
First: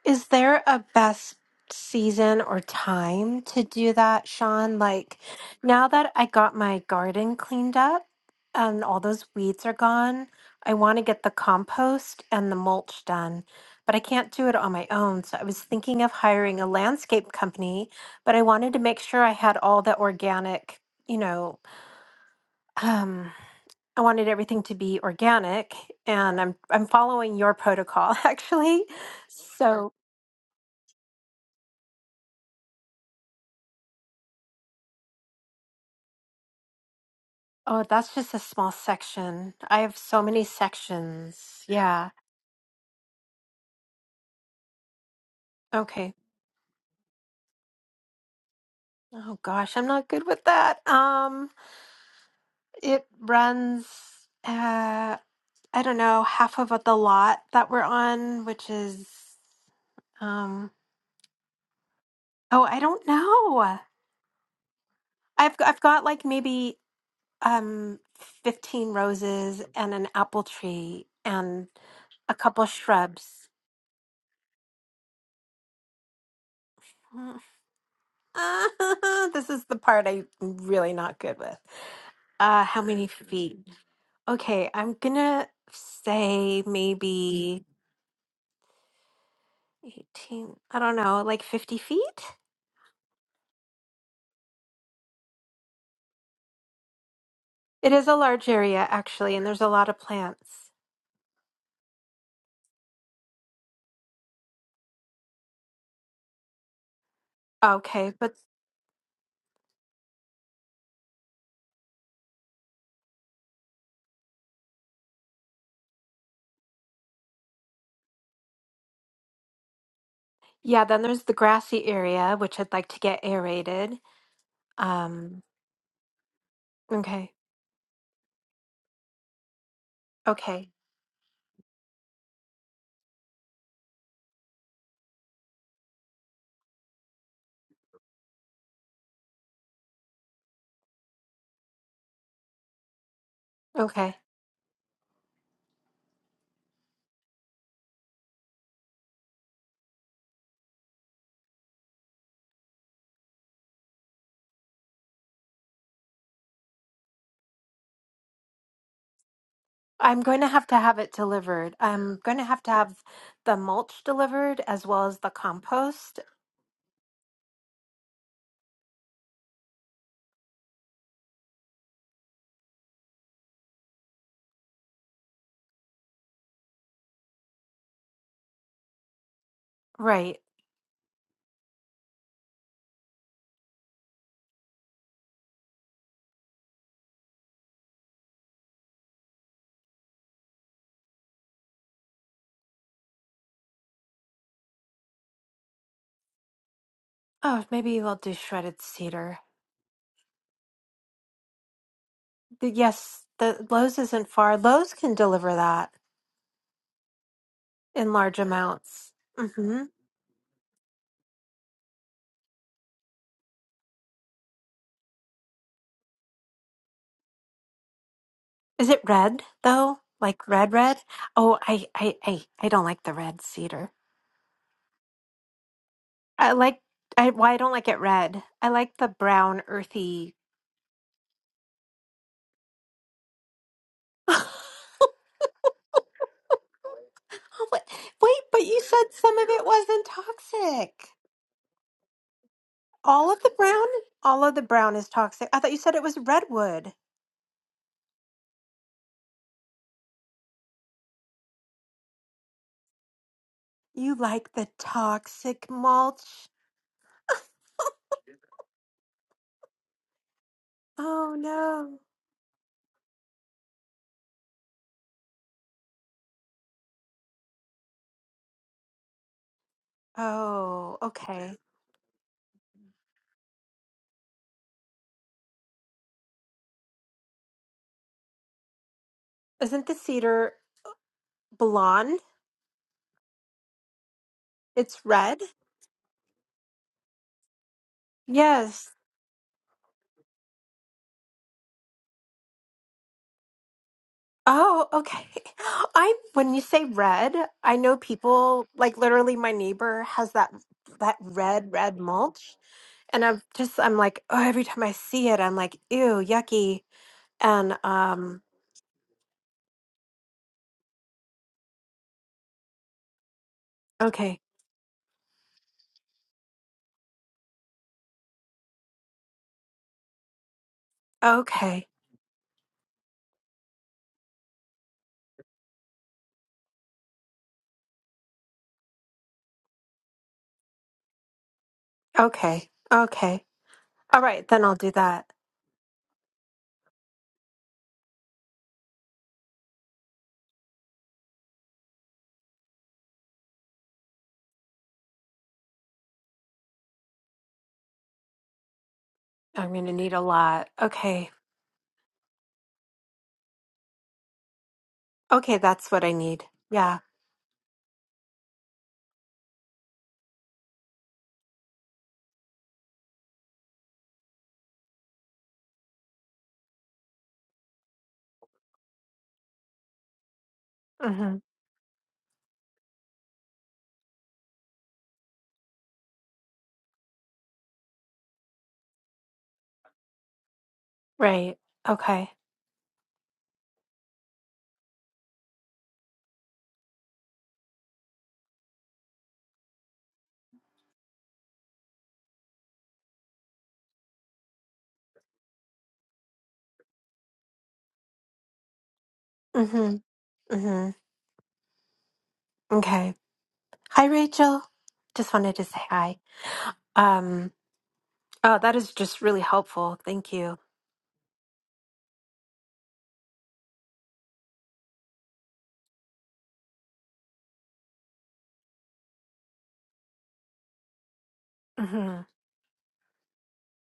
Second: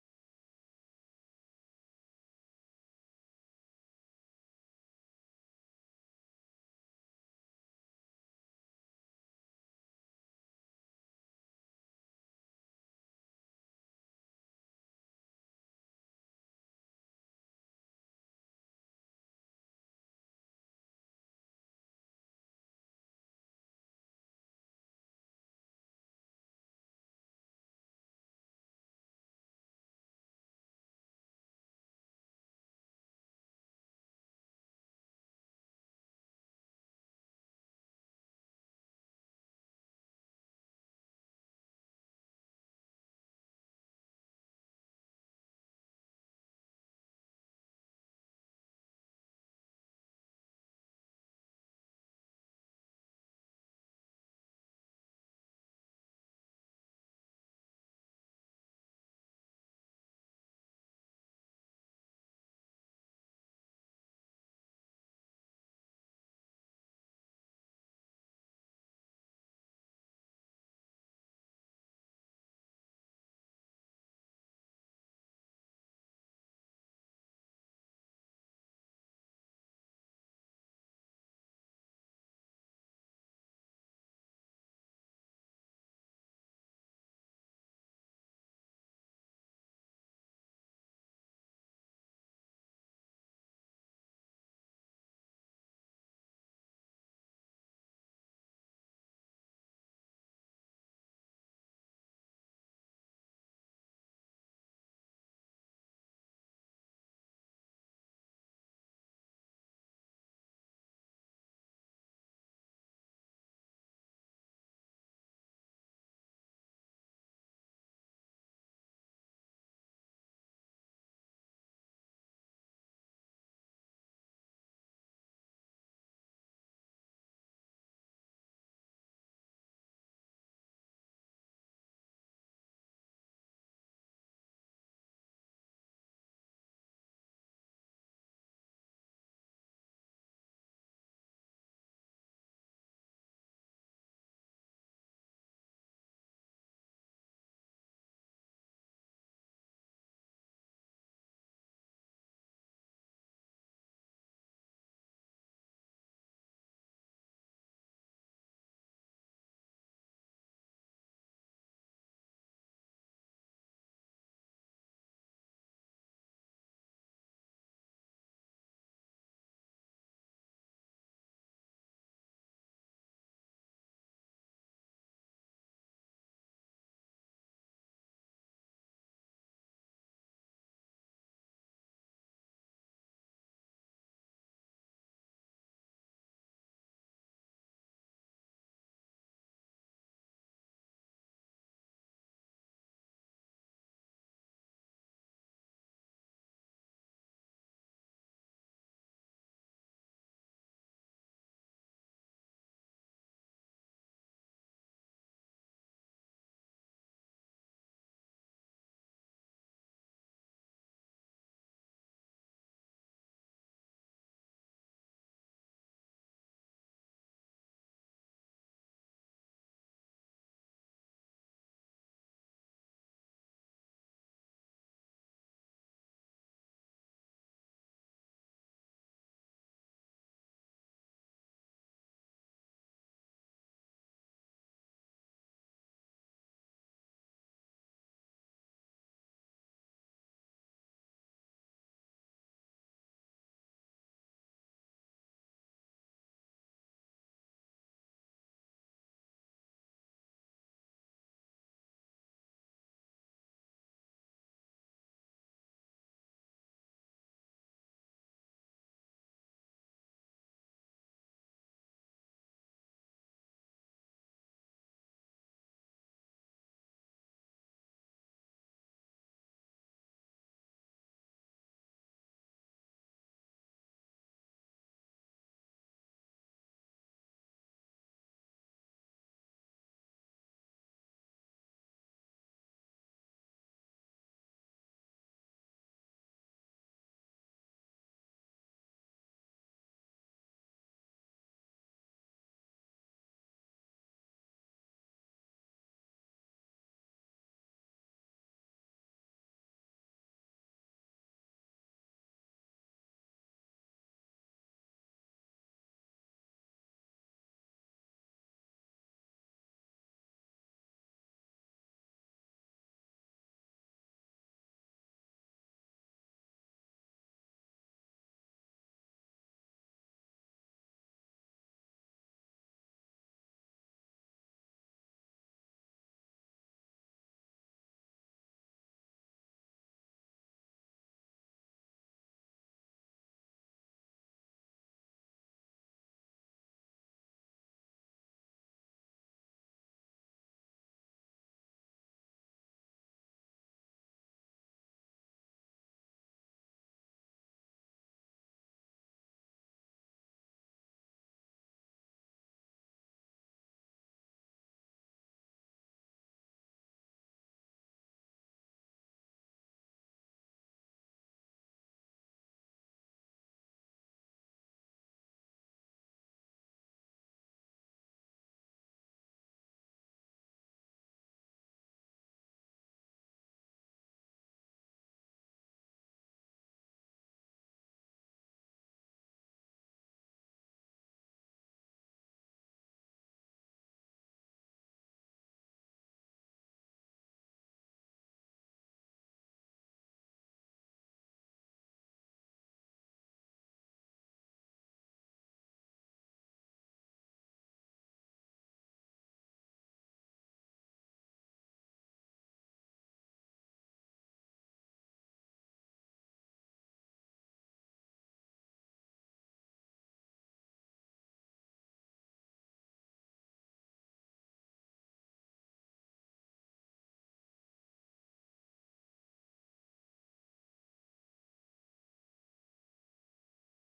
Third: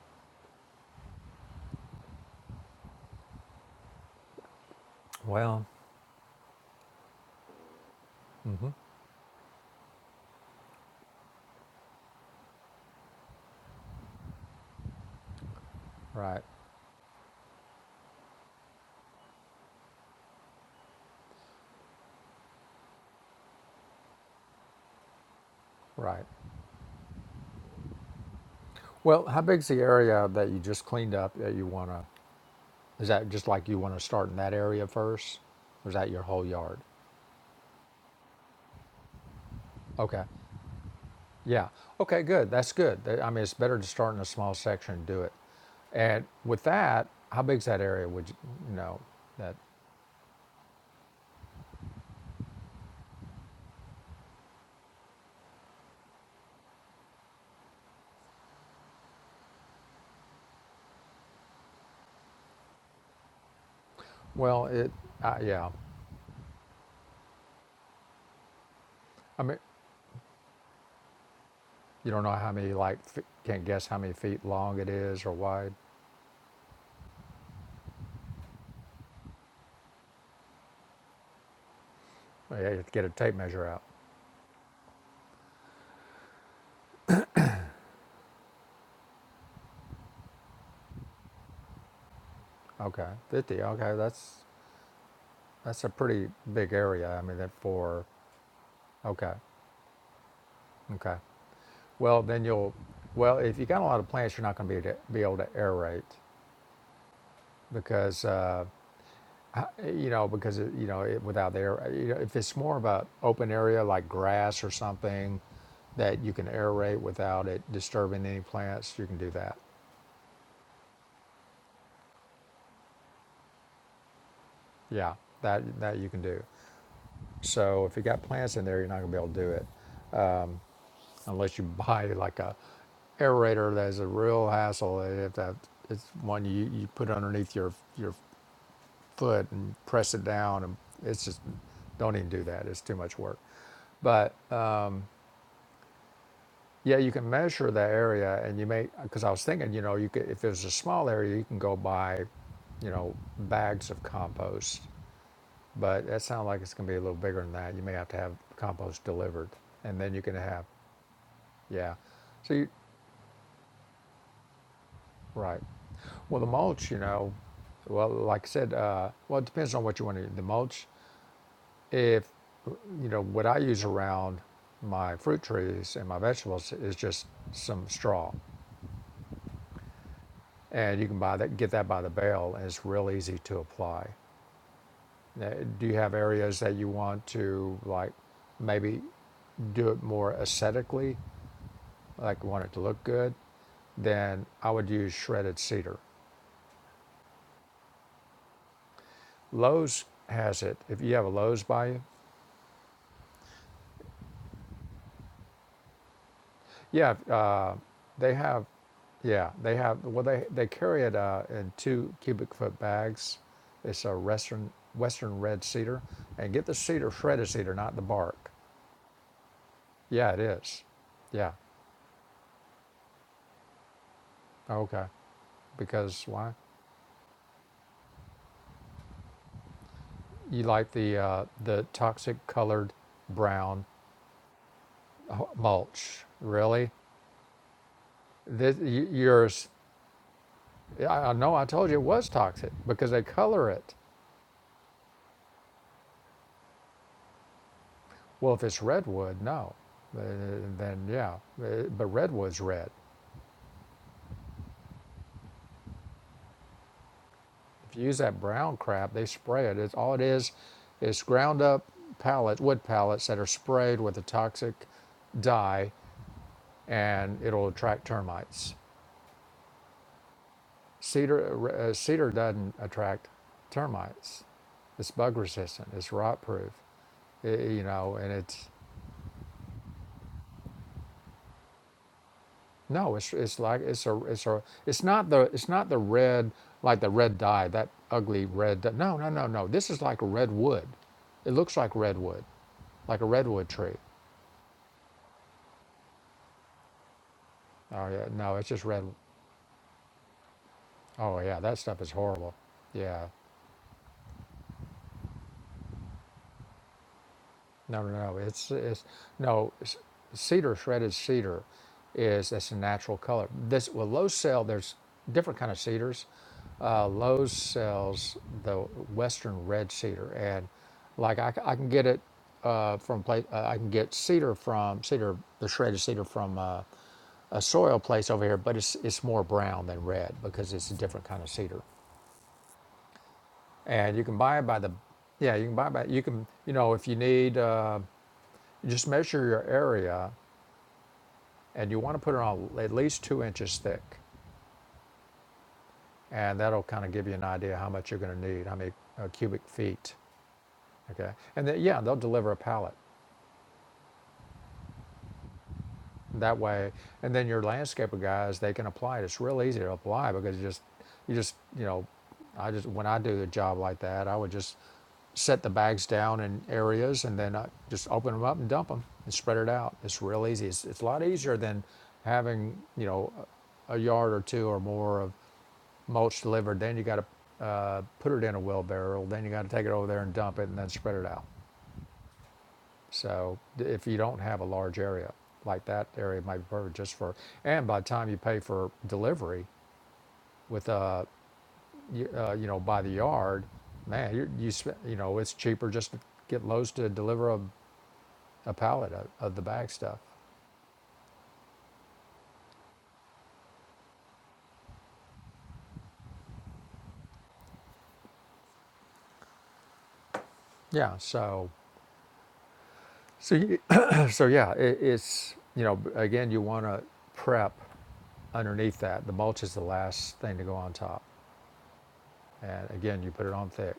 [SPEAKER 1] Is there a best season or time to do that, Sean? Like
[SPEAKER 2] Well,
[SPEAKER 1] now that I got my garden cleaned up
[SPEAKER 2] mm-hmm.
[SPEAKER 1] and all those weeds are gone, I want to get the compost and the mulch done, but I can't do it on my own. So I was thinking of
[SPEAKER 2] right
[SPEAKER 1] hiring a landscape company, but I wanted to make sure I had all the organic, you know, um, I wanted everything to be organic,
[SPEAKER 2] right
[SPEAKER 1] and I'm I'm following your protocol actually.
[SPEAKER 2] well how big's the
[SPEAKER 1] So
[SPEAKER 2] area that you just cleaned up that you want to is that just like you want to start in that area first or is that your whole yard
[SPEAKER 1] Oh, that's just a small section. I have so
[SPEAKER 2] okay
[SPEAKER 1] many sections.
[SPEAKER 2] Yeah.
[SPEAKER 1] Yeah.
[SPEAKER 2] Okay, good. That's good. That- I mean, it's better to start in a small section and do it.
[SPEAKER 1] Okay.
[SPEAKER 2] And with that, how big's that area? Would you, you know
[SPEAKER 1] Oh
[SPEAKER 2] that?
[SPEAKER 1] gosh, I'm not good with that. Um, it runs uh I don't know, half of the lot that we're on, which is um oh, I don't know.
[SPEAKER 2] Well, it. Uh,
[SPEAKER 1] I've
[SPEAKER 2] yeah.
[SPEAKER 1] I've got like maybe um 15
[SPEAKER 2] I mean,
[SPEAKER 1] roses and an apple tree and
[SPEAKER 2] you don't know
[SPEAKER 1] a
[SPEAKER 2] how
[SPEAKER 1] couple
[SPEAKER 2] many like f-
[SPEAKER 1] shrubs.
[SPEAKER 2] can't guess how many feet long it is or wide.
[SPEAKER 1] this is the part I'm really not good with.
[SPEAKER 2] Well,
[SPEAKER 1] Uh,
[SPEAKER 2] Yeah, you
[SPEAKER 1] how
[SPEAKER 2] have to get
[SPEAKER 1] many
[SPEAKER 2] a tape measure
[SPEAKER 1] feet?
[SPEAKER 2] out.
[SPEAKER 1] Okay, I'm gonna say maybe 18, I don't know, like 50 feet?
[SPEAKER 2] Okay, fifty. Okay, that's that's a pretty big area. I mean, that
[SPEAKER 1] It
[SPEAKER 2] for
[SPEAKER 1] is a large area,
[SPEAKER 2] okay,
[SPEAKER 1] actually, and there's a lot of plants.
[SPEAKER 2] okay. Well, then you'll. Well, if you got a lot of plants, you're not going to be to be able to aerate
[SPEAKER 1] Okay,
[SPEAKER 2] because.
[SPEAKER 1] but
[SPEAKER 2] Uh, I- you know, because it, you know, it, without air, you know, if it's more of a open area like grass or something that you can aerate without it disturbing any plants, you can do that.
[SPEAKER 1] yeah, then there's the grassy area, which I'd like to get aerated.
[SPEAKER 2] Yeah,
[SPEAKER 1] Um,
[SPEAKER 2] that that you can do.
[SPEAKER 1] okay,
[SPEAKER 2] So if you got plants in there, you're not gonna be able to do it
[SPEAKER 1] okay,
[SPEAKER 2] unless you buy like a aerator that's a real hassle. And If that it's one you you put underneath your your foot and press it down, and it's just don't even do that. It's too much work.
[SPEAKER 1] okay.
[SPEAKER 2] But uh, Yeah, you can measure that area, and you may because I was thinking, you know, you could if there's a small area, you can go buy, you know, bags of compost. But that sounds like it's going to be a little bigger than that. You may have to have compost delivered, and then
[SPEAKER 1] I'm
[SPEAKER 2] you can
[SPEAKER 1] going to
[SPEAKER 2] have,
[SPEAKER 1] have to have it delivered.
[SPEAKER 2] yeah.
[SPEAKER 1] I'm going to
[SPEAKER 2] So
[SPEAKER 1] have
[SPEAKER 2] you,
[SPEAKER 1] to have the mulch delivered as well as the
[SPEAKER 2] right.
[SPEAKER 1] compost.
[SPEAKER 2] Well, the mulch, you know, well, like I said, uh, well, it depends on what you want to. The mulch, if you know what I use around my fruit trees and my vegetables is just some straw
[SPEAKER 1] Right.
[SPEAKER 2] and you can buy that, get that by the bale, and it's real easy to apply. Now, do you have areas that you want to like maybe do it more aesthetically, like you want it to look good? Then I would use shredded cedar.
[SPEAKER 1] Oh, maybe we'll do shredded cedar.
[SPEAKER 2] Lowe's has it. If you have a Lowe's by you,
[SPEAKER 1] The- Yes, the Lowe's isn't far. Lowe's can deliver that
[SPEAKER 2] yeah, uh,
[SPEAKER 1] in
[SPEAKER 2] they
[SPEAKER 1] large
[SPEAKER 2] have,
[SPEAKER 1] amounts.
[SPEAKER 2] yeah, they
[SPEAKER 1] hmm
[SPEAKER 2] have. Well, they they carry it uh, in two cubic foot bags. It's a western western red cedar, and get the cedar shredded cedar, not the bark.
[SPEAKER 1] Is it red though?
[SPEAKER 2] Yeah, it
[SPEAKER 1] Like red,
[SPEAKER 2] is.
[SPEAKER 1] red?
[SPEAKER 2] Yeah.
[SPEAKER 1] Oh, I, I, I, I don't like the red cedar.
[SPEAKER 2] Oh, Okay. Because why?
[SPEAKER 1] I like. I why I don't like it red. I like the brown, earthy.
[SPEAKER 2] You like the uh, the toxic colored brown mulch? Really?
[SPEAKER 1] Oh, what- Wait, but
[SPEAKER 2] This,
[SPEAKER 1] you
[SPEAKER 2] y-
[SPEAKER 1] said some of it
[SPEAKER 2] yours?
[SPEAKER 1] wasn't toxic.
[SPEAKER 2] I I know. I told you it was toxic because they
[SPEAKER 1] All of the
[SPEAKER 2] color
[SPEAKER 1] brown,
[SPEAKER 2] it.
[SPEAKER 1] all of the brown is toxic. I thought you said it was redwood.
[SPEAKER 2] Well, if it's redwood, no. Uh, then yeah. Uh, But redwood's red.
[SPEAKER 1] You like the toxic mulch.
[SPEAKER 2] If you use that brown crap, they spray it. It's all it is. is
[SPEAKER 1] Oh
[SPEAKER 2] ground up
[SPEAKER 1] no.
[SPEAKER 2] pallets, wood pallets that are sprayed with a toxic dye, and it'll attract termites.
[SPEAKER 1] Oh, okay.
[SPEAKER 2] Cedar, uh, cedar doesn't attract termites. It's bug resistant. It's rot proof. I- you know, and it's
[SPEAKER 1] Isn't the cedar blonde?
[SPEAKER 2] no, it's it's like it's a it's a
[SPEAKER 1] It's
[SPEAKER 2] it's not
[SPEAKER 1] red?
[SPEAKER 2] the it's not the red like the red dye that ugly red.
[SPEAKER 1] Yes.
[SPEAKER 2] Dye. No, no, no, no. This is like a red wood. It looks like redwood, like a redwood tree.
[SPEAKER 1] Oh, okay. I when you say red, I know
[SPEAKER 2] Oh yeah, no,
[SPEAKER 1] people
[SPEAKER 2] it's just
[SPEAKER 1] like
[SPEAKER 2] red.
[SPEAKER 1] literally my neighbor has that that
[SPEAKER 2] Oh yeah,
[SPEAKER 1] red
[SPEAKER 2] that
[SPEAKER 1] red
[SPEAKER 2] stuff is horrible.
[SPEAKER 1] mulch and
[SPEAKER 2] Yeah,
[SPEAKER 1] I'm just I'm like, oh, every time I see it, I'm like, ew, yucky. And
[SPEAKER 2] No, no, no.
[SPEAKER 1] um
[SPEAKER 2] It's it's no s- cedar shredded cedar is that's a natural color. This well, Lowe's
[SPEAKER 1] okay.
[SPEAKER 2] sell there's different kind of cedars. Uh, Lowe's sells the Western red cedar, and like I, c- I can
[SPEAKER 1] Okay.
[SPEAKER 2] get it uh, from place. Uh, I can get cedar from cedar the shredded cedar from uh, a soil place over here, but it's it's more brown than red because it's a different kind of cedar,
[SPEAKER 1] Okay. Okay.
[SPEAKER 2] and
[SPEAKER 1] All
[SPEAKER 2] you can
[SPEAKER 1] right,
[SPEAKER 2] buy
[SPEAKER 1] then
[SPEAKER 2] it
[SPEAKER 1] I'll
[SPEAKER 2] by
[SPEAKER 1] do
[SPEAKER 2] the
[SPEAKER 1] that.
[SPEAKER 2] yeah you can buy it by you can you know if you need. Uh, just measure your area and you want to put it on at least two inches thick. And that'll kind of give you an idea how much you're going to need, how many uh, cubic
[SPEAKER 1] I'm going to need
[SPEAKER 2] feet.
[SPEAKER 1] a lot. Okay.
[SPEAKER 2] Okay. And then, yeah, they'll deliver a pallet.
[SPEAKER 1] Okay, that's what I need.
[SPEAKER 2] that way.
[SPEAKER 1] Yeah.
[SPEAKER 2] And then your landscaper guys, they can apply it. It's real easy to apply because you just, you just, you know, I just when I do the job like that, I would just set the bags down in areas and then I just open them up and dump them and spread it out. It's real easy. It's, it's a lot
[SPEAKER 1] Mhm.
[SPEAKER 2] easier than having you know a yard or two or more of mulch delivered. Then you got to uh, put it in a wheelbarrow. Then you got to take it over there and dump it and then spread it out.
[SPEAKER 1] Right. Okay.
[SPEAKER 2] So if you don't have a large area, like that area might be perfect just for, and by the time you pay for delivery with, uh, you, uh, you know, by the yard, man, you, you, sp- you know, it's cheaper just to get Lowe's to deliver a, a pallet of, of the bag
[SPEAKER 1] Mm-hmm.
[SPEAKER 2] stuff.
[SPEAKER 1] Mm-hmm. Okay. Hi, Rachel. Just wanted to say hi. Um, oh, that is just really helpful. Thank you.
[SPEAKER 2] Yeah. So, so, you, so yeah, it, it's, you know, again, you want to prep underneath that. The mulch is the last thing to go on top.
[SPEAKER 1] Mm-hmm.
[SPEAKER 2] And again, you put it on thick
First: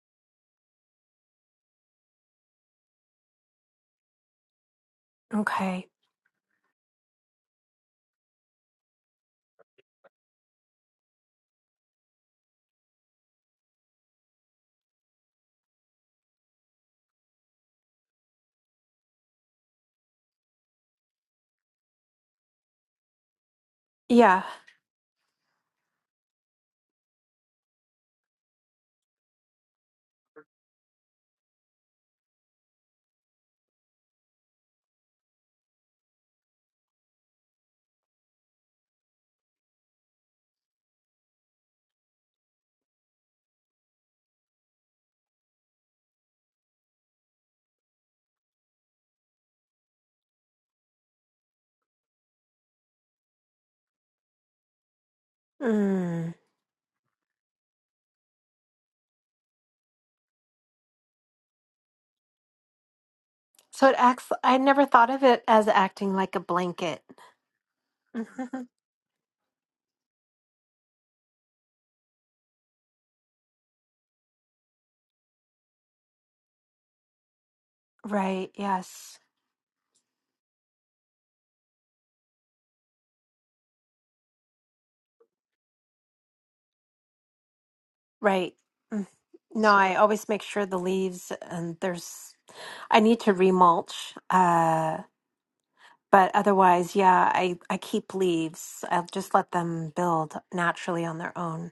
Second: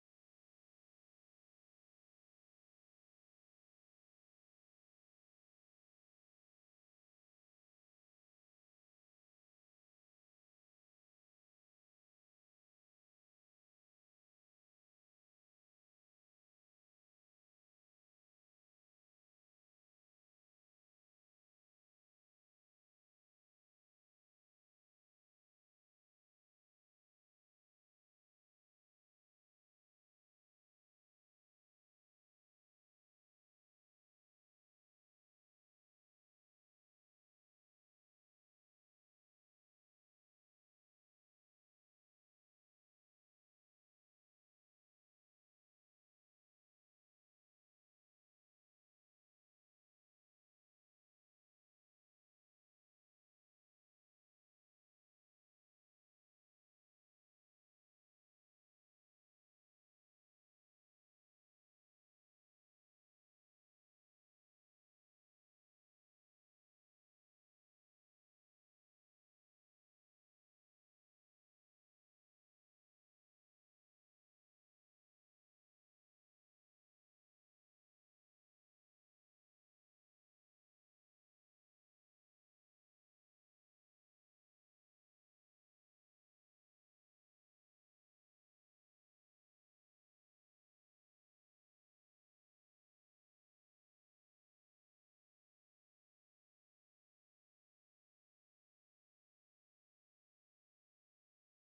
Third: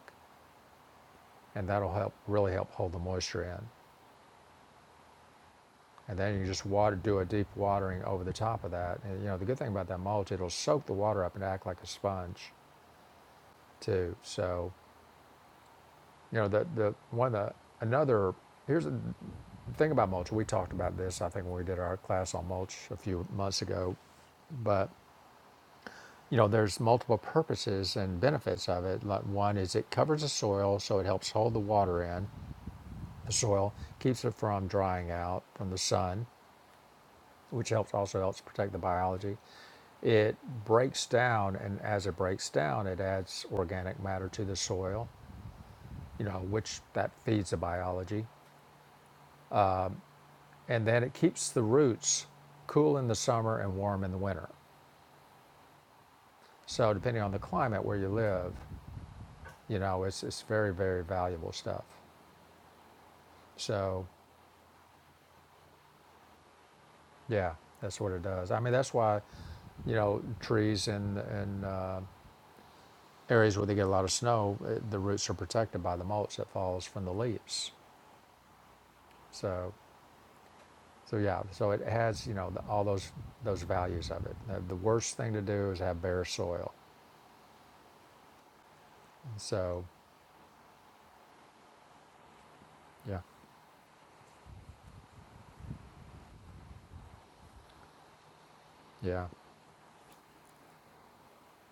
[SPEAKER 2] and that'll help, really help hold the moisture in.
[SPEAKER 1] Okay.
[SPEAKER 2] And then you just water, do a deep watering over the top of that. And you know, the good thing about that mulch, it'll soak the water up and act like a sponge too. So, you know, the, the one the, another, here's the thing about mulch. We talked about this, I think, when we did our class on mulch a few months ago.
[SPEAKER 1] Yeah.
[SPEAKER 2] But, you know, there's multiple purposes and benefits of it. Like one is it covers the soil, so it helps hold the water in the soil, keeps it from drying out from the sun, which helps also helps protect the biology. It breaks down, and as it breaks down, it adds organic matter to the soil, you know, which that feeds the biology. And then it keeps the roots cool in the summer and warm in the winter.
[SPEAKER 1] Mm.
[SPEAKER 2] So, depending on the climate where you live, you know, it's, it's very, very valuable stuff.
[SPEAKER 1] So it
[SPEAKER 2] So,
[SPEAKER 1] acts, I never thought of it as acting like a blanket.
[SPEAKER 2] yeah, that's what it
[SPEAKER 1] hmm
[SPEAKER 2] does. I mean, that's why you know, trees in, in uh, areas where they get a lot of snow, uh, the roots are protected by the mulch that falls from the leaves.
[SPEAKER 1] Right. Yes.
[SPEAKER 2] So So yeah, so it has you know the, all those those values of it. The, the worst thing to do is have bare soil.
[SPEAKER 1] Right. Mm. No,
[SPEAKER 2] So
[SPEAKER 1] I always make sure the leaves and there's, I need
[SPEAKER 2] yeah,
[SPEAKER 1] to remulch. Uh, but otherwise, yeah, I, I keep leaves. I'll
[SPEAKER 2] yeah,
[SPEAKER 1] just let them build naturally on their own.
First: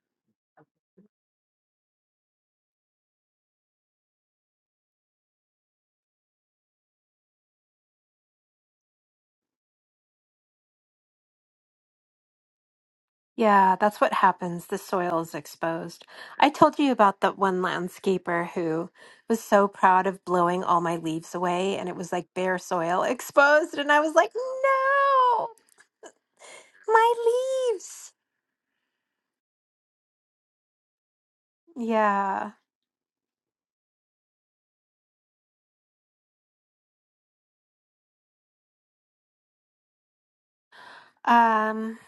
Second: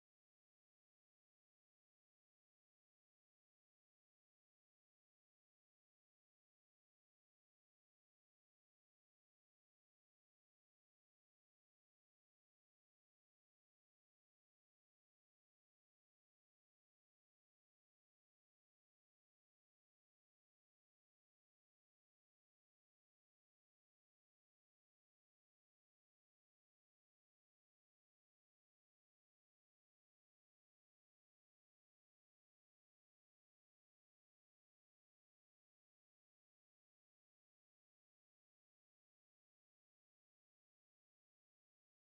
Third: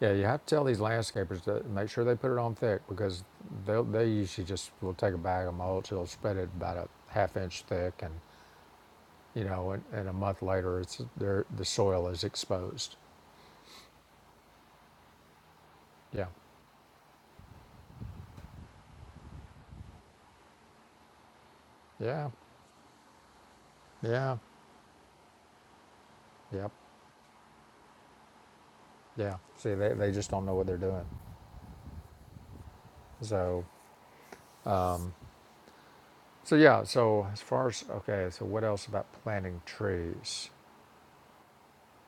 [SPEAKER 2] yeah. You have to tell these landscapers to make sure they put it on thick because they they usually just will take a bag of mulch, they'll spread it about a half inch thick, and you know, and, and a month later, it's there the soil is exposed.
[SPEAKER 1] Yeah, that's what happens. The soil is exposed.
[SPEAKER 2] Yeah,
[SPEAKER 1] I told you about that one landscaper who was so proud of blowing all my leaves away, and it was like
[SPEAKER 2] yeah,
[SPEAKER 1] bare soil exposed. And I was like,
[SPEAKER 2] yeah,
[SPEAKER 1] no,
[SPEAKER 2] yep,
[SPEAKER 1] my leaves.
[SPEAKER 2] yeah. See, they they just don't know what they're doing.
[SPEAKER 1] Yeah.
[SPEAKER 2] So um, So yeah, so as far as okay, so what else about planting trees,
[SPEAKER 1] Um,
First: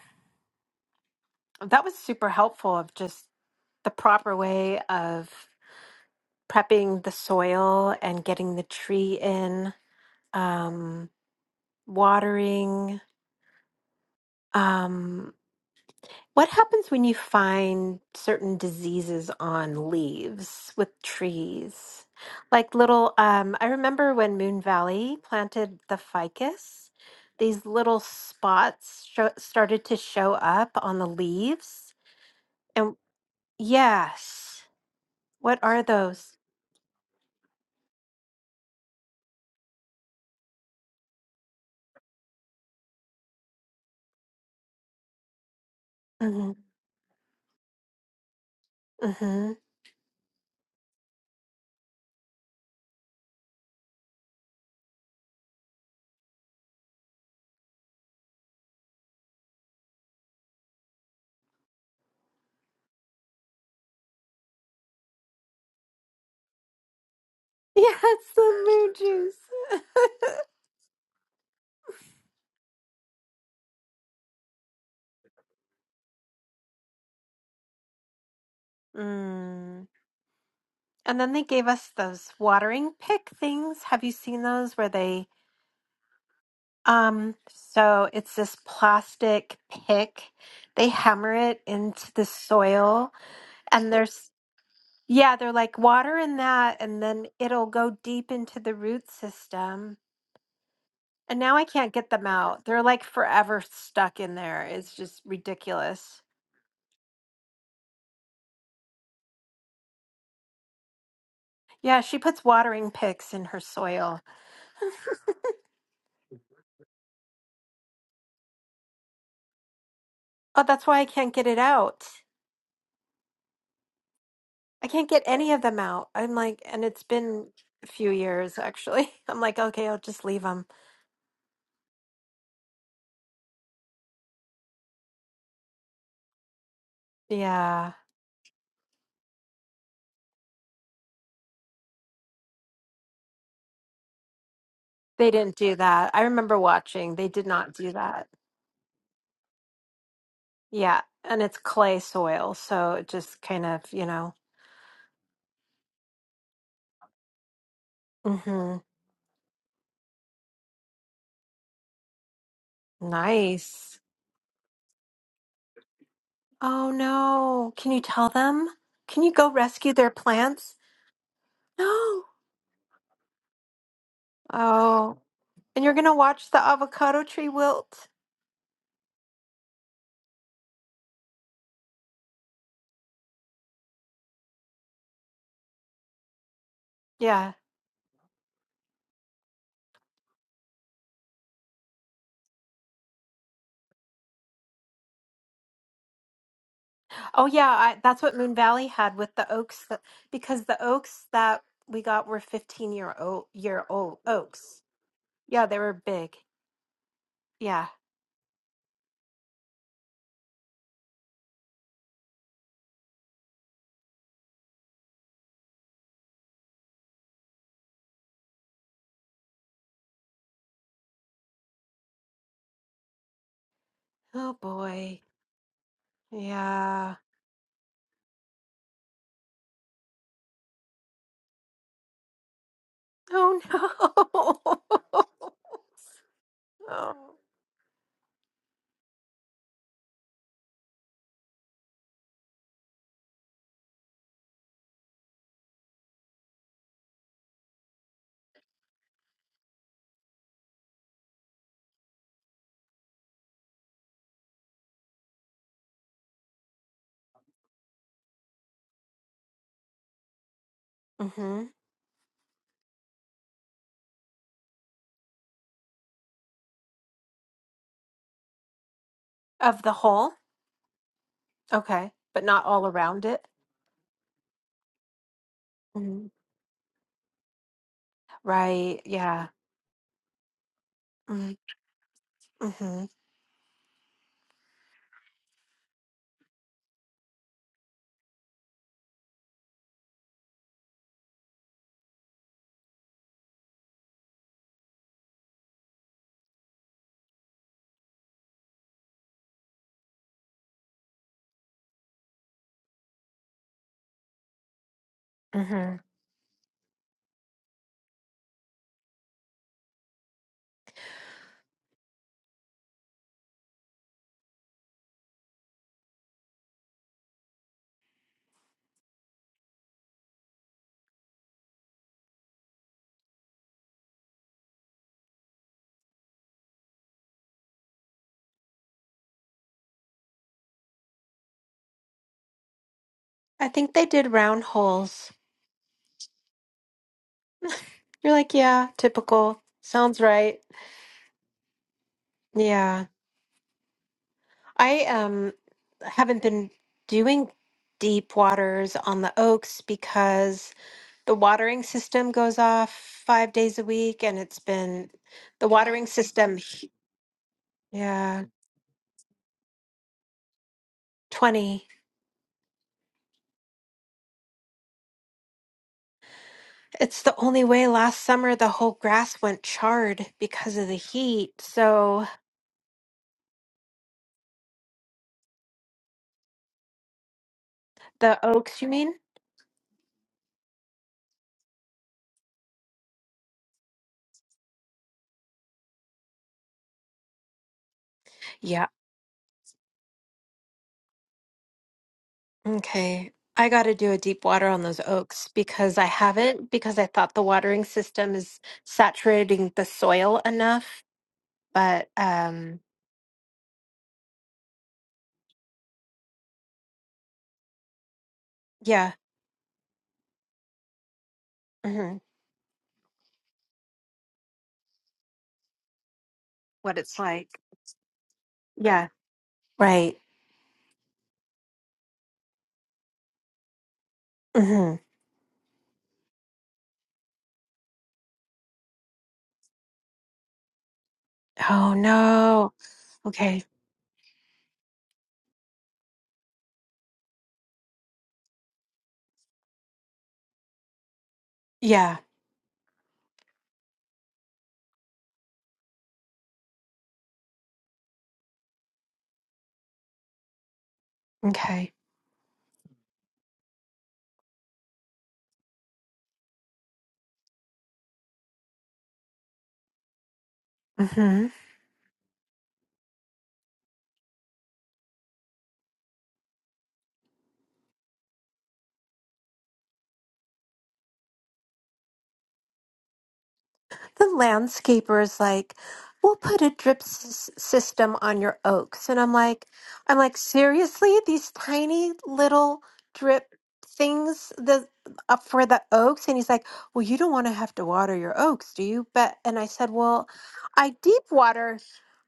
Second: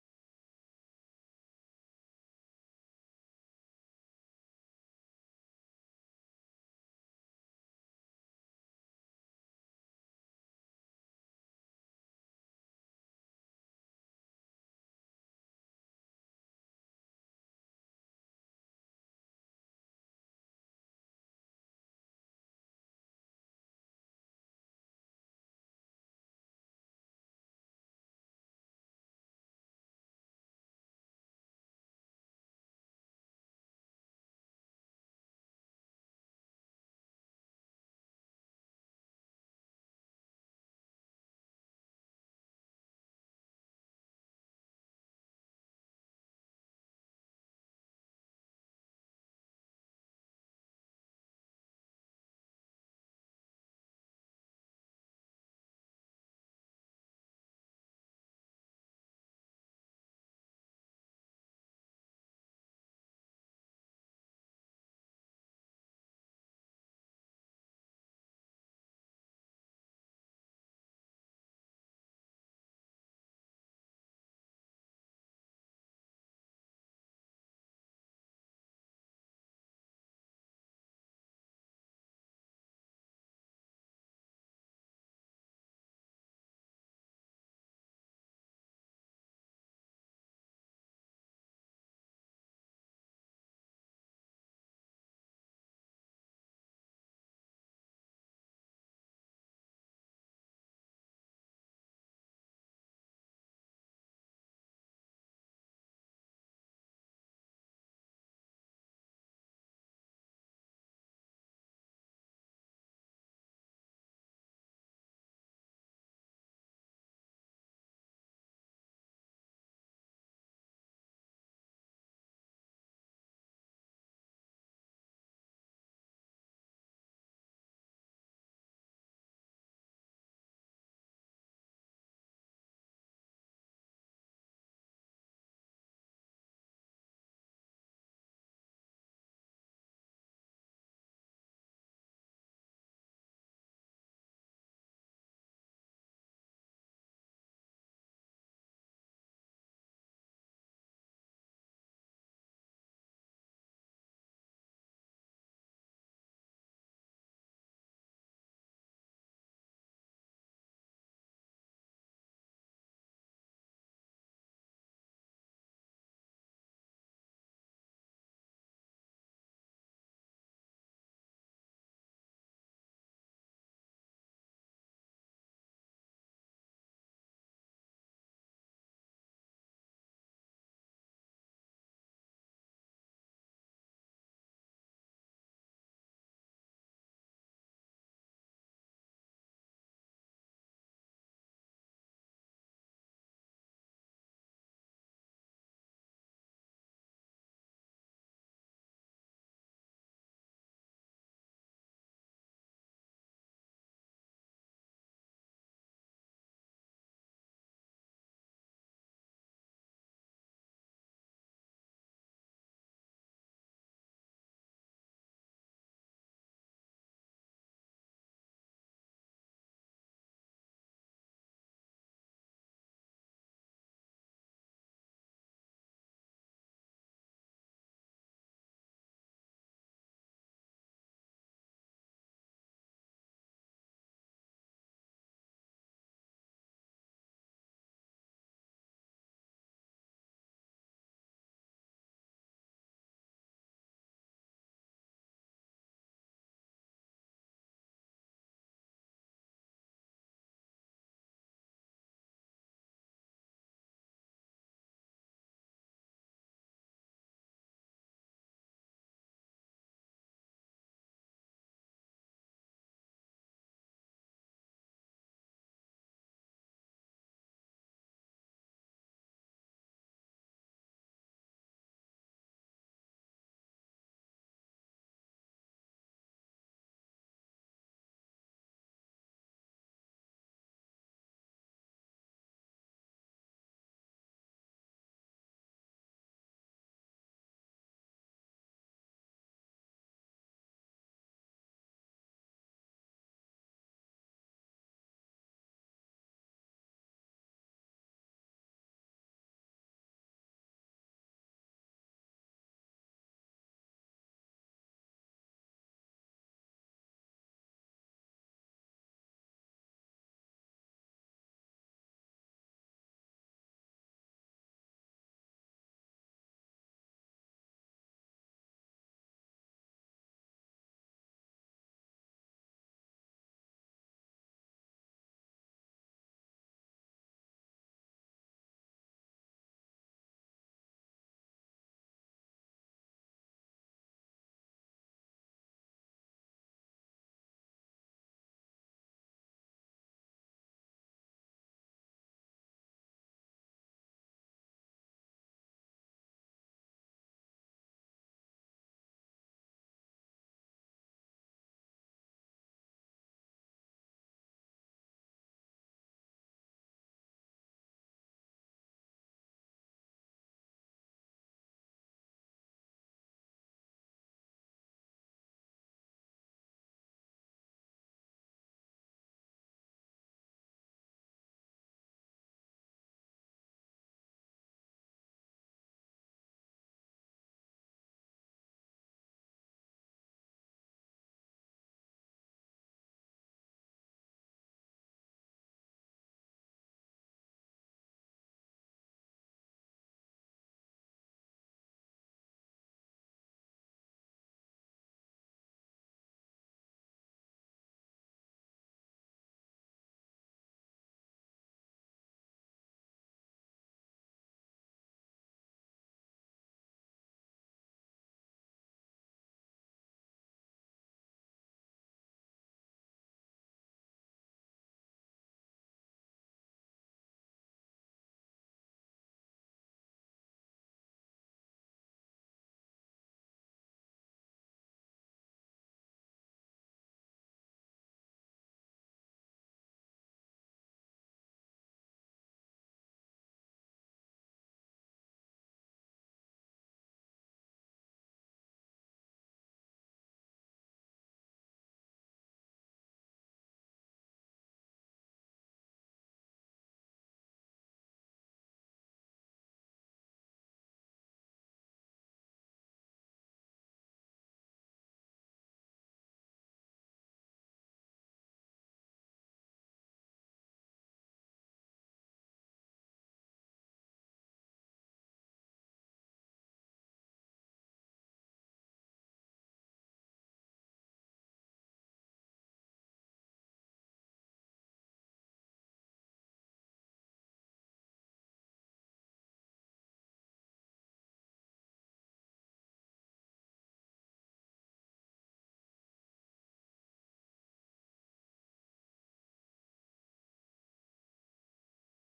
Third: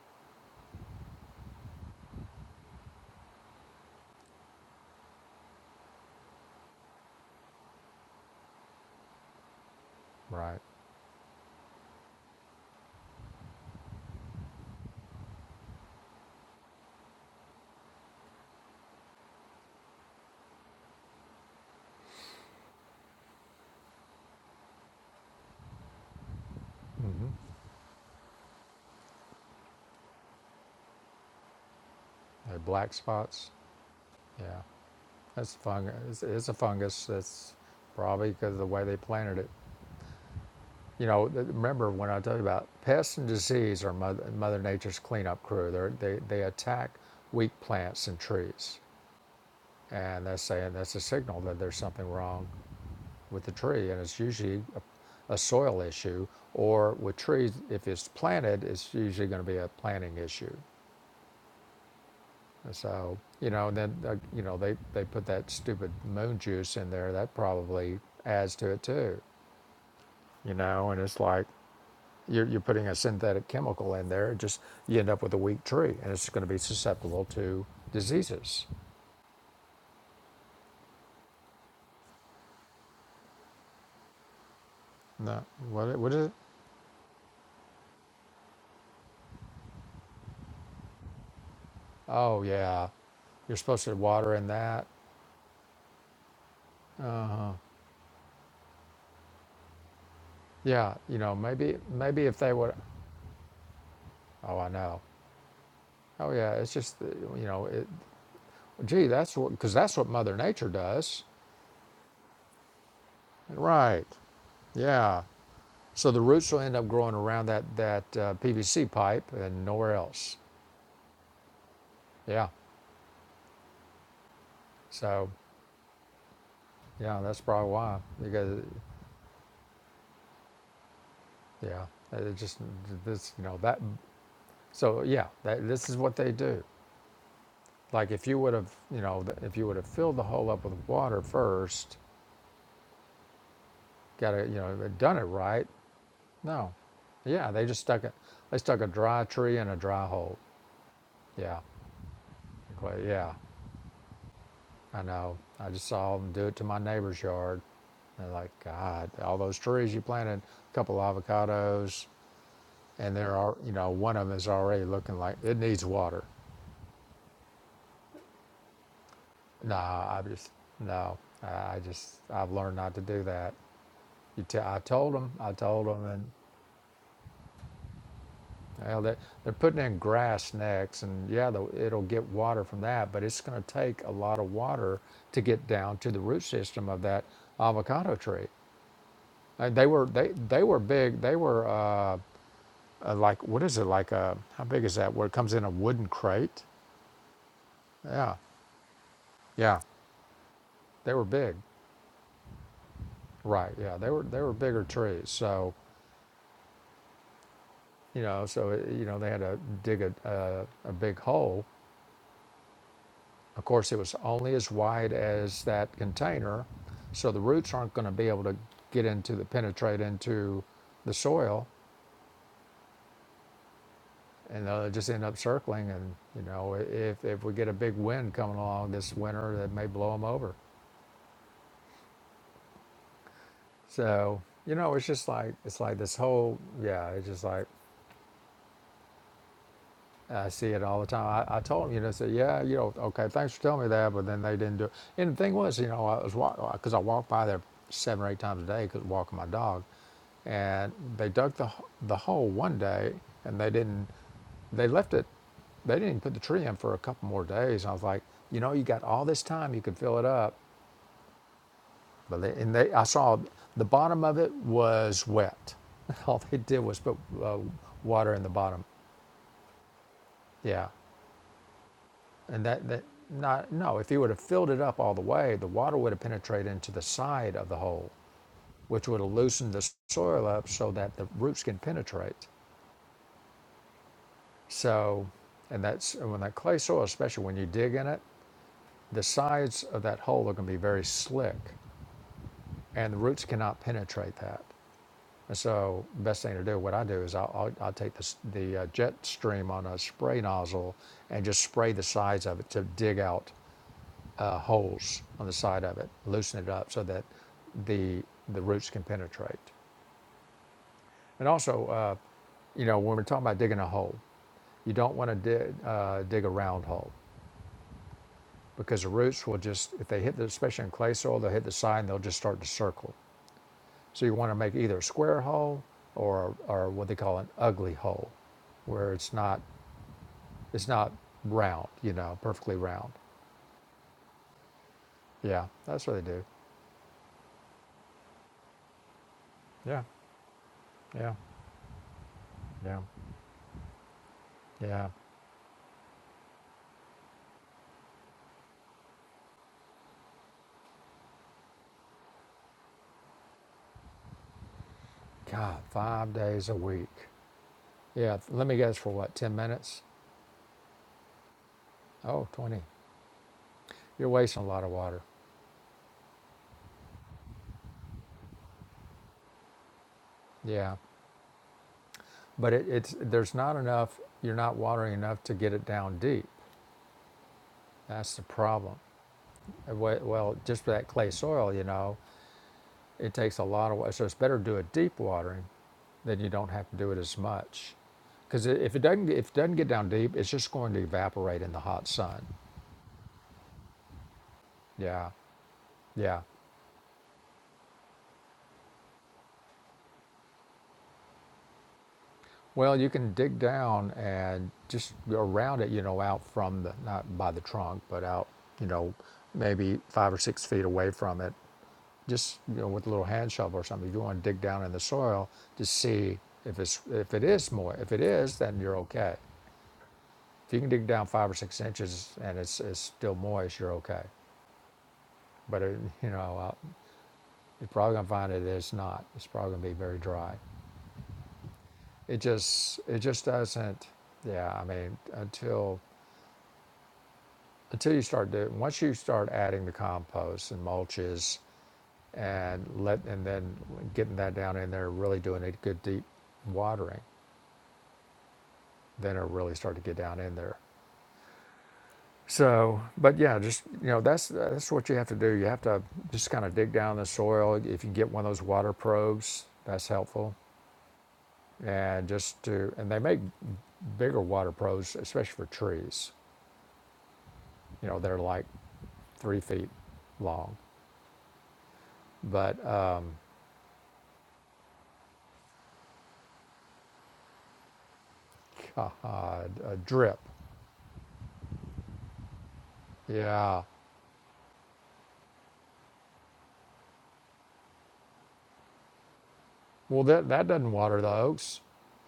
[SPEAKER 1] that was super helpful of just the proper way of prepping the soil and getting the tree in,
[SPEAKER 2] right?
[SPEAKER 1] um, watering. Um, What happens when you find certain diseases on leaves with trees? Like little, um, I remember when Moon Valley planted the ficus, these little spots sho- started to show up on the leaves.
[SPEAKER 2] Uh, black
[SPEAKER 1] And
[SPEAKER 2] spots, yeah,
[SPEAKER 1] yes,
[SPEAKER 2] that's
[SPEAKER 1] what are
[SPEAKER 2] fung. It's,
[SPEAKER 1] those?
[SPEAKER 2] it's a fungus. That's probably because of the way they planted it. You know, remember when I told you about pests and disease are mother, mother nature's cleanup crew. They're, they they
[SPEAKER 1] hmm
[SPEAKER 2] attack weak plants and trees,
[SPEAKER 1] hmm
[SPEAKER 2] and they're saying that's a signal that there's something wrong. with the tree, and it's usually a, a soil issue. Or with trees, if it's planted, it's usually going to be a planting issue. And so you know, and then uh, you know they they put that stupid moon juice in there. That
[SPEAKER 1] Yeah,
[SPEAKER 2] probably
[SPEAKER 1] it's the
[SPEAKER 2] adds to it
[SPEAKER 1] moon
[SPEAKER 2] too.
[SPEAKER 1] juice.
[SPEAKER 2] You know, and it's like you're you're putting a synthetic chemical in there. It just you end up with a weak tree, and it's going to be susceptible to diseases.
[SPEAKER 1] mm. And then they gave us those watering pick things. Have you seen those where they?
[SPEAKER 2] No, what what is it?
[SPEAKER 1] Um, so it's this plastic pick. They hammer it into the
[SPEAKER 2] Oh yeah,
[SPEAKER 1] soil
[SPEAKER 2] you're supposed
[SPEAKER 1] and
[SPEAKER 2] to
[SPEAKER 1] there's
[SPEAKER 2] water in that.
[SPEAKER 1] yeah, they're like water in that and then
[SPEAKER 2] Oh.
[SPEAKER 1] it'll go deep into the root system.
[SPEAKER 2] Yeah, you know,
[SPEAKER 1] And now I
[SPEAKER 2] maybe
[SPEAKER 1] can't get
[SPEAKER 2] maybe
[SPEAKER 1] them
[SPEAKER 2] if they
[SPEAKER 1] out.
[SPEAKER 2] would
[SPEAKER 1] They're like forever stuck in
[SPEAKER 2] Oh,
[SPEAKER 1] there.
[SPEAKER 2] I
[SPEAKER 1] It's
[SPEAKER 2] know.
[SPEAKER 1] just ridiculous.
[SPEAKER 2] Oh, yeah. It's just, uh, you know, it, gee, that's what, because that's what Mother Nature does.
[SPEAKER 1] Yeah, she puts watering picks in her
[SPEAKER 2] Right.
[SPEAKER 1] soil.
[SPEAKER 2] Yeah. So the roots will end up growing around that, that uh, PVC pipe and nowhere else.
[SPEAKER 1] Oh, that's why I can't get it out.
[SPEAKER 2] Yeah.
[SPEAKER 1] I can't get
[SPEAKER 2] So,
[SPEAKER 1] any of them out. I'm like, and it's
[SPEAKER 2] yeah, that's
[SPEAKER 1] been
[SPEAKER 2] probably
[SPEAKER 1] a
[SPEAKER 2] why.
[SPEAKER 1] few years
[SPEAKER 2] Because,
[SPEAKER 1] actually. I'm like, okay, I'll just leave them.
[SPEAKER 2] yeah, it just, this, you know, that, so yeah, that, this is what they do.
[SPEAKER 1] Yeah.
[SPEAKER 2] Like if you would have, you know, if you would have filled the hole up with water first, got it, you know, done it
[SPEAKER 1] They didn't
[SPEAKER 2] right,
[SPEAKER 1] do that. I remember
[SPEAKER 2] No.
[SPEAKER 1] watching. They did
[SPEAKER 2] Yeah, they
[SPEAKER 1] not
[SPEAKER 2] just
[SPEAKER 1] do
[SPEAKER 2] stuck it.
[SPEAKER 1] that.
[SPEAKER 2] They stuck a dry tree in a dry hole.
[SPEAKER 1] Yeah. And it's
[SPEAKER 2] Yeah.
[SPEAKER 1] clay soil. So
[SPEAKER 2] Clay,
[SPEAKER 1] it
[SPEAKER 2] yeah,
[SPEAKER 1] just kind of, you know.
[SPEAKER 2] I know. I just saw them do it to my neighbor's yard. And like,
[SPEAKER 1] hmm
[SPEAKER 2] God, all those trees you planted, a couple avocados, and there are, you know,
[SPEAKER 1] Nice.
[SPEAKER 2] one of them is already looking like it needs water.
[SPEAKER 1] Oh, no. Can you tell them? Can you go
[SPEAKER 2] Nah,
[SPEAKER 1] rescue their
[SPEAKER 2] I just,
[SPEAKER 1] plants?
[SPEAKER 2] no, I just,
[SPEAKER 1] No.
[SPEAKER 2] I've learned not to do that. You t- I told
[SPEAKER 1] Oh.
[SPEAKER 2] them, I
[SPEAKER 1] And
[SPEAKER 2] told
[SPEAKER 1] you're
[SPEAKER 2] them,
[SPEAKER 1] going to
[SPEAKER 2] and
[SPEAKER 1] watch the avocado tree wilt?
[SPEAKER 2] Well, they're, they're putting in grass next, and yeah, the, it'll get water from that, but it's going to take a lot of water to get down to the root system of that
[SPEAKER 1] Yeah.
[SPEAKER 2] avocado tree. And they were they they were big. They were uh, uh, like what is it like? uh how big is that? Where it comes in a wooden crate?
[SPEAKER 1] Oh, yeah. I, that's
[SPEAKER 2] Yeah,
[SPEAKER 1] what Moon Valley had with the
[SPEAKER 2] yeah,
[SPEAKER 1] oaks that, because the
[SPEAKER 2] they were
[SPEAKER 1] oaks
[SPEAKER 2] big.
[SPEAKER 1] that we got were 15 year old,
[SPEAKER 2] Right?
[SPEAKER 1] year
[SPEAKER 2] Yeah, they
[SPEAKER 1] old
[SPEAKER 2] were they were
[SPEAKER 1] oaks.
[SPEAKER 2] bigger trees.
[SPEAKER 1] Yeah.
[SPEAKER 2] So
[SPEAKER 1] They were big. Yeah.
[SPEAKER 2] you know, so uh, you know they had to dig a a, a big hole Of course, it was only as wide as that container, so the roots aren't going to be able to get into the penetrate into the soil,
[SPEAKER 1] Oh,
[SPEAKER 2] and they'll just
[SPEAKER 1] boy.
[SPEAKER 2] end up circling. And you know,
[SPEAKER 1] Yeah.
[SPEAKER 2] if if we get a big wind coming along this winter, that may blow them over.
[SPEAKER 1] Oh
[SPEAKER 2] So you know, it's just
[SPEAKER 1] no.
[SPEAKER 2] like it's like this whole yeah. It's just like I see it all the time. I, I told them, you know, say, yeah, you know, okay, thanks for telling me that, but then they didn't do it. And the thing was, you know, I was because I walked by there seven or eight times a day because walking my dog, and they dug the the hole one day, and they didn't, they left it, they didn't even put the tree in for a couple more days. And I was like, you know, you got all this time, you could fill it up,
[SPEAKER 1] hmm
[SPEAKER 2] but they, and they, I saw the bottom of it was wet. All they did was put uh, water in the bottom.
[SPEAKER 1] Of the whole?
[SPEAKER 2] Yeah.
[SPEAKER 1] Okay. But
[SPEAKER 2] And
[SPEAKER 1] not all
[SPEAKER 2] that, that
[SPEAKER 1] around it?
[SPEAKER 2] not, no, if you would have filled it up all the way, the water would have
[SPEAKER 1] Mhm.
[SPEAKER 2] penetrated into the side of the hole,
[SPEAKER 1] Right.
[SPEAKER 2] which would have
[SPEAKER 1] Yeah.
[SPEAKER 2] loosened the soil up so that the
[SPEAKER 1] Mm-hmm.
[SPEAKER 2] roots can penetrate. So, and that's and when that clay soil, especially when you dig in it, the sides of that hole are going to be very slick and the roots cannot penetrate that. And so, best thing to do, what I do is I'll, I'll, I'll take the, the uh, jet stream on a spray nozzle and just spray the sides of it to dig out uh, holes on the side
[SPEAKER 1] hmm
[SPEAKER 2] of it, loosen it up so that the the roots can penetrate. And also, uh, you know, when we're talking about digging a hole, you don't want to dig, uh, dig a round hole because the roots will just, if they hit the, especially in clay soil, they'll hit the side and they'll just start to circle. So you want to make either a square hole or or what they call an ugly hole, where it's not it's not round, you know, perfectly round.
[SPEAKER 1] I think they did round holes.
[SPEAKER 2] Yeah, that's what they do.
[SPEAKER 1] You're like, yeah, typical.
[SPEAKER 2] Yeah,
[SPEAKER 1] Sounds right.
[SPEAKER 2] yeah, yeah,
[SPEAKER 1] Yeah. I
[SPEAKER 2] yeah.
[SPEAKER 1] um haven't been doing deep waters on the oaks because the watering system goes off five days a week and it's been the
[SPEAKER 2] God,
[SPEAKER 1] watering
[SPEAKER 2] five
[SPEAKER 1] system
[SPEAKER 2] days a week. Yeah,
[SPEAKER 1] Yeah,
[SPEAKER 2] let me guess for what, 10 minutes?
[SPEAKER 1] 20.
[SPEAKER 2] Oh, twenty. You're wasting a lot of water.
[SPEAKER 1] It's the only way last summer the whole grass went charred because of
[SPEAKER 2] Yeah.
[SPEAKER 1] the heat. So
[SPEAKER 2] But it, it's there's not enough, you're not watering enough to get it down deep. That's
[SPEAKER 1] the
[SPEAKER 2] the
[SPEAKER 1] oaks, you
[SPEAKER 2] problem.
[SPEAKER 1] mean?
[SPEAKER 2] And we- Well, just for that clay soil, you know, it takes a lot of water. So it's better to do a deep watering then you don't have to do it as much. Because
[SPEAKER 1] Yeah.
[SPEAKER 2] if it doesn't, if it doesn't get down deep, it's just going to evaporate in the hot sun.
[SPEAKER 1] Okay. I got to do a deep water on those
[SPEAKER 2] Yeah,
[SPEAKER 1] oaks because I
[SPEAKER 2] yeah.
[SPEAKER 1] haven't, because I thought the watering system is saturating the soil enough. But um,
[SPEAKER 2] Well, you can dig down and just around it, you know, out from the, not by the trunk, but out, you
[SPEAKER 1] yeah,
[SPEAKER 2] know, maybe five or six feet away from it,
[SPEAKER 1] hmm
[SPEAKER 2] just, you know, with a little hand shovel or something. If you want to dig down in the soil to see if
[SPEAKER 1] what
[SPEAKER 2] it's,
[SPEAKER 1] it's
[SPEAKER 2] if it
[SPEAKER 1] like.
[SPEAKER 2] is moist, if it is, then you're
[SPEAKER 1] Yeah.
[SPEAKER 2] okay.
[SPEAKER 1] Right.
[SPEAKER 2] If you can dig down five or six inches and it's, it's still moist, you're okay.
[SPEAKER 1] hmm
[SPEAKER 2] But, it, you know, uh, you're probably going to find it is not. It's probably going to be very dry.
[SPEAKER 1] Oh,
[SPEAKER 2] It
[SPEAKER 1] no.
[SPEAKER 2] just, it just
[SPEAKER 1] Okay.
[SPEAKER 2] doesn't, yeah, I mean, until until you start doing once you start adding the compost and mulches
[SPEAKER 1] Yeah.
[SPEAKER 2] and let and then getting that down in there really doing a good deep watering then it'll really start to get down in there
[SPEAKER 1] Okay.
[SPEAKER 2] so but yeah just you know that's that's what you have to do you have to just kind of dig down the soil if you get one of those water probes that's helpful
[SPEAKER 1] hmm
[SPEAKER 2] and just to and they make bigger water probes especially for trees you know they're like three feet long but uh,
[SPEAKER 1] the landscaper is like, "We'll put a drip s- system on your
[SPEAKER 2] uh,
[SPEAKER 1] oaks," and I'm
[SPEAKER 2] uh,
[SPEAKER 1] like,
[SPEAKER 2] a
[SPEAKER 1] "I'm like
[SPEAKER 2] drip
[SPEAKER 1] seriously, these tiny little drip
[SPEAKER 2] Yeah.
[SPEAKER 1] things the up for the oaks?" And he's like, "Well, you don't want to have to water your oaks, do you?" But and I said,
[SPEAKER 2] Well,
[SPEAKER 1] "Well,
[SPEAKER 2] that that doesn't
[SPEAKER 1] I
[SPEAKER 2] water
[SPEAKER 1] deep
[SPEAKER 2] the
[SPEAKER 1] water."
[SPEAKER 2] oaks.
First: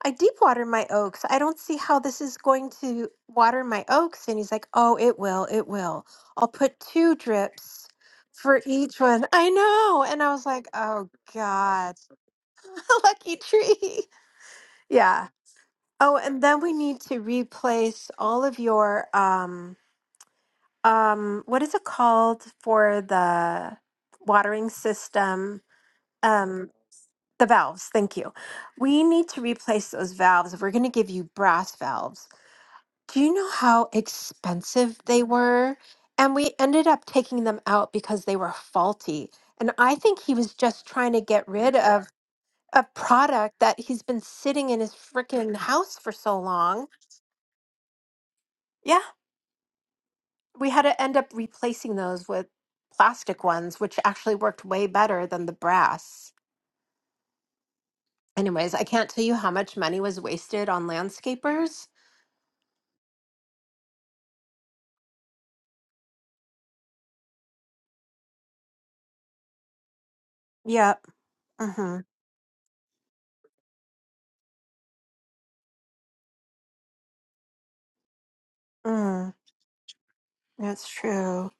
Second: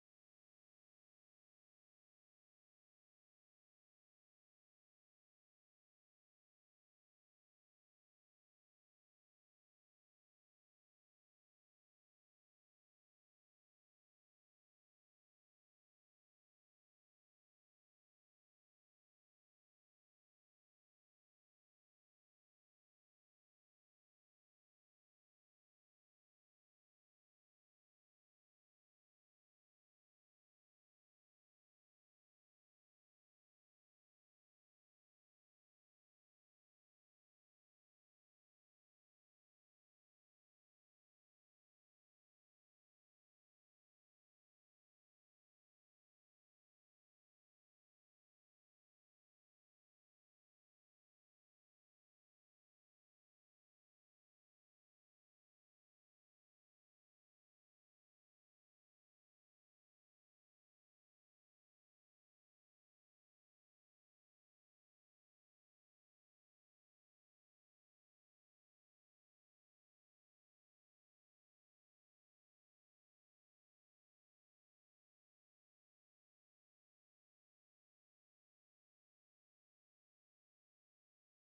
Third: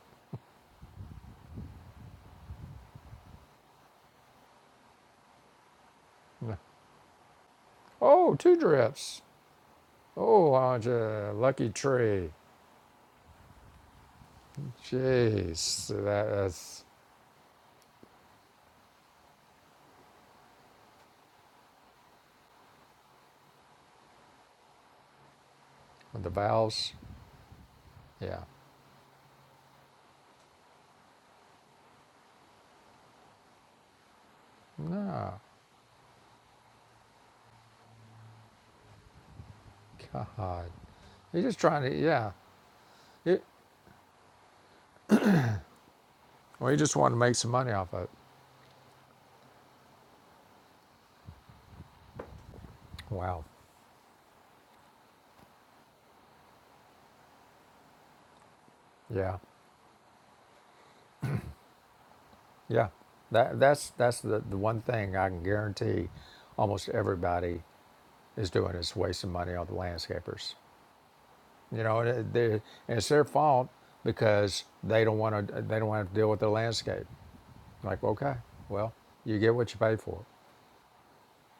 [SPEAKER 1] I deep water my oaks. I don't see how this is going to water my oaks. And he's like, Oh, it will. It will. I'll put two drips
[SPEAKER 2] Oh, two
[SPEAKER 1] for each
[SPEAKER 2] drips.
[SPEAKER 1] one. I know. And I was
[SPEAKER 2] Oh,
[SPEAKER 1] like,
[SPEAKER 2] aren't you
[SPEAKER 1] Oh,
[SPEAKER 2] lucky
[SPEAKER 1] God.
[SPEAKER 2] tree?
[SPEAKER 1] Lucky tree. Yeah.
[SPEAKER 2] Jeez,
[SPEAKER 1] Oh,
[SPEAKER 2] that,
[SPEAKER 1] and then we
[SPEAKER 2] that's
[SPEAKER 1] need to replace all of your um um what is it called for the watering system?
[SPEAKER 2] the
[SPEAKER 1] Um
[SPEAKER 2] valves.
[SPEAKER 1] the valves. Thank you.
[SPEAKER 2] Yeah.
[SPEAKER 1] We need to replace those valves. We're going to give you brass valves. Do you know how expensive they
[SPEAKER 2] No,
[SPEAKER 1] were? And we ended up taking them out because they were faulty. And I think he was
[SPEAKER 2] God.
[SPEAKER 1] just trying to
[SPEAKER 2] He's
[SPEAKER 1] get
[SPEAKER 2] just
[SPEAKER 1] rid
[SPEAKER 2] trying to.
[SPEAKER 1] of
[SPEAKER 2] Yeah.
[SPEAKER 1] a
[SPEAKER 2] It,
[SPEAKER 1] product that he's been sitting in his freaking house for so
[SPEAKER 2] well, he
[SPEAKER 1] long.
[SPEAKER 2] just wanted to make some money off of it.
[SPEAKER 1] Yeah, we had to end up replacing those with
[SPEAKER 2] Wow.
[SPEAKER 1] plastic ones, which actually worked way better than the brass. Anyways, I can't tell you
[SPEAKER 2] Yeah.
[SPEAKER 1] how much money was wasted on landscapers.
[SPEAKER 2] Yeah. That that's that's the, the one thing I can guarantee. Almost everybody is doing is wasting money on the landscapers.
[SPEAKER 1] Yep.
[SPEAKER 2] You
[SPEAKER 1] Mm-hmm.
[SPEAKER 2] know, they- and it's their fault because they don't want to. They don't want to deal with the landscape. Like, okay, well,
[SPEAKER 1] Mm.
[SPEAKER 2] you get what you pay for,
[SPEAKER 1] That's true.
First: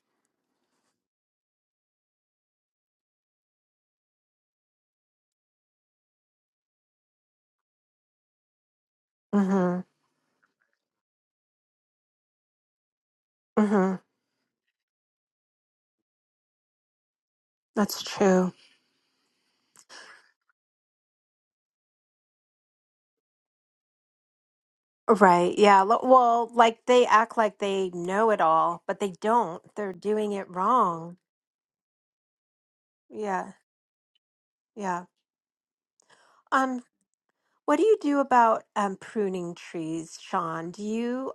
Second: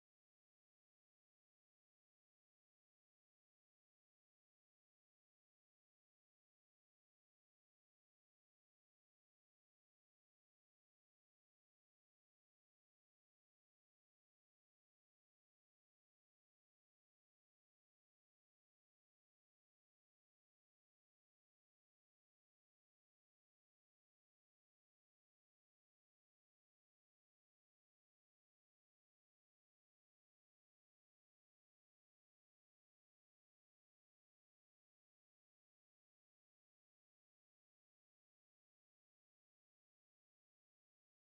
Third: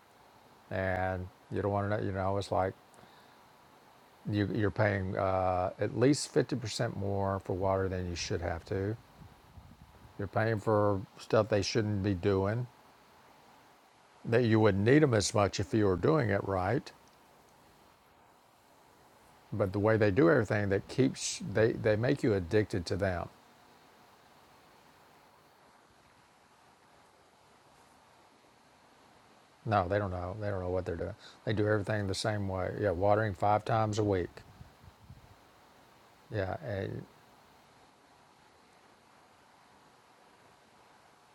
[SPEAKER 2] and you don't want to. You know, it's like you, you're paying uh, at least fifty percent more for water than you should have to.
[SPEAKER 1] Mm-hmm.
[SPEAKER 2] You're paying for stuff they shouldn't be doing.
[SPEAKER 1] Mm-hmm.
[SPEAKER 2] That you wouldn't need them as much if you were doing it right,
[SPEAKER 1] That's true.
[SPEAKER 2] but the way they do everything, that keeps they they make you addicted to them
[SPEAKER 1] Right. Yeah. lo- Well, like they act like they know it all, but they don't.
[SPEAKER 2] No,
[SPEAKER 1] They're
[SPEAKER 2] they don't
[SPEAKER 1] doing
[SPEAKER 2] know.
[SPEAKER 1] it
[SPEAKER 2] They don't know what they're doing.
[SPEAKER 1] wrong.
[SPEAKER 2] They do everything the same way. Yeah, watering
[SPEAKER 1] Yeah.
[SPEAKER 2] five times a week.
[SPEAKER 1] Yeah.
[SPEAKER 2] Yeah,
[SPEAKER 1] Um.
[SPEAKER 2] and
[SPEAKER 1] What do you do about um, pruning trees, Sean? Do you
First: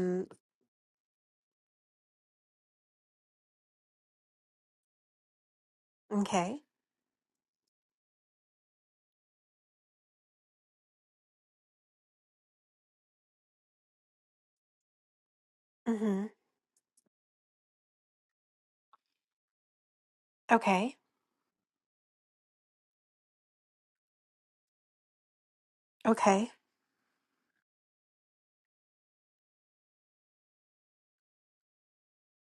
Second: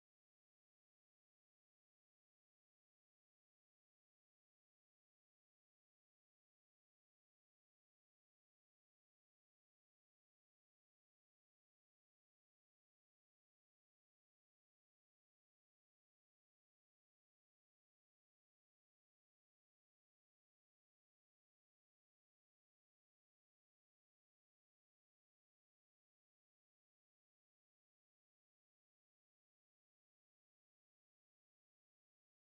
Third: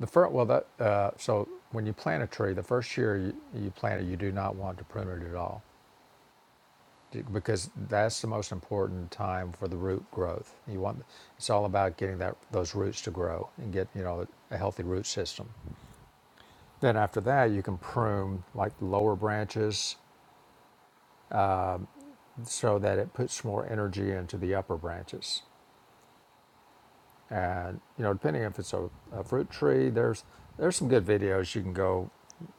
[SPEAKER 2] the first well that uh, so when you plant a tree, the first year you, you plant it, you do not want to prune it at all,
[SPEAKER 1] okay.
[SPEAKER 2] d- because that's the most important time for the root growth. You want it's all about getting that those roots to grow and get you know a healthy root system.
[SPEAKER 1] Mm-hmm.
[SPEAKER 2] Then after that, you can prune like the lower branches
[SPEAKER 1] Okay.
[SPEAKER 2] so that it puts more energy into the upper branches.
[SPEAKER 1] Okay.
[SPEAKER 2] and you know depending if it's a, a fruit tree there's there's some good videos you can go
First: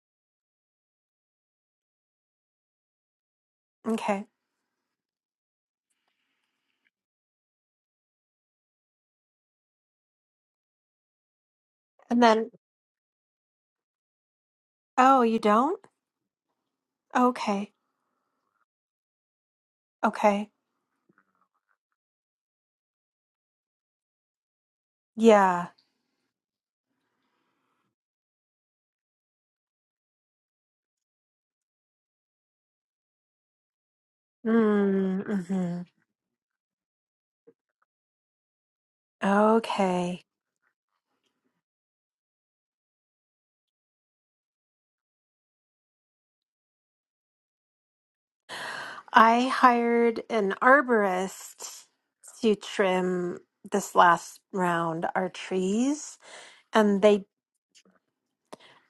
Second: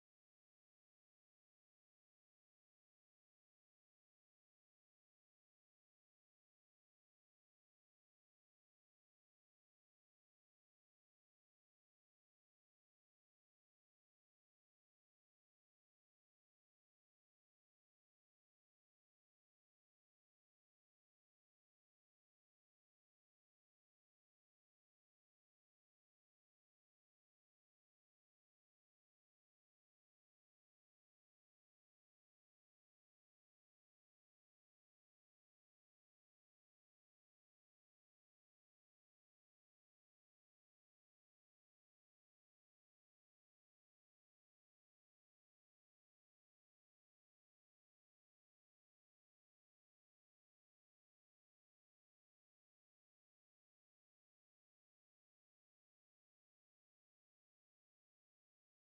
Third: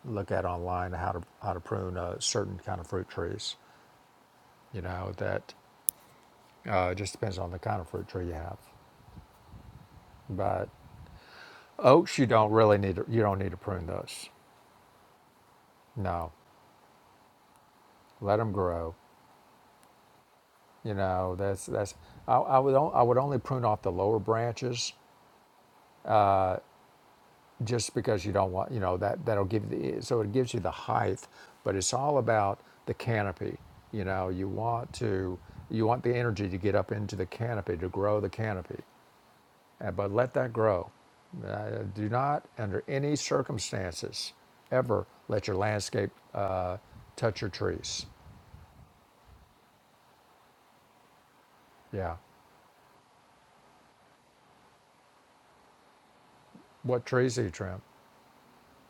[SPEAKER 2] look at online how to how to prune a certain kind of fruit trees
[SPEAKER 1] Okay.
[SPEAKER 2] you know that uh, just depends on the kind of fruit tree you have but oaks
[SPEAKER 1] And
[SPEAKER 2] you
[SPEAKER 1] then
[SPEAKER 2] don't really need to, you don't need to prune those
[SPEAKER 1] oh, you don't?
[SPEAKER 2] no
[SPEAKER 1] Okay.
[SPEAKER 2] let them grow
[SPEAKER 1] Okay.
[SPEAKER 2] you know that's that's I, I would on, I would only prune off the lower branches
[SPEAKER 1] Yeah.
[SPEAKER 2] just because you don't want, you know, that that'll give you the so it gives you the height, but it's all about the canopy. You know, you want
[SPEAKER 1] Mm,
[SPEAKER 2] to
[SPEAKER 1] Mm-hmm.
[SPEAKER 2] you want the energy to get up into the canopy to grow the canopy, Uh, but
[SPEAKER 1] Okay.
[SPEAKER 2] let that grow. Uh, do not, under any circumstances, ever let your landscape uh, touch your trees.
[SPEAKER 1] I hired an arborist
[SPEAKER 2] Yeah,
[SPEAKER 1] to trim this last round our trees and
[SPEAKER 2] what
[SPEAKER 1] they
[SPEAKER 2] trees do you trim?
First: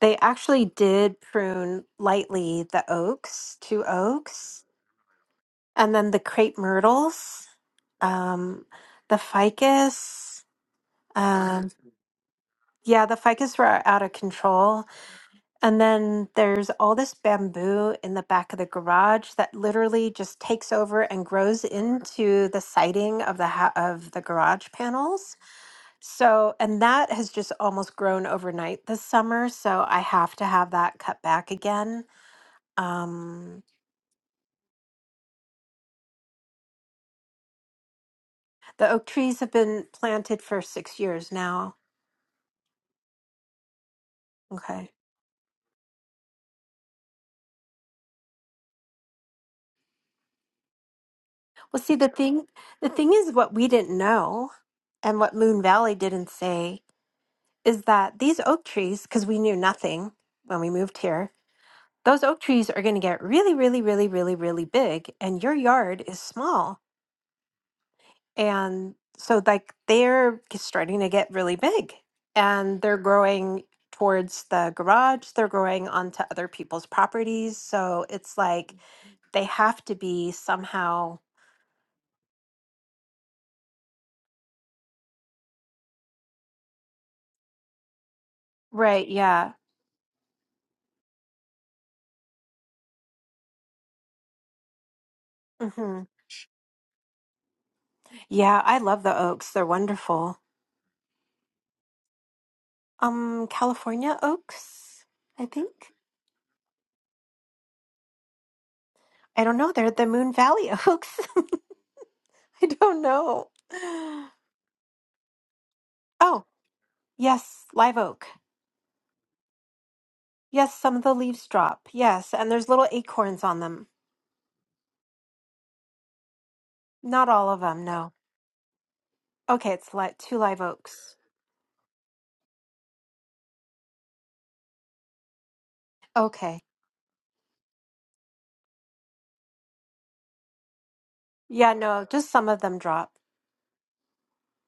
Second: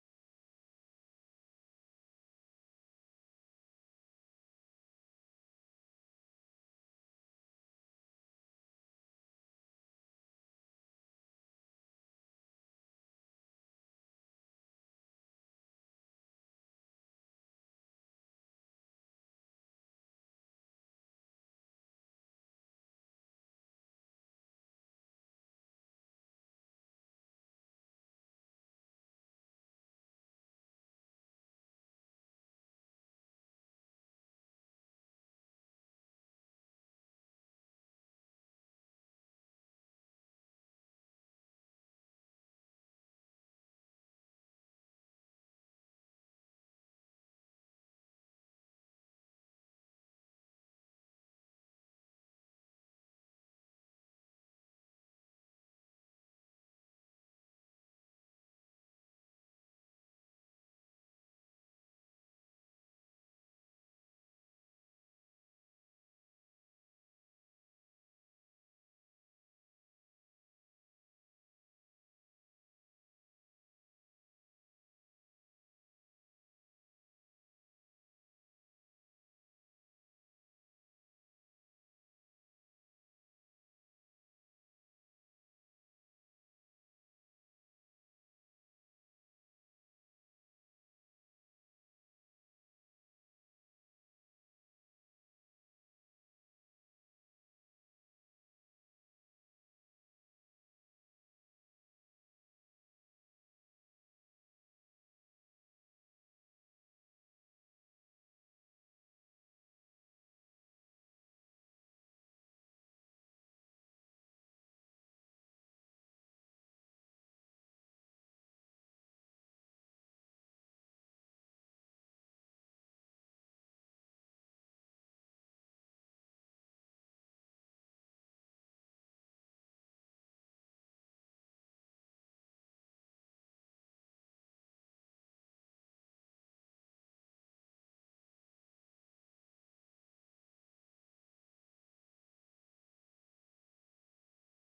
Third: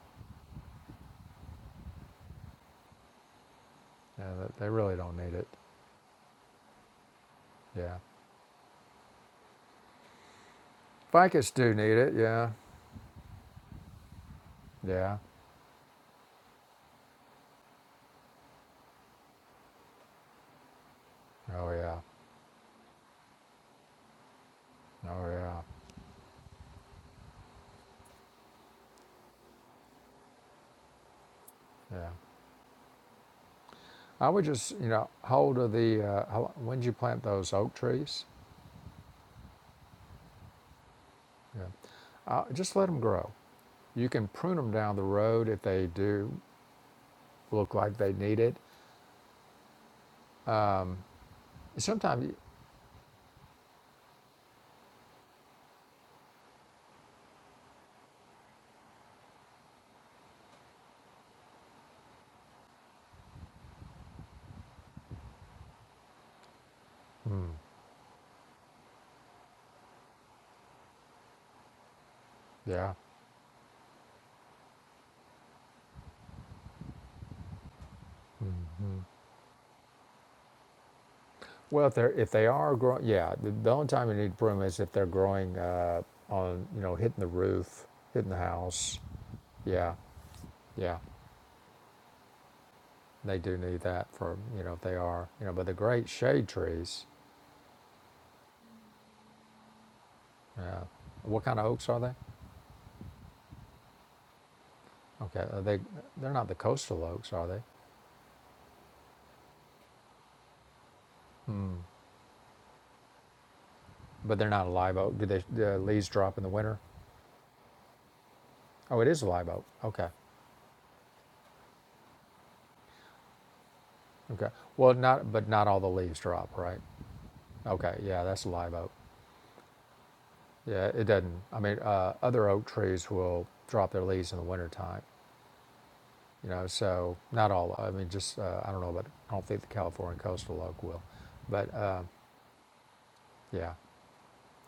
[SPEAKER 1] they actually did prune lightly the oaks, two
[SPEAKER 2] Yeah, they
[SPEAKER 1] oaks
[SPEAKER 2] they really don't need it.
[SPEAKER 1] and then the crepe myrtles,
[SPEAKER 2] Yeah,
[SPEAKER 1] um, the ficus.
[SPEAKER 2] ficus
[SPEAKER 1] Um,
[SPEAKER 2] do need it. Yeah,
[SPEAKER 1] yeah, the ficus were out of control.
[SPEAKER 2] yeah.
[SPEAKER 1] And then there's all this bamboo in the back of the garage that literally just takes over and grows
[SPEAKER 2] Oh yeah.
[SPEAKER 1] into the siding of the ha- of the garage
[SPEAKER 2] Oh
[SPEAKER 1] panels.
[SPEAKER 2] yeah.
[SPEAKER 1] So, and that has just almost grown overnight this summer. So I have to have that cut back again.
[SPEAKER 2] Yeah.
[SPEAKER 1] Um,
[SPEAKER 2] I would just, you know, hold of the, uh, how, when did you plant those oak trees?
[SPEAKER 1] the oak trees have been planted for six years
[SPEAKER 2] Yeah.
[SPEAKER 1] now.
[SPEAKER 2] Uh, just let them grow. You can prune them
[SPEAKER 1] Okay.
[SPEAKER 2] down the road if they do look like they need it.
[SPEAKER 1] Well, see, the
[SPEAKER 2] Sometimes,
[SPEAKER 1] thing, the thing is, what we didn't know, and what Moon Valley didn't say, is that these oak trees, because we knew nothing when we moved here, those oak trees are going to get really, really, really, really, really big, and your yard is small, and so like they're starting to get really big, and
[SPEAKER 2] yeah.
[SPEAKER 1] they're growing towards the garage, they're growing onto other people's properties, so it's like they have to be somehow
[SPEAKER 2] Well, if they're if they are growing, yeah. The, the only time you need to prune is if they're growing uh, on, you know, hitting the roof, hitting the house.
[SPEAKER 1] right, yeah.
[SPEAKER 2] Yeah, yeah. They do need that for you know if they are you know. But the
[SPEAKER 1] hmm
[SPEAKER 2] great shade trees.
[SPEAKER 1] Yeah, I love the oaks. They're wonderful.
[SPEAKER 2] Yeah. What kind of oaks are they?
[SPEAKER 1] Um, California oaks,
[SPEAKER 2] Okay,
[SPEAKER 1] I
[SPEAKER 2] are they
[SPEAKER 1] think.
[SPEAKER 2] they're not the coastal oaks, are they?
[SPEAKER 1] I don't know. They're the Moon Valley oaks. I don't know.
[SPEAKER 2] But they're not a live oak. Do they the leaves drop in
[SPEAKER 1] Oh,
[SPEAKER 2] the winter?
[SPEAKER 1] yes, live oak.
[SPEAKER 2] Oh, it is a live oak. Okay,
[SPEAKER 1] Yes, some of the leaves drop. Yes, and there's little acorns on them.
[SPEAKER 2] okay. Well, not but not all the leaves drop, right?
[SPEAKER 1] Not all of them,
[SPEAKER 2] Okay,
[SPEAKER 1] no.
[SPEAKER 2] yeah, that's a live oak.
[SPEAKER 1] Okay, it's like two live
[SPEAKER 2] Yeah, it
[SPEAKER 1] oaks.
[SPEAKER 2] doesn't. I mean, uh, other oak trees will drop their leaves in the wintertime. You
[SPEAKER 1] Okay.
[SPEAKER 2] know, so not all. I mean, just uh, I don't know, but I don't think the California coastal oak will.
[SPEAKER 1] Yeah,
[SPEAKER 2] But uh,
[SPEAKER 1] no, just some of them drop.
[SPEAKER 2] yeah,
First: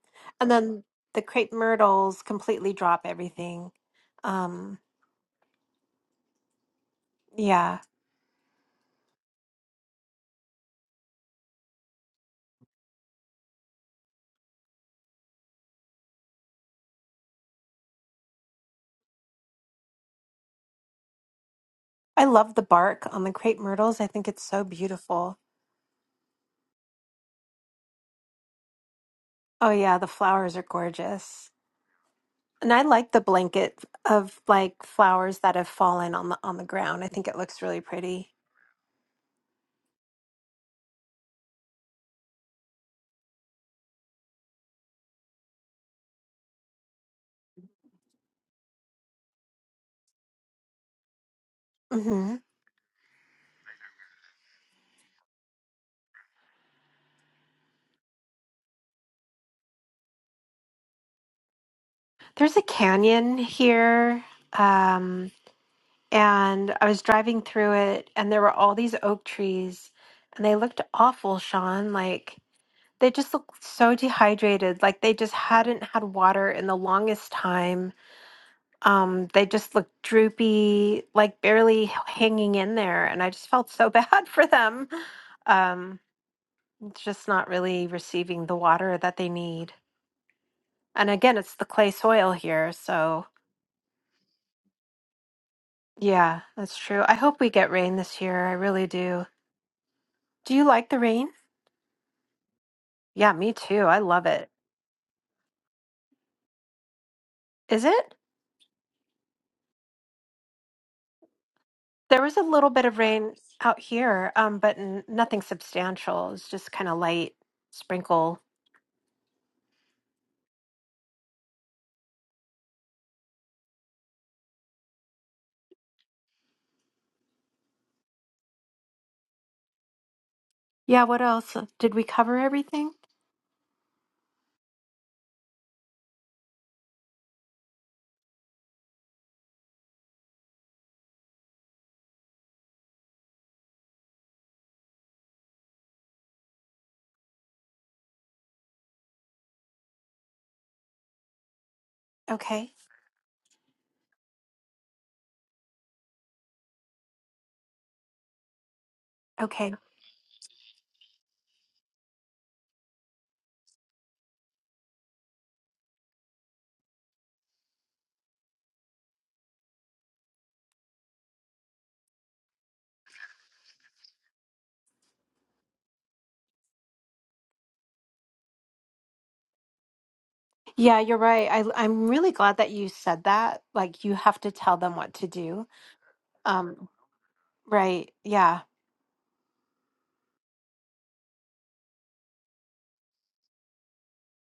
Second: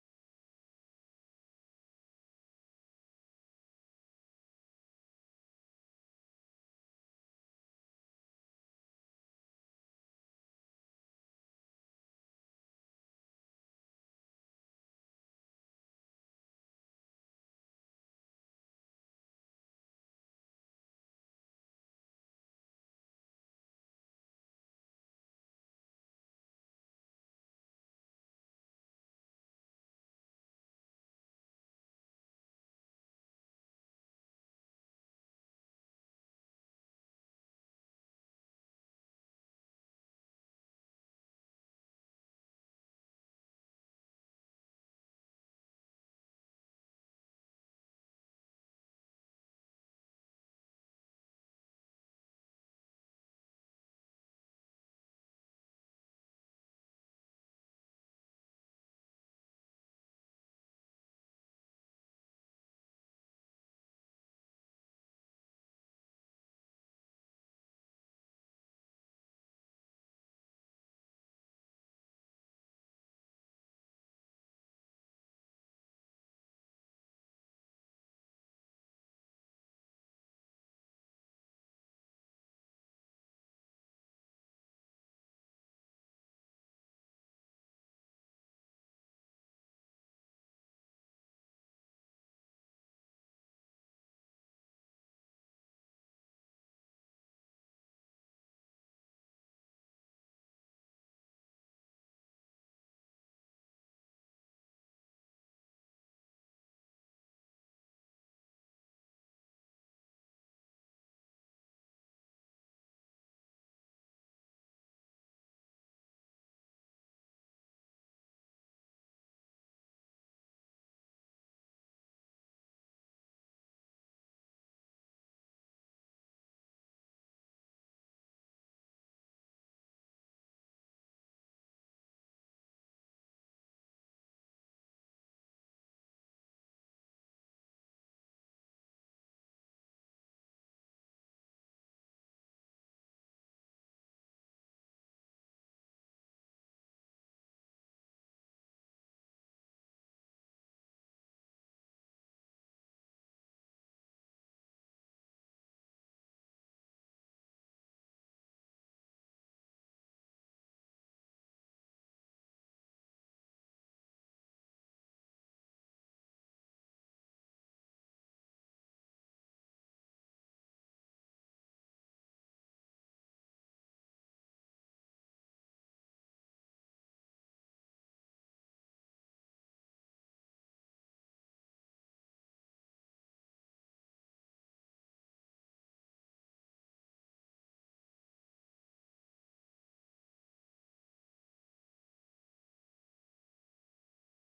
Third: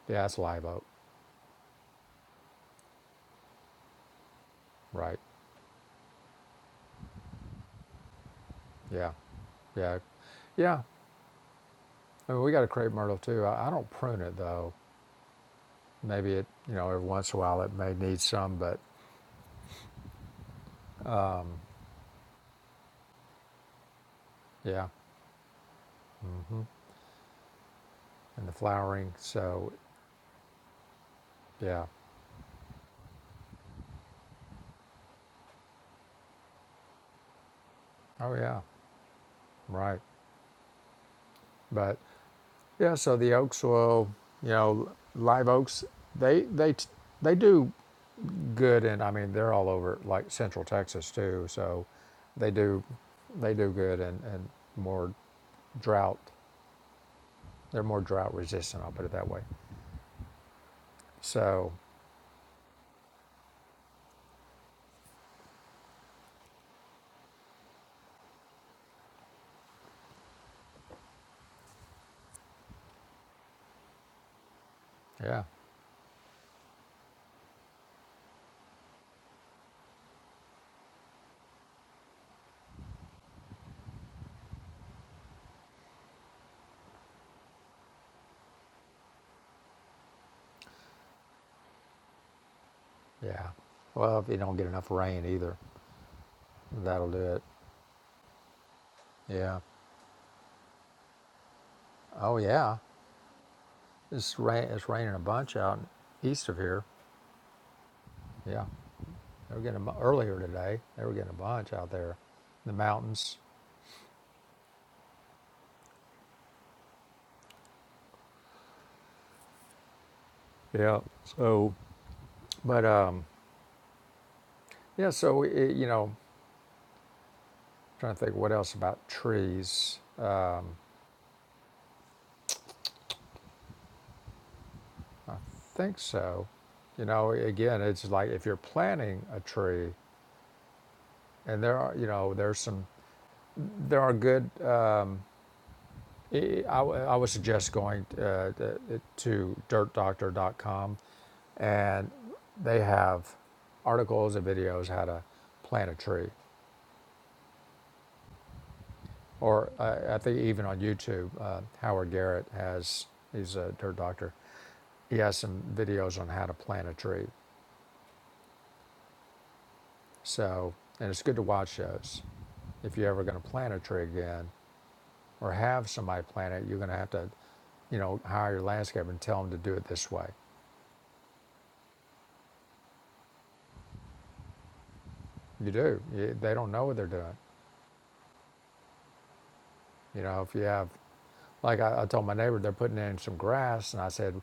[SPEAKER 2] yeah, that's
[SPEAKER 1] And
[SPEAKER 2] live
[SPEAKER 1] then
[SPEAKER 2] oak,
[SPEAKER 1] the crepe myrtles completely drop everything. Um,
[SPEAKER 2] right?
[SPEAKER 1] yeah.
[SPEAKER 2] Yeah, yeah, yeah. I mean, we got a crepe myrtle too. I, I don't prune it though. Maybe it, you know, every once in a while it may need some, but
[SPEAKER 1] I love the bark on the crepe myrtles. I think it's so
[SPEAKER 2] yeah,
[SPEAKER 1] beautiful.
[SPEAKER 2] mm-hmm. and the flowering.
[SPEAKER 1] Oh
[SPEAKER 2] So
[SPEAKER 1] yeah, the flowers are gorgeous.
[SPEAKER 2] yeah,
[SPEAKER 1] And I like the blanket of like flowers that have fallen on the on the ground. I think it looks really pretty.
[SPEAKER 2] oh yeah, right. But yeah, so the oaks will, you know, live oaks. They they they do good, and I mean they're all over like central Texas too. So
[SPEAKER 1] hmm
[SPEAKER 2] they do they do good and and more drought. They're more drought resistant. I'll put it that way. So
[SPEAKER 1] There's a canyon here. Um, and I was driving through it and there were all these oak trees and they looked awful, Sean. Like They just looked so dehydrated, like they just
[SPEAKER 2] yeah,
[SPEAKER 1] hadn't had water in the longest time. Um, they just looked droopy, like barely h- hanging in there, and I just felt so bad for them. Um, just not really receiving the water that they need. And again, it's the clay soil here, so
[SPEAKER 2] Yeah. Well, if you don't get enough rain either,
[SPEAKER 1] yeah, that's true.
[SPEAKER 2] that'll
[SPEAKER 1] I
[SPEAKER 2] do
[SPEAKER 1] hope
[SPEAKER 2] it.
[SPEAKER 1] we get rain this year. I really do.
[SPEAKER 2] Yeah.
[SPEAKER 1] Do you like the rain?
[SPEAKER 2] Oh yeah.
[SPEAKER 1] Yeah, me too. I love
[SPEAKER 2] It's
[SPEAKER 1] it.
[SPEAKER 2] rain. It's raining a bunch out east of here.
[SPEAKER 1] Is it?
[SPEAKER 2] Yeah. They were getting a, bu- earlier today. They were getting a bunch out there,
[SPEAKER 1] There was a little
[SPEAKER 2] in the
[SPEAKER 1] bit of rain
[SPEAKER 2] mountains.
[SPEAKER 1] out here, um, but n nothing substantial. It's just kind of light sprinkle.
[SPEAKER 2] Yeah. So, but um, yeah. So it, you know, trying to think what else about trees.
[SPEAKER 1] Yeah, what else? Uh, Did we cover everything?
[SPEAKER 2] think so. You know, again, it's like if you're planting a tree, and there are you know there's some there are good I, I would suggest going uh, to dirtdoctor.com and
[SPEAKER 1] Okay.
[SPEAKER 2] they have articles and videos how to plant a tree. Or
[SPEAKER 1] Okay.
[SPEAKER 2] uh, I think even on YouTube, uh, Howard Garrett has, he's a dirt doctor, he has some videos on how to plant a tree. So, and it's good to watch those. If you're ever going to plant a tree again or have somebody plant it, you're going to have to, you know, hire your landscaper and tell them to do it this way.
[SPEAKER 1] Yeah, you're right. I, I'm really glad that you said that. Like, you have to tell them what to do.
[SPEAKER 2] You do. You, they don't know
[SPEAKER 1] Um,
[SPEAKER 2] what they're doing.
[SPEAKER 1] right. Yeah,
[SPEAKER 2] You know, if you have, like I, I told my neighbor, they're putting in some grass, and I said,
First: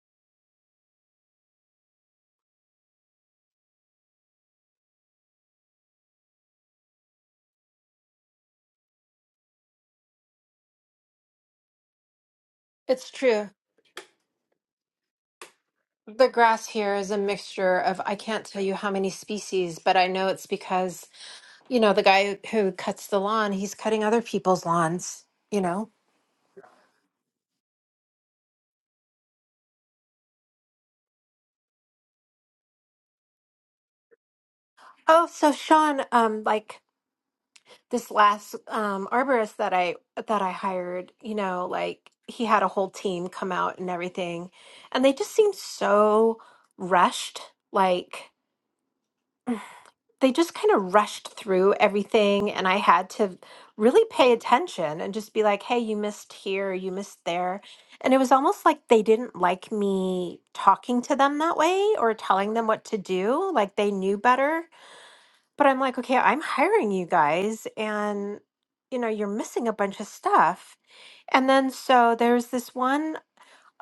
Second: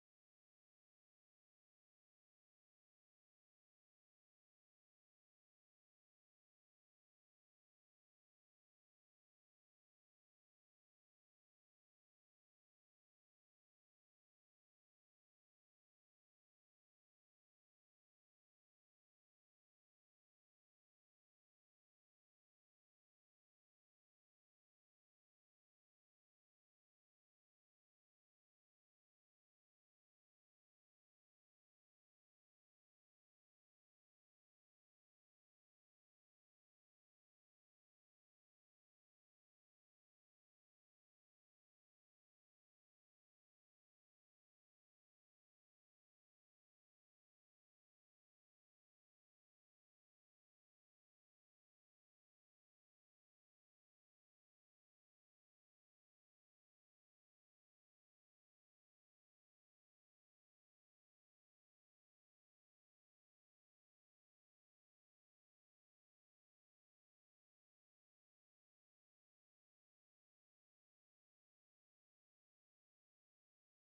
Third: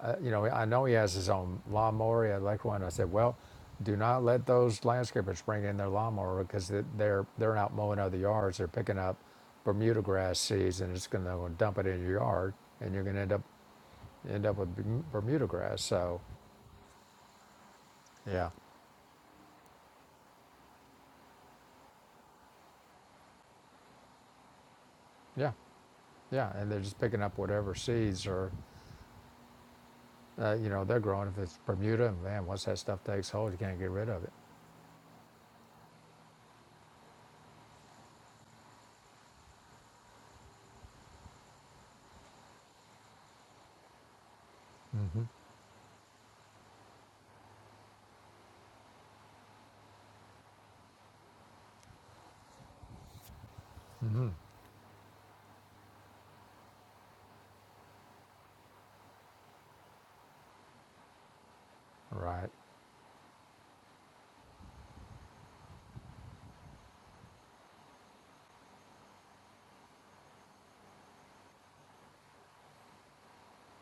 [SPEAKER 2] uh, you know, I know he has his own lawnmower, he had electric one. I said, well, do not let those landscapers bring in their lawnmower because they're they're not mowing other yards. They're picking up Bermuda grass seeds, and it's going to dump it in your yard, and you're
[SPEAKER 1] it's
[SPEAKER 2] going to end up
[SPEAKER 1] true.
[SPEAKER 2] end up with Bermuda grass. So,
[SPEAKER 1] The grass here is a mixture of, I can't
[SPEAKER 2] yeah,
[SPEAKER 1] tell you how many species, but I know it's because, you know, the guy who cuts the lawn, he's cutting other people's lawns,
[SPEAKER 2] yeah,
[SPEAKER 1] you know?
[SPEAKER 2] yeah, and they're just picking up whatever seeds or Uh, you know, they're growing. If it's Bermuda, and man, once that stuff takes hold, you can't get rid of it.
[SPEAKER 1] Oh, so Sean, um, like this last um arborist that I that I hired, you know, like he had a whole team come out and everything, and they
[SPEAKER 2] Mm-hmm.
[SPEAKER 1] just seemed so rushed, like they just kind of rushed through everything and I had to really pay attention and just be like, "Hey, you missed here, you missed there." And it was almost like they didn't like me talking to them that way or
[SPEAKER 2] Right.
[SPEAKER 1] telling them what to do, like they knew better but I'm like, okay, I'm hiring you guys and you know, you're missing a bunch of stuff. And then so there's this one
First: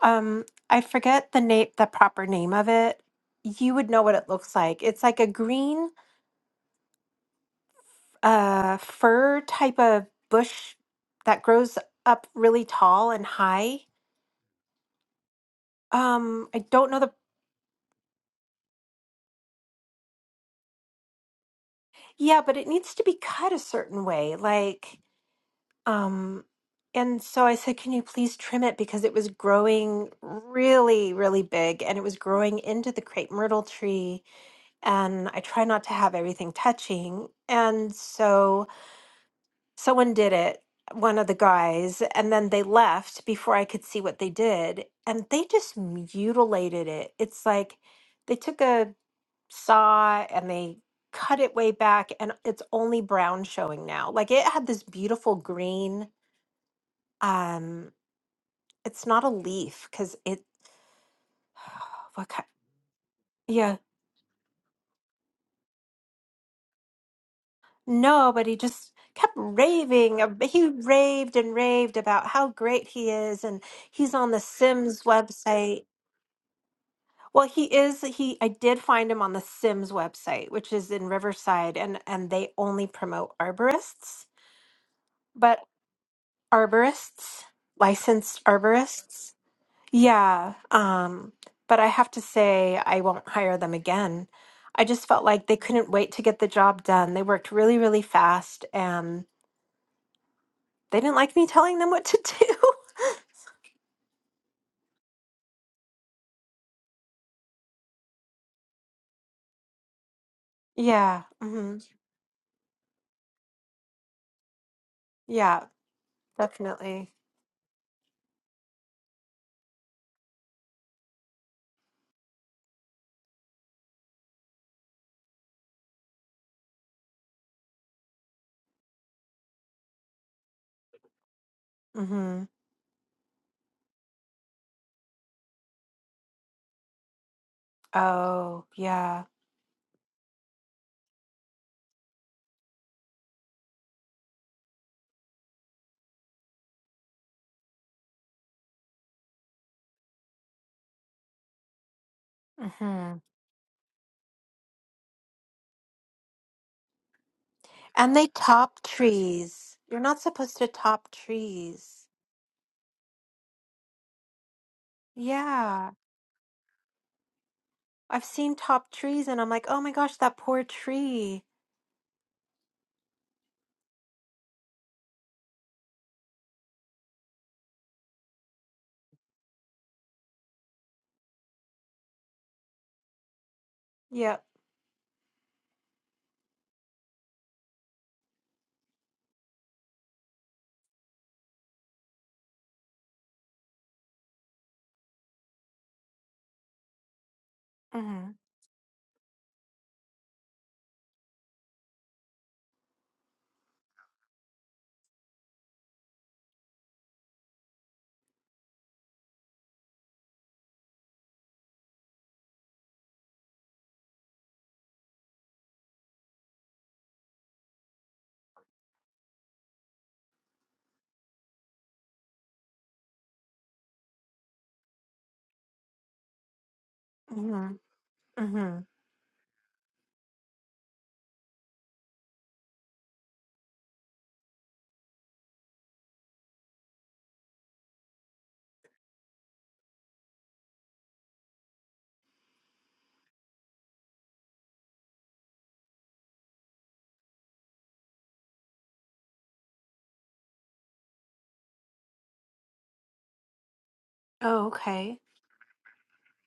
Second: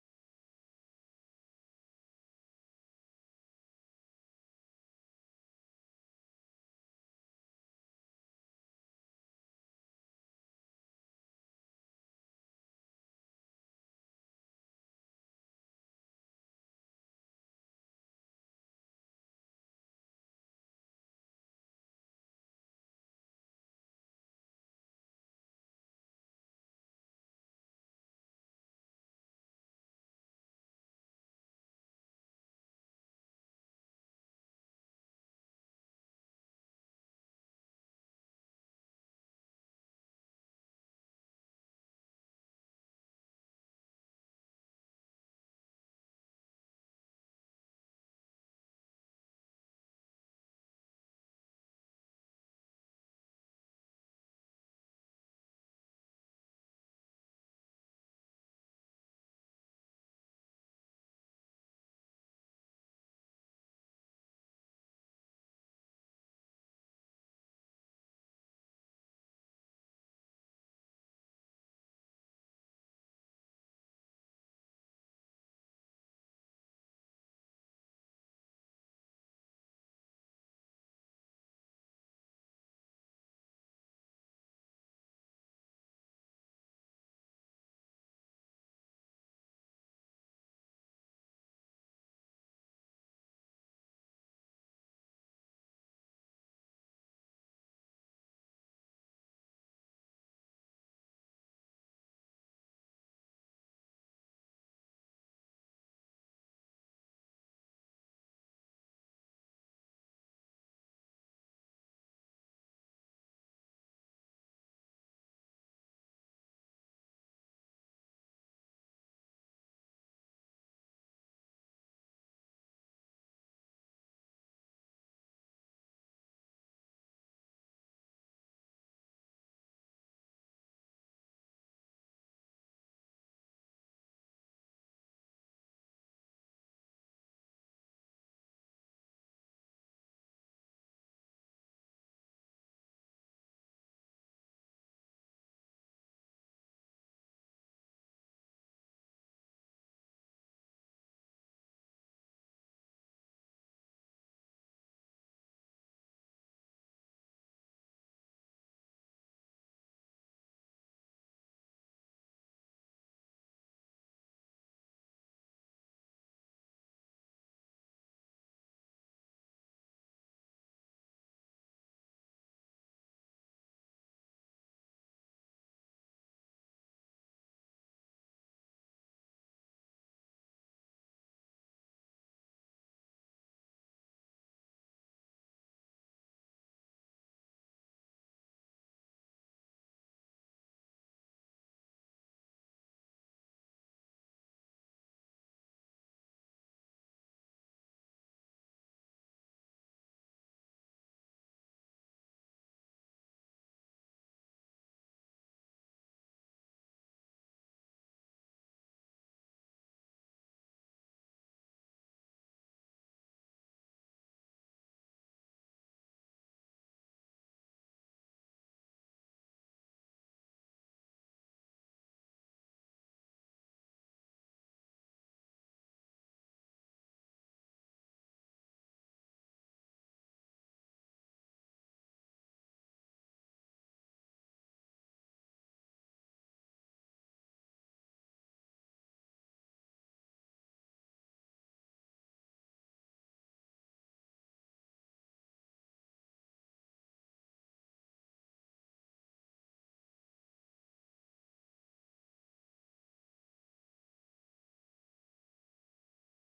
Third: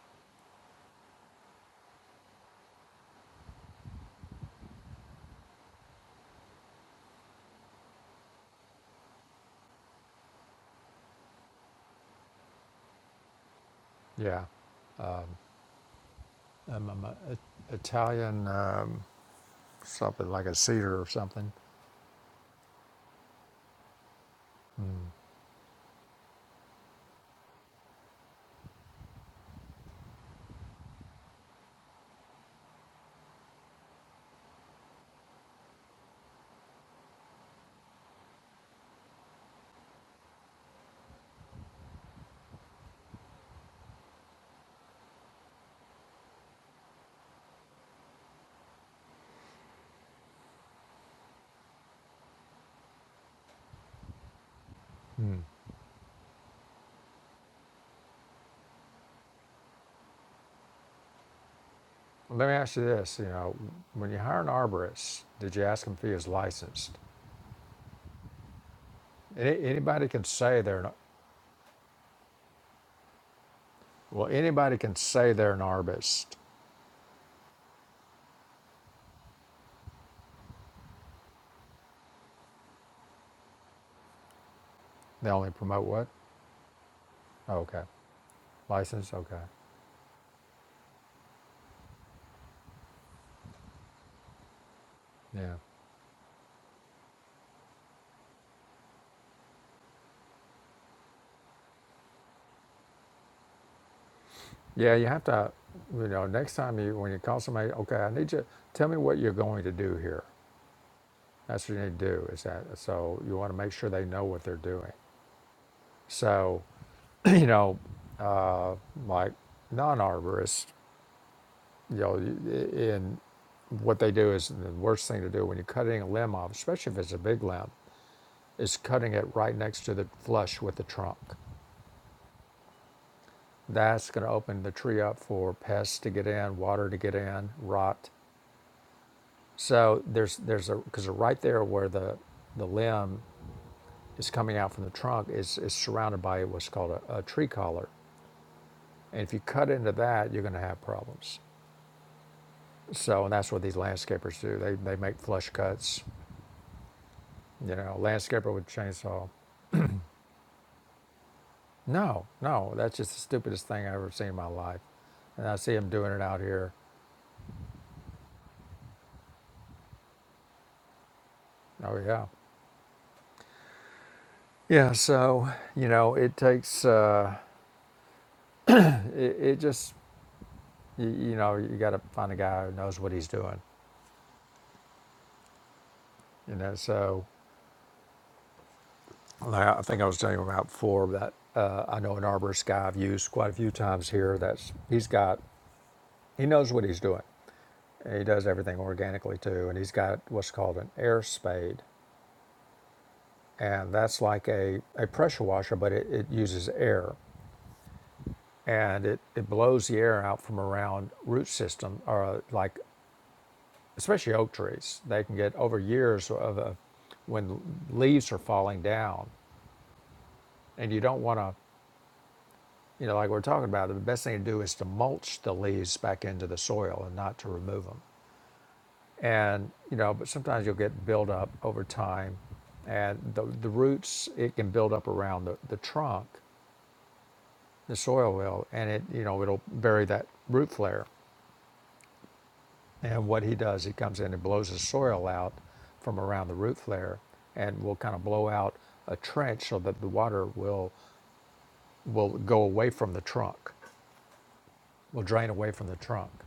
[SPEAKER 1] um I forget the name the proper name of it. You would know what it looks like. It's like a green uh fir type of bush that grows up really tall and high.
[SPEAKER 2] Yeah.
[SPEAKER 1] Um I
[SPEAKER 2] Um,
[SPEAKER 1] don't know
[SPEAKER 2] um, uh,
[SPEAKER 1] the
[SPEAKER 2] I- Italian, um, something like a cedar or something.
[SPEAKER 1] yeah, but it needs to be cut a certain way. Like Um, and so I said, Can you please trim it? Because it was growing really, really big and it was growing into the crepe myrtle tree. And I try not to have everything touching. And so someone did it, one of the guys, and then they left before I could see what they did. And they just mutilated it. It's like they took a saw and they cut it way back, and it's only brown showing now. Like it had this beautiful
[SPEAKER 2] Mm.
[SPEAKER 1] green. Um, It's not a leaf because it. What kind?
[SPEAKER 2] Let me ask you this: You know,
[SPEAKER 1] Yeah,
[SPEAKER 2] when you hire an arborist, did you ask him if he is licensed?
[SPEAKER 1] no, but he just kept
[SPEAKER 2] Any, anybody
[SPEAKER 1] raving.
[SPEAKER 2] can
[SPEAKER 1] ab-
[SPEAKER 2] say
[SPEAKER 1] He
[SPEAKER 2] they're an,
[SPEAKER 1] raved and raved about how great he is, and he's
[SPEAKER 2] well,
[SPEAKER 1] on the
[SPEAKER 2] anybody can
[SPEAKER 1] Sims
[SPEAKER 2] say they're an
[SPEAKER 1] website.
[SPEAKER 2] arborist.
[SPEAKER 1] Well, he is. He I did find him on the Sims website, which is in Riverside, and and they only promote arborists,
[SPEAKER 2] They only
[SPEAKER 1] but
[SPEAKER 2] promote what?
[SPEAKER 1] arborists,
[SPEAKER 2] Oh, okay,
[SPEAKER 1] licensed
[SPEAKER 2] license.
[SPEAKER 1] arborists.
[SPEAKER 2] Okay,
[SPEAKER 1] Yeah, um, but I have to say, I won't hire them again. I just felt like they
[SPEAKER 2] yeah.
[SPEAKER 1] couldn't wait to get the job done. They worked really, really fast, and they didn't like me telling them what to do.
[SPEAKER 2] Yeah, you have to, you know, next time you when you call somebody, okay, I need you to tell me what you're going to do here.
[SPEAKER 1] Yeah,
[SPEAKER 2] That's what
[SPEAKER 1] hmm
[SPEAKER 2] you need to do. Is that so? You want to make sure they know what they're doing.
[SPEAKER 1] Yeah,
[SPEAKER 2] So,
[SPEAKER 1] definitely.
[SPEAKER 2] you know, uh, like non-arborists, you know, in what they do is the worst thing to do when you're cutting a limb off, especially if it's a big limb, is cutting it right next to the flush with the trunk.
[SPEAKER 1] hmm
[SPEAKER 2] That's going to open the tree up for pests to get in, water to get in, rot.
[SPEAKER 1] Oh, yeah.
[SPEAKER 2] So there's there's a because right there where the the limb is coming out from the trunk is is surrounded by what's called a, a tree collar, and if you cut into that, you're going to have problems.
[SPEAKER 1] hmm
[SPEAKER 2] So and that's what these landscapers do. They they make flush cuts. You know,
[SPEAKER 1] And they
[SPEAKER 2] landscaper with
[SPEAKER 1] top
[SPEAKER 2] chainsaw.
[SPEAKER 1] trees. You're not supposed to top trees.
[SPEAKER 2] No, no, that's just the stupidest thing I've ever seen in my life, and I see them
[SPEAKER 1] Yeah,
[SPEAKER 2] doing it out here.
[SPEAKER 1] I've seen top trees, and I'm like, oh my gosh, that poor tree.
[SPEAKER 2] Oh yeah. Yeah, so you know, it takes uh, it, it just you, you know you got to find a guy who knows what he's doing,
[SPEAKER 1] Yep.
[SPEAKER 2] You know, so like I think I was telling you about before that uh, I know an arborist guy I've used quite a few times here. That's he's got he knows what he's doing. And He
[SPEAKER 1] hmm
[SPEAKER 2] does everything organically too, and he's got what's called an air spade, and that's like a, a pressure washer, but it, it uses air, and it, it blows the air out from around root system or uh, like especially oak trees. They can get over years of a, when leaves are falling down, and you don't want to You know, like we're talking about, the best thing to do is to mulch the leaves back into the soil and not to
[SPEAKER 1] hmm
[SPEAKER 2] remove them.
[SPEAKER 1] hmm
[SPEAKER 2] And, you know, but sometimes you'll get buildup over time. And the, the roots, it can build up around the, the trunk, the soil will, and it, you know, it'll bury that root flare. And what he does, he comes in and blows the soil out from around the root flare and will kind of blow out a trench so that the water will will go away from the trunk,
[SPEAKER 1] Oh, okay.
[SPEAKER 2] will drain away from the trunk.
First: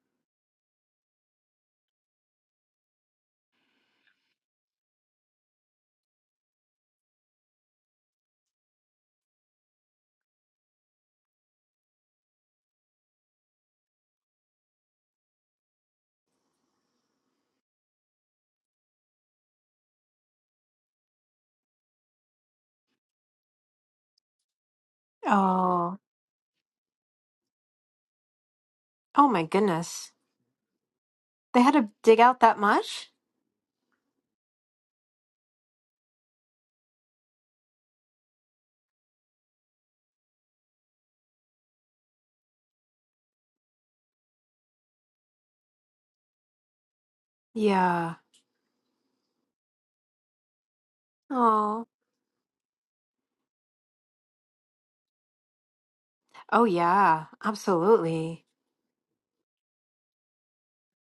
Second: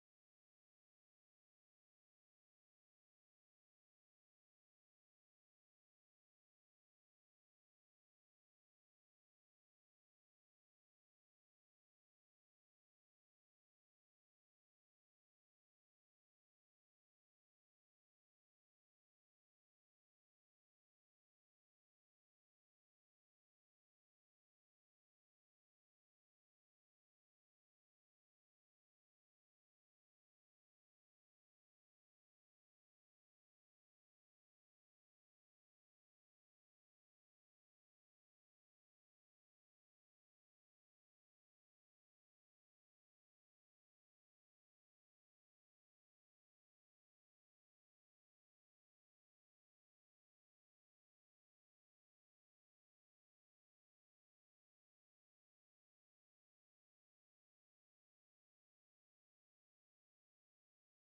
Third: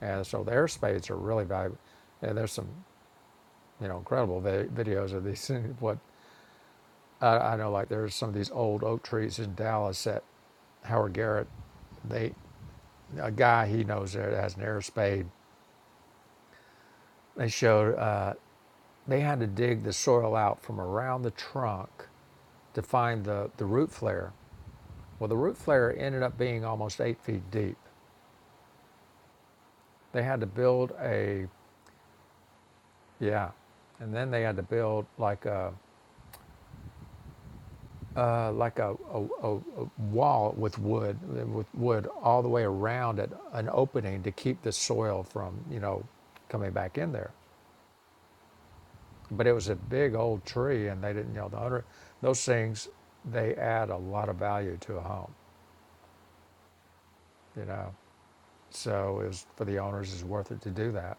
[SPEAKER 2] And so the air spades are really valuable. And there's some, you know, incredible vi- videos of these. What I, I know, like there's some of these old oak trees in Dallas that Howard Garrett, they, a guy he knows that has an air spade. They showed uh, they had to dig the soil out from around the trunk to find the, the root flare. Well, the root flare
[SPEAKER 1] Oh,
[SPEAKER 2] ended up being almost eight feet deep.
[SPEAKER 1] oh my goodness.
[SPEAKER 2] They had to build a,
[SPEAKER 1] They had to dig out that much?
[SPEAKER 2] yeah, and then they had to build like a, uh, like a, a, a, wall with wood, with wood all the way around it, an opening to keep the soil from, you know, coming back in there.
[SPEAKER 1] Yeah.
[SPEAKER 2] But it was a big old tree, and they didn't, you know, the under,
[SPEAKER 1] Oh,
[SPEAKER 2] those things, they add a lot of value to a home,
[SPEAKER 1] oh yeah,
[SPEAKER 2] you know.
[SPEAKER 1] absolutely.
[SPEAKER 2] So it was, for the owners, it's worth it to do that.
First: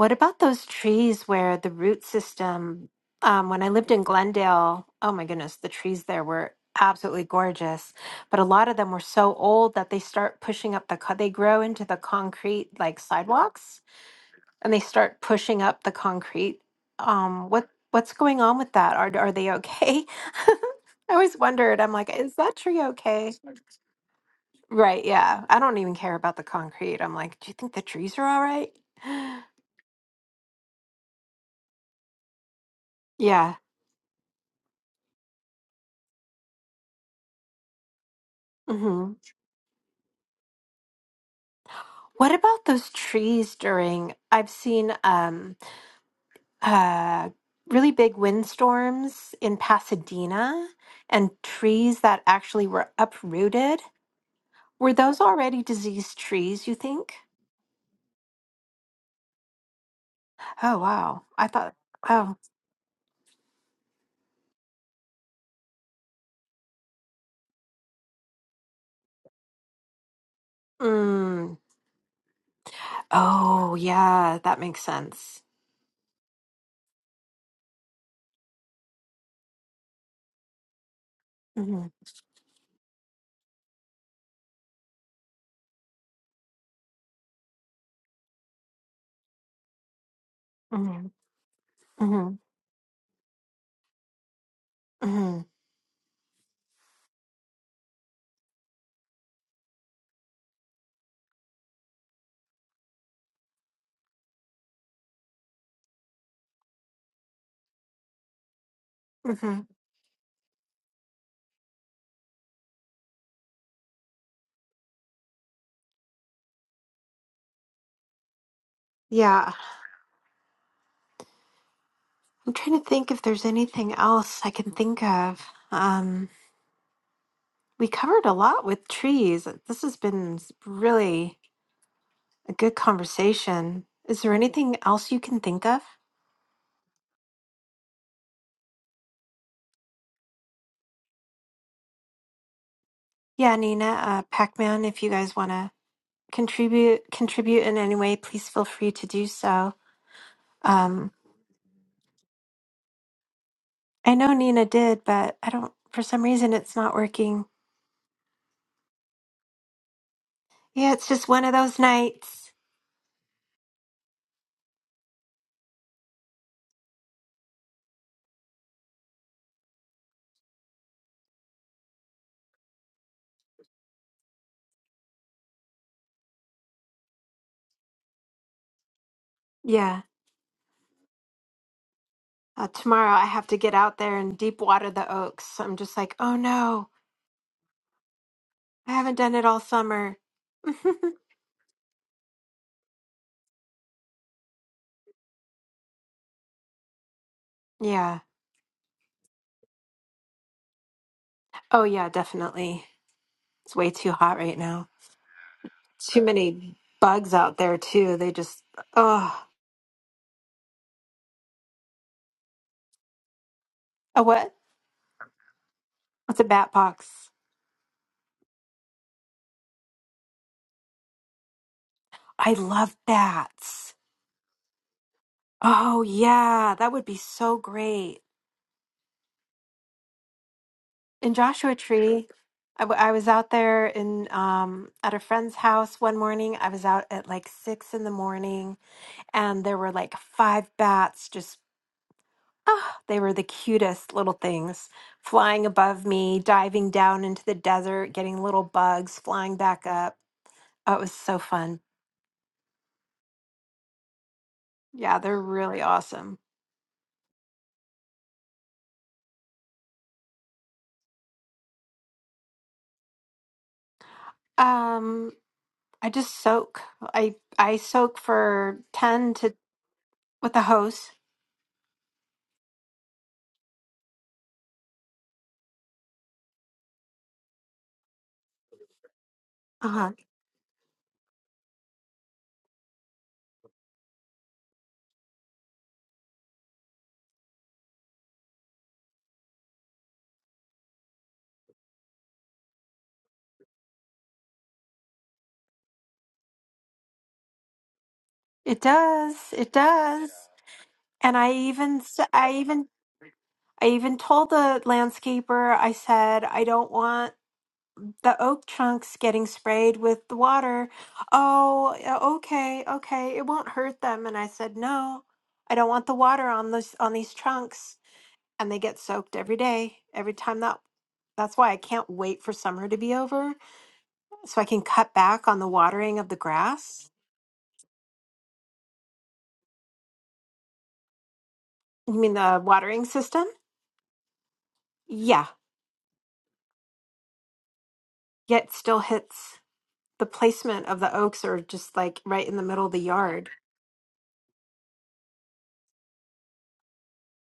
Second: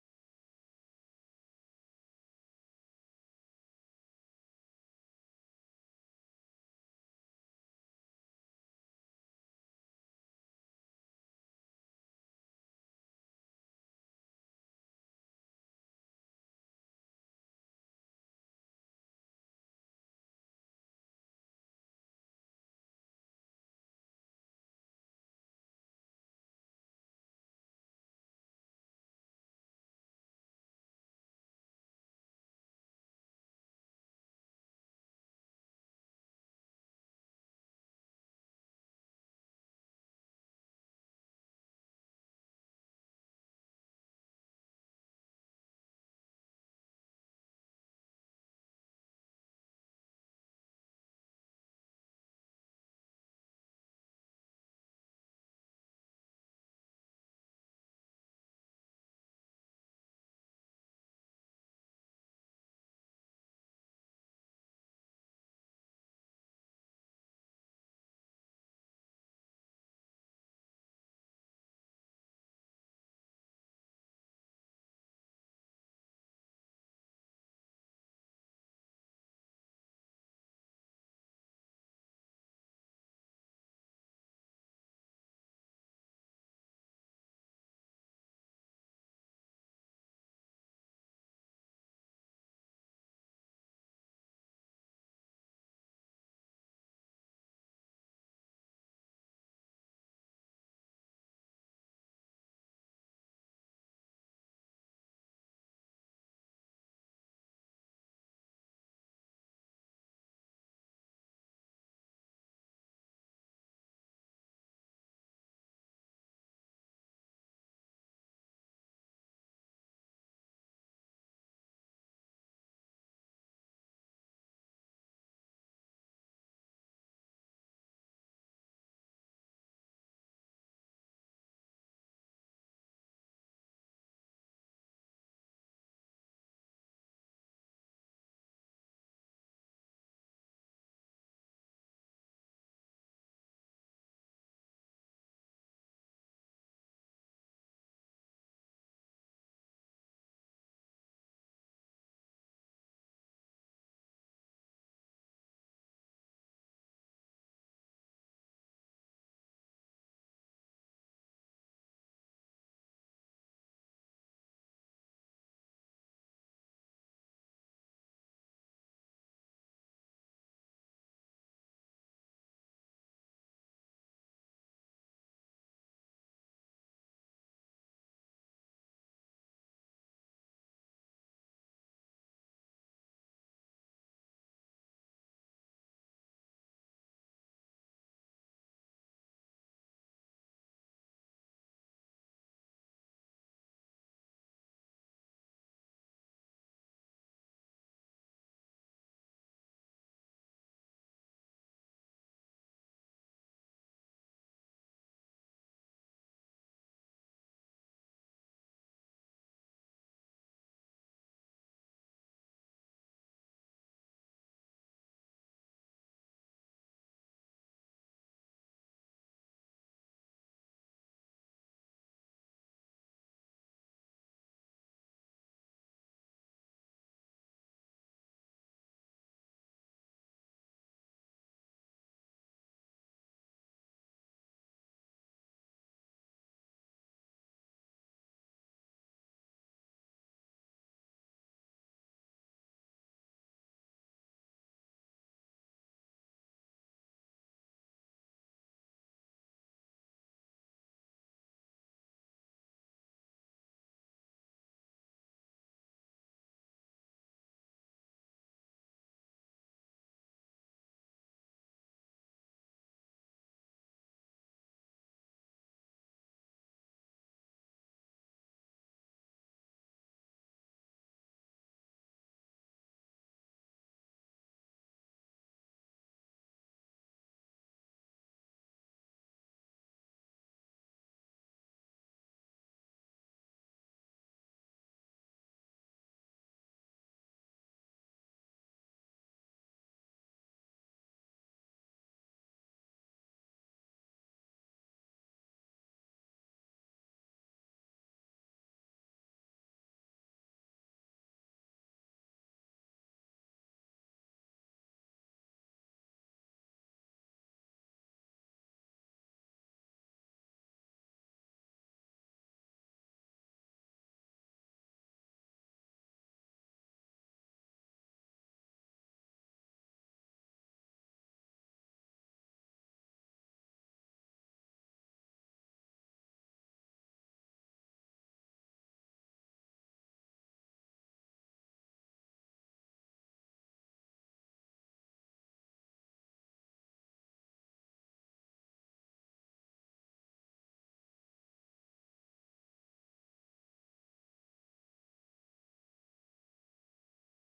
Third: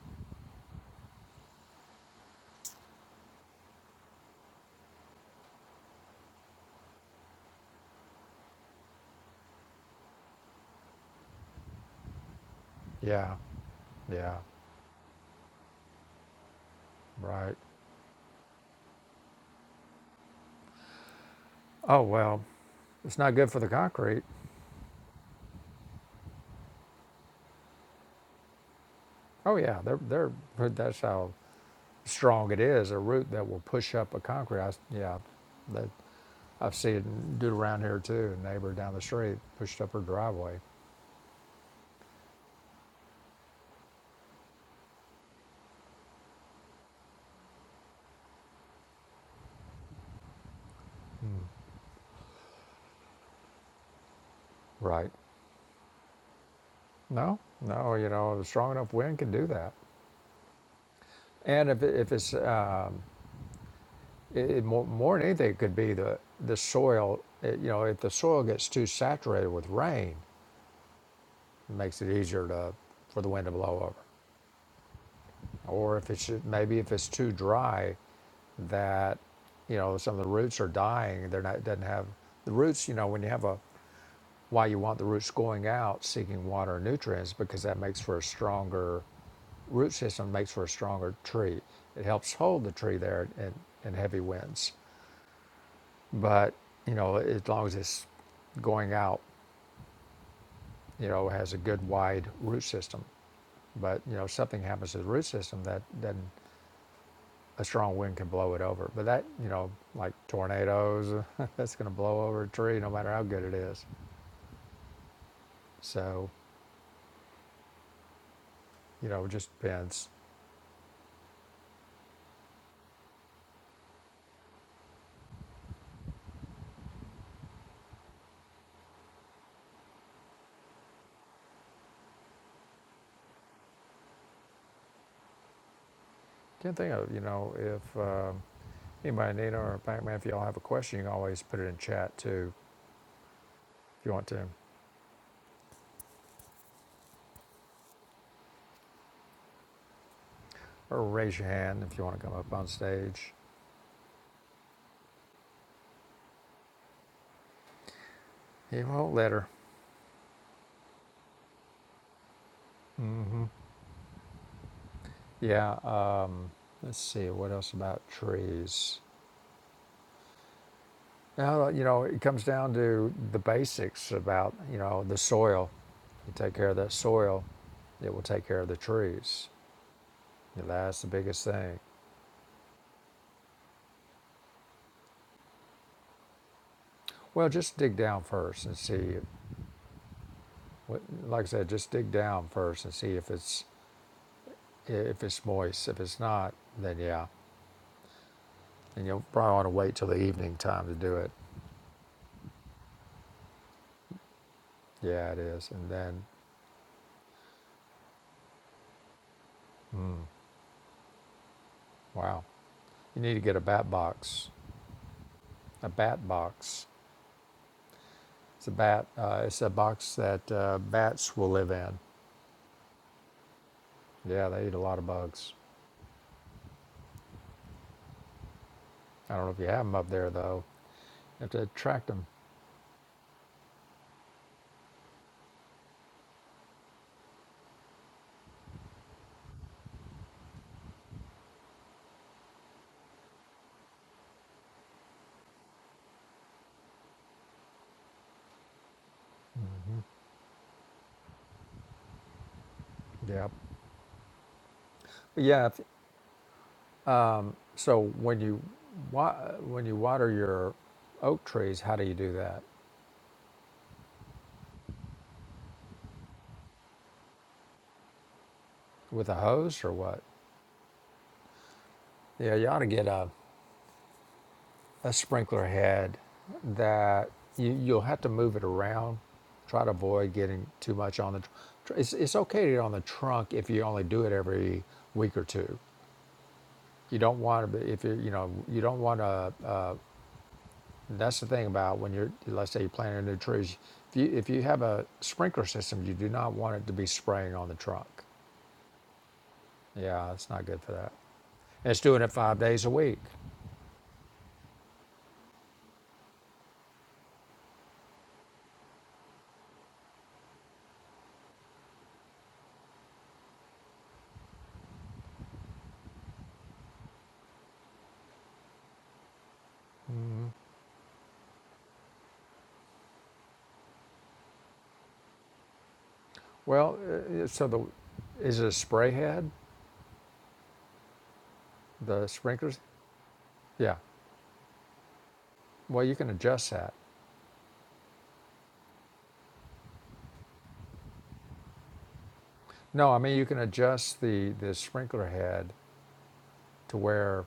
[SPEAKER 1] What about those trees where the root system, um, when I lived in Glendale, oh my goodness, the trees there were absolutely gorgeous, but a lot of them were so old that they start pushing up the, co- they grow into the concrete like
[SPEAKER 2] Yeah,
[SPEAKER 1] sidewalks.
[SPEAKER 2] yeah,
[SPEAKER 1] and they start pushing up the concrete. Um,
[SPEAKER 2] right.
[SPEAKER 1] what what's going on with that? Are are they okay? I always wondered. I'm
[SPEAKER 2] Oh
[SPEAKER 1] like, is
[SPEAKER 2] well,
[SPEAKER 1] that tree
[SPEAKER 2] it's
[SPEAKER 1] okay?
[SPEAKER 2] not good for the concrete.
[SPEAKER 1] Right? Yeah. I don't even care about the concrete. I'm like, do you think the trees are all right?
[SPEAKER 2] Oh yeah, they're they're that's how strong it is, a root that
[SPEAKER 1] Yeah.
[SPEAKER 2] will push up a concrete. I, s- yeah, that I've seen it dude around here too. A neighbor down the
[SPEAKER 1] hmm
[SPEAKER 2] street pushed up her driveway.
[SPEAKER 1] What about those trees during? I've seen um uh really big windstorms in Pasadena and trees that actually were uprooted. Were
[SPEAKER 2] Right.
[SPEAKER 1] those already diseased trees? You think?
[SPEAKER 2] No, no, you know, a strong enough wind can do that.
[SPEAKER 1] Oh, wow. I
[SPEAKER 2] And
[SPEAKER 1] thought,
[SPEAKER 2] if, it- if it's
[SPEAKER 1] oh,
[SPEAKER 2] uh, it, it more, more than anything, it could be the the soil. It, you know, if the soil gets too saturated with rain,
[SPEAKER 1] mm,
[SPEAKER 2] it makes it easier to for the wind to
[SPEAKER 1] oh,
[SPEAKER 2] blow over.
[SPEAKER 1] yeah, that makes sense.
[SPEAKER 2] or if it's maybe if it's too dry, that you know some of the roots are dying. They're not doesn't
[SPEAKER 1] hmm
[SPEAKER 2] have the roots. You know when you have a why you want the roots going out seeking water and nutrients because that makes for a stronger root system makes for a
[SPEAKER 1] hmm
[SPEAKER 2] stronger tree. It
[SPEAKER 1] hmm
[SPEAKER 2] helps hold the tree there in, in heavy winds.
[SPEAKER 1] hmm
[SPEAKER 2] But you know as long as it's going out, you know has a good wide root system. But you know something happens to the root system that doesn't a strong wind can blow it over. But that, you
[SPEAKER 1] hmm
[SPEAKER 2] know, like tornadoes, that's going to blow over a tree no matter how good it is. So, you know, it just
[SPEAKER 1] Yeah.
[SPEAKER 2] depends.
[SPEAKER 1] I'm trying to think if there's anything else I can think of. Um, we covered a lot with trees. This has been s- really a good conversation. Is there anything else you can think of?
[SPEAKER 2] Can't think of, you know, if uh, anybody, Nina or Pac Man, if y'all have a question, you can always put it in chat too
[SPEAKER 1] Yeah, Nina,
[SPEAKER 2] if you
[SPEAKER 1] uh,
[SPEAKER 2] want to,
[SPEAKER 1] Pac-Man, if you guys want to contribute contribute in any way, please feel free to do so. Um,
[SPEAKER 2] or raise your hand if you want to come up on stage.
[SPEAKER 1] I know Nina did, but I don't, for some reason, it's not working.
[SPEAKER 2] He won't let her.
[SPEAKER 1] Yeah, it's just one of those nights.
[SPEAKER 2] Yeah, uh, let's see, what else about trees? Now, you know, it comes down to the basics about, you know, the soil. You take care of that soil, it will take care of the trees.
[SPEAKER 1] Yeah.
[SPEAKER 2] That's the biggest thing.
[SPEAKER 1] Uh, tomorrow I have to get out there and deep water the oaks. So I'm just like, oh no,
[SPEAKER 2] Well, just dig down first and
[SPEAKER 1] I haven't
[SPEAKER 2] see.
[SPEAKER 1] done it all summer.
[SPEAKER 2] Like I said, just dig down first and see if it's if it's moist. If it's not, then yeah,
[SPEAKER 1] yeah.
[SPEAKER 2] and you'll probably want to wait till the evening time to do it.
[SPEAKER 1] Oh, yeah, definitely. It's way too hot right now.
[SPEAKER 2] Yeah, it is. And
[SPEAKER 1] Too
[SPEAKER 2] then,
[SPEAKER 1] many bugs out there, too. They just, oh,
[SPEAKER 2] wow, you need to get a bat
[SPEAKER 1] a
[SPEAKER 2] box.
[SPEAKER 1] what?
[SPEAKER 2] A bat
[SPEAKER 1] What's a bat
[SPEAKER 2] box.
[SPEAKER 1] box?
[SPEAKER 2] It's a bat. Uh, it's a box that uh, bats will live in.
[SPEAKER 1] I love bats.
[SPEAKER 2] Yeah, they eat a lot of bugs.
[SPEAKER 1] Oh, yeah, that would be so great.
[SPEAKER 2] I don't know if you have them up there though.
[SPEAKER 1] in
[SPEAKER 2] You have to
[SPEAKER 1] Joshua
[SPEAKER 2] attract them.
[SPEAKER 1] Tree, I, w- I was out there in um at a friend's house one morning. I was out at like six in the morning, and there were like five bats just. Ah, they were the cutest little things flying above me, diving down into the desert, getting little bugs, flying back up. Oh, it was so fun.
[SPEAKER 2] Yeah.
[SPEAKER 1] Yeah, they're
[SPEAKER 2] Yeah. If,
[SPEAKER 1] really awesome.
[SPEAKER 2] so when you wa- when you water your oak trees, how do you do that?
[SPEAKER 1] Um, I just soak. I I soak for
[SPEAKER 2] With
[SPEAKER 1] ten
[SPEAKER 2] a
[SPEAKER 1] to
[SPEAKER 2] hose or what?
[SPEAKER 1] with a hose.
[SPEAKER 2] Yeah, you ought to get a, a sprinkler head that you, you'll have to move it around. Try
[SPEAKER 1] Uh
[SPEAKER 2] to
[SPEAKER 1] huh.
[SPEAKER 2] avoid getting too much on the. Tr- tr- it's, it's okay to get on the trunk if you only do it every week or two. You don't want to if you you know you don't want to. That's the thing about when you're, let's say you're planting new trees. If you, if you have a sprinkler system, you do not want it to be spraying on the trunk.
[SPEAKER 1] It does. It does.
[SPEAKER 2] Yeah, it's not good for that.
[SPEAKER 1] And I
[SPEAKER 2] And it's
[SPEAKER 1] even s-
[SPEAKER 2] doing it
[SPEAKER 1] I
[SPEAKER 2] five days
[SPEAKER 1] even
[SPEAKER 2] a week.
[SPEAKER 1] I even told the landscaper I said I don't want the oak trunks getting sprayed with the water. Oh, yeah, okay, okay. It won't hurt them and I said no. I don't want the water on this on these trunks and they get soaked every day. Every time that that's why I can't wait for summer to be over so I can cut back on the watering of the
[SPEAKER 2] Well,
[SPEAKER 1] grass.
[SPEAKER 2] uh, so the, is it a spray head,
[SPEAKER 1] You
[SPEAKER 2] the
[SPEAKER 1] mean the
[SPEAKER 2] sprinklers?
[SPEAKER 1] watering system?
[SPEAKER 2] Yeah.
[SPEAKER 1] Yeah.
[SPEAKER 2] Well, you can adjust that.
[SPEAKER 1] Yet still hits. the placement of the oaks are just like right in the middle of the
[SPEAKER 2] No, I mean you
[SPEAKER 1] yard.
[SPEAKER 2] can adjust the the sprinkler head to where,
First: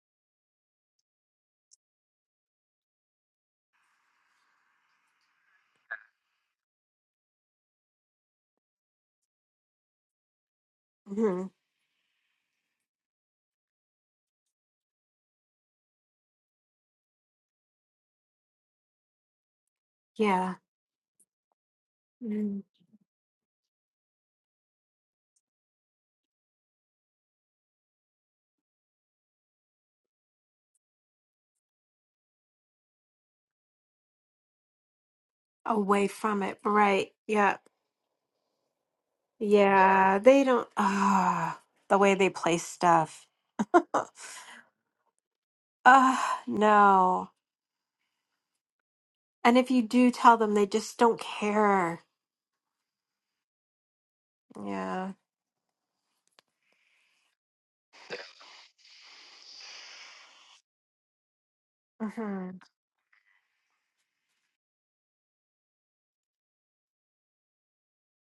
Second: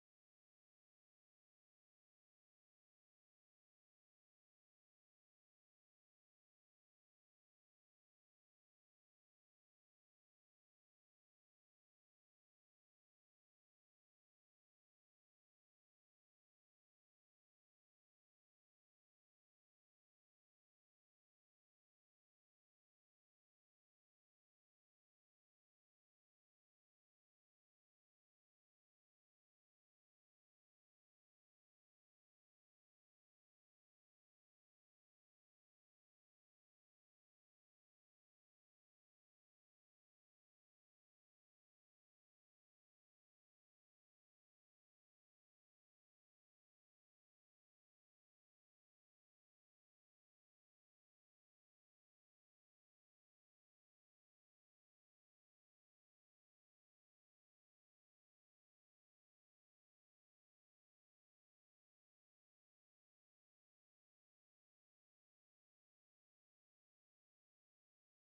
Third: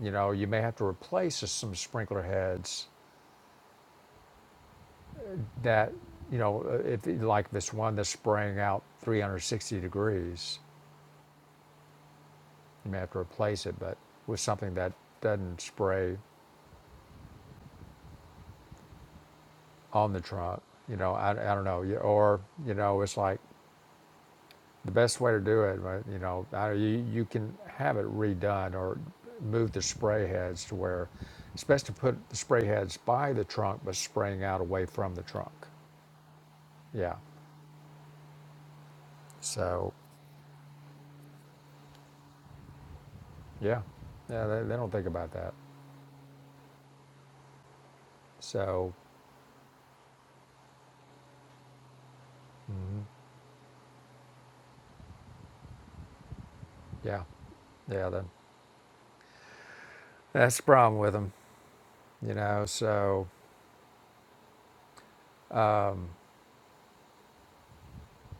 [SPEAKER 2] you know, you may have to replace some sprinkler heads that, you know, uh, if like this one that's spraying out 360 degrees
[SPEAKER 1] hmm
[SPEAKER 2] You may have to replace it, but with something that doesn't spray on the
[SPEAKER 1] Yeah.
[SPEAKER 2] trunk. You know, I, I don't know. You- Or,
[SPEAKER 1] Mm.
[SPEAKER 2] you know, it's like the best way to do it, right, you know, you, you can have it redone or move the spray heads to where it's best to put the spray heads by the trunk, but spraying out away from the trunk.
[SPEAKER 1] Away from it. Right.
[SPEAKER 2] Yeah.
[SPEAKER 1] Yeah.
[SPEAKER 2] So,
[SPEAKER 1] Yeah. They don't. Ah, the way they place stuff.
[SPEAKER 2] yeah. Yeah, they, they don't think about that.
[SPEAKER 1] Ah, no.
[SPEAKER 2] So,
[SPEAKER 1] And if you do tell them, they just don't care. Yeah.
[SPEAKER 2] yeah. Yeah, that, that's the problem with them, you
[SPEAKER 1] hmm
[SPEAKER 2] know. So,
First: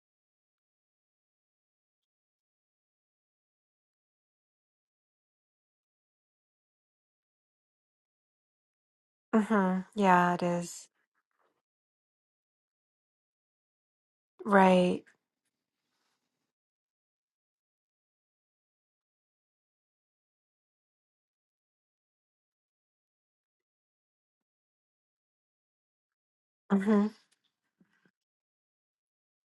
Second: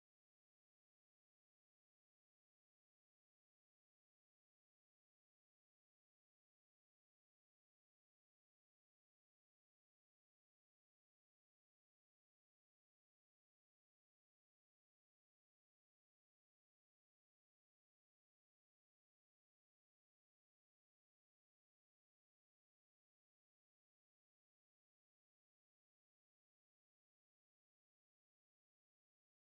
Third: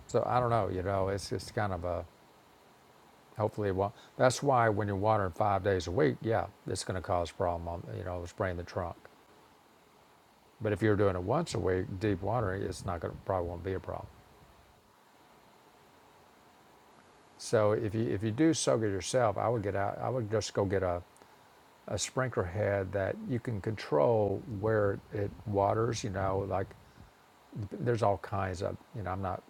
[SPEAKER 2] So I don't know, you know, it's just kind of a hopefully it won't. That's why when you're watering five days a week, yeah, it's going to cause a problem on you know spraying the trunk.
[SPEAKER 1] hmm Yeah, it
[SPEAKER 2] But if
[SPEAKER 1] is.
[SPEAKER 2] you're doing it once a week, deep watering, it's not going to probably won't be a problem.
[SPEAKER 1] Right.
[SPEAKER 2] So if you if you do soak it yourself, I would get out. I would just go get a a sprinkler head that you can control where it waters. You know, like
[SPEAKER 1] hmm
[SPEAKER 2] there's all kinds of you know I'm not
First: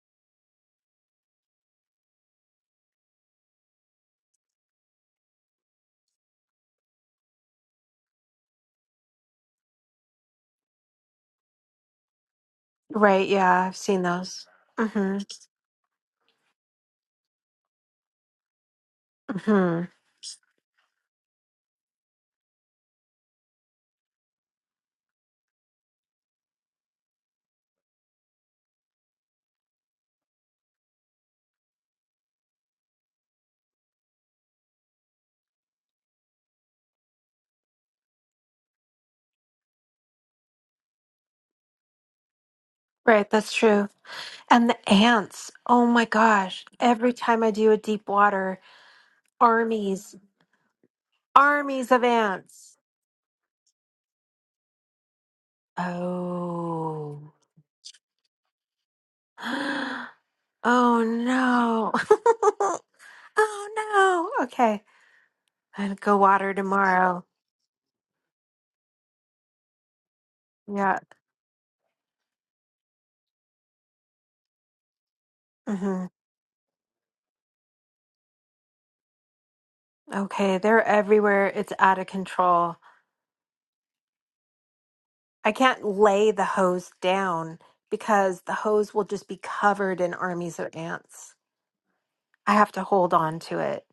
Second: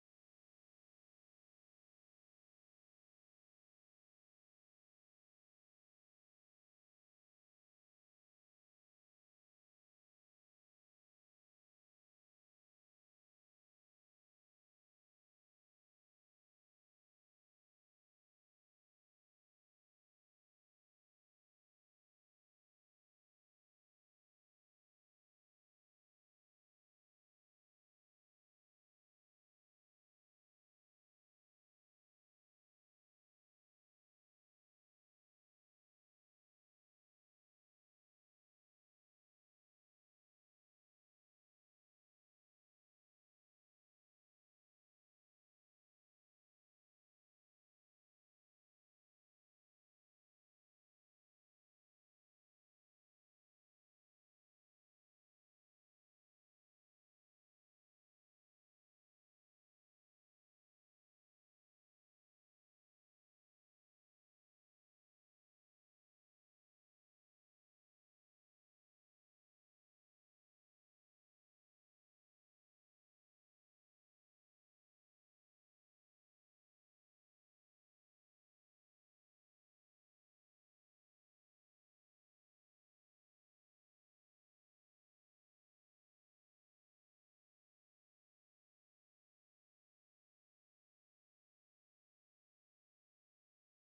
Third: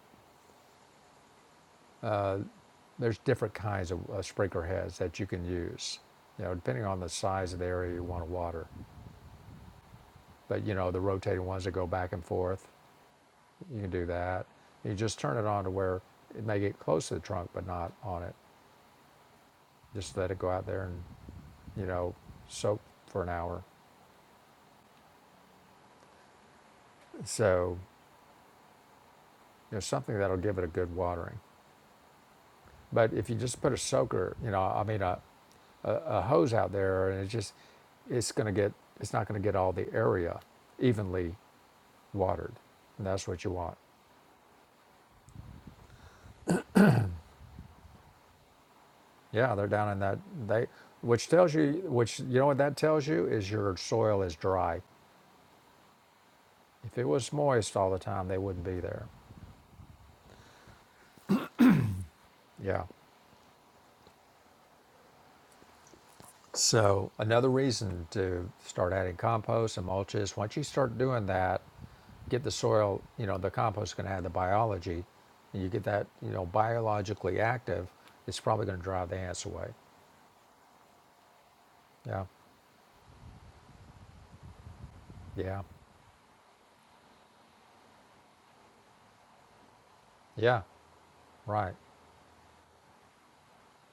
[SPEAKER 2] there's different kinds of uh, sprinkler heads that you can use. You know, depending on the size of the area you want to water. But you know, the rotating ones that go back and forth,
[SPEAKER 1] Right. Yeah. I've
[SPEAKER 2] you can
[SPEAKER 1] seen
[SPEAKER 2] do that.
[SPEAKER 1] those.
[SPEAKER 2] You just
[SPEAKER 1] hmm
[SPEAKER 2] turn it on to where it may get close to the trunk, but not on it.
[SPEAKER 1] hmm
[SPEAKER 2] Just let it go out there and, you know, soak for an hour. So, you know, something that'll give it a good watering. But if you just put a soaker, you know, I mean, a, a, a hose out there, and it's just, it's going to get, it's not going to get all the area evenly watered. And that's
[SPEAKER 1] Right.
[SPEAKER 2] what you
[SPEAKER 1] That's
[SPEAKER 2] want.
[SPEAKER 1] true. And the ants, oh my gosh, every time I do a deep water,
[SPEAKER 2] Yeah, they're down in
[SPEAKER 1] armies,
[SPEAKER 2] that they which tells you
[SPEAKER 1] armies of
[SPEAKER 2] which you know what that
[SPEAKER 1] ants.
[SPEAKER 2] tells you is your soil is dry. If it was
[SPEAKER 1] Oh.
[SPEAKER 2] moist all the time, they wouldn't be there.
[SPEAKER 1] Oh no.
[SPEAKER 2] Yeah.
[SPEAKER 1] oh no. Okay. i will go water
[SPEAKER 2] So
[SPEAKER 1] tomorrow.
[SPEAKER 2] another reason to start adding compost and mulch is once you start
[SPEAKER 1] Yeah.
[SPEAKER 2] doing that, get the soil, you know, the compost is going to have the biology, and you get that,
[SPEAKER 1] hmm
[SPEAKER 2] you know, biologically active, it's probably going to drive the ants away.
[SPEAKER 1] Okay. They're everywhere. It's out of
[SPEAKER 2] Yeah.
[SPEAKER 1] control. I
[SPEAKER 2] Yeah.
[SPEAKER 1] can't lay the hose down because the hose will just be covered in armies
[SPEAKER 2] Yeah.
[SPEAKER 1] of ants.
[SPEAKER 2] Right.
[SPEAKER 1] I have to hold on to it.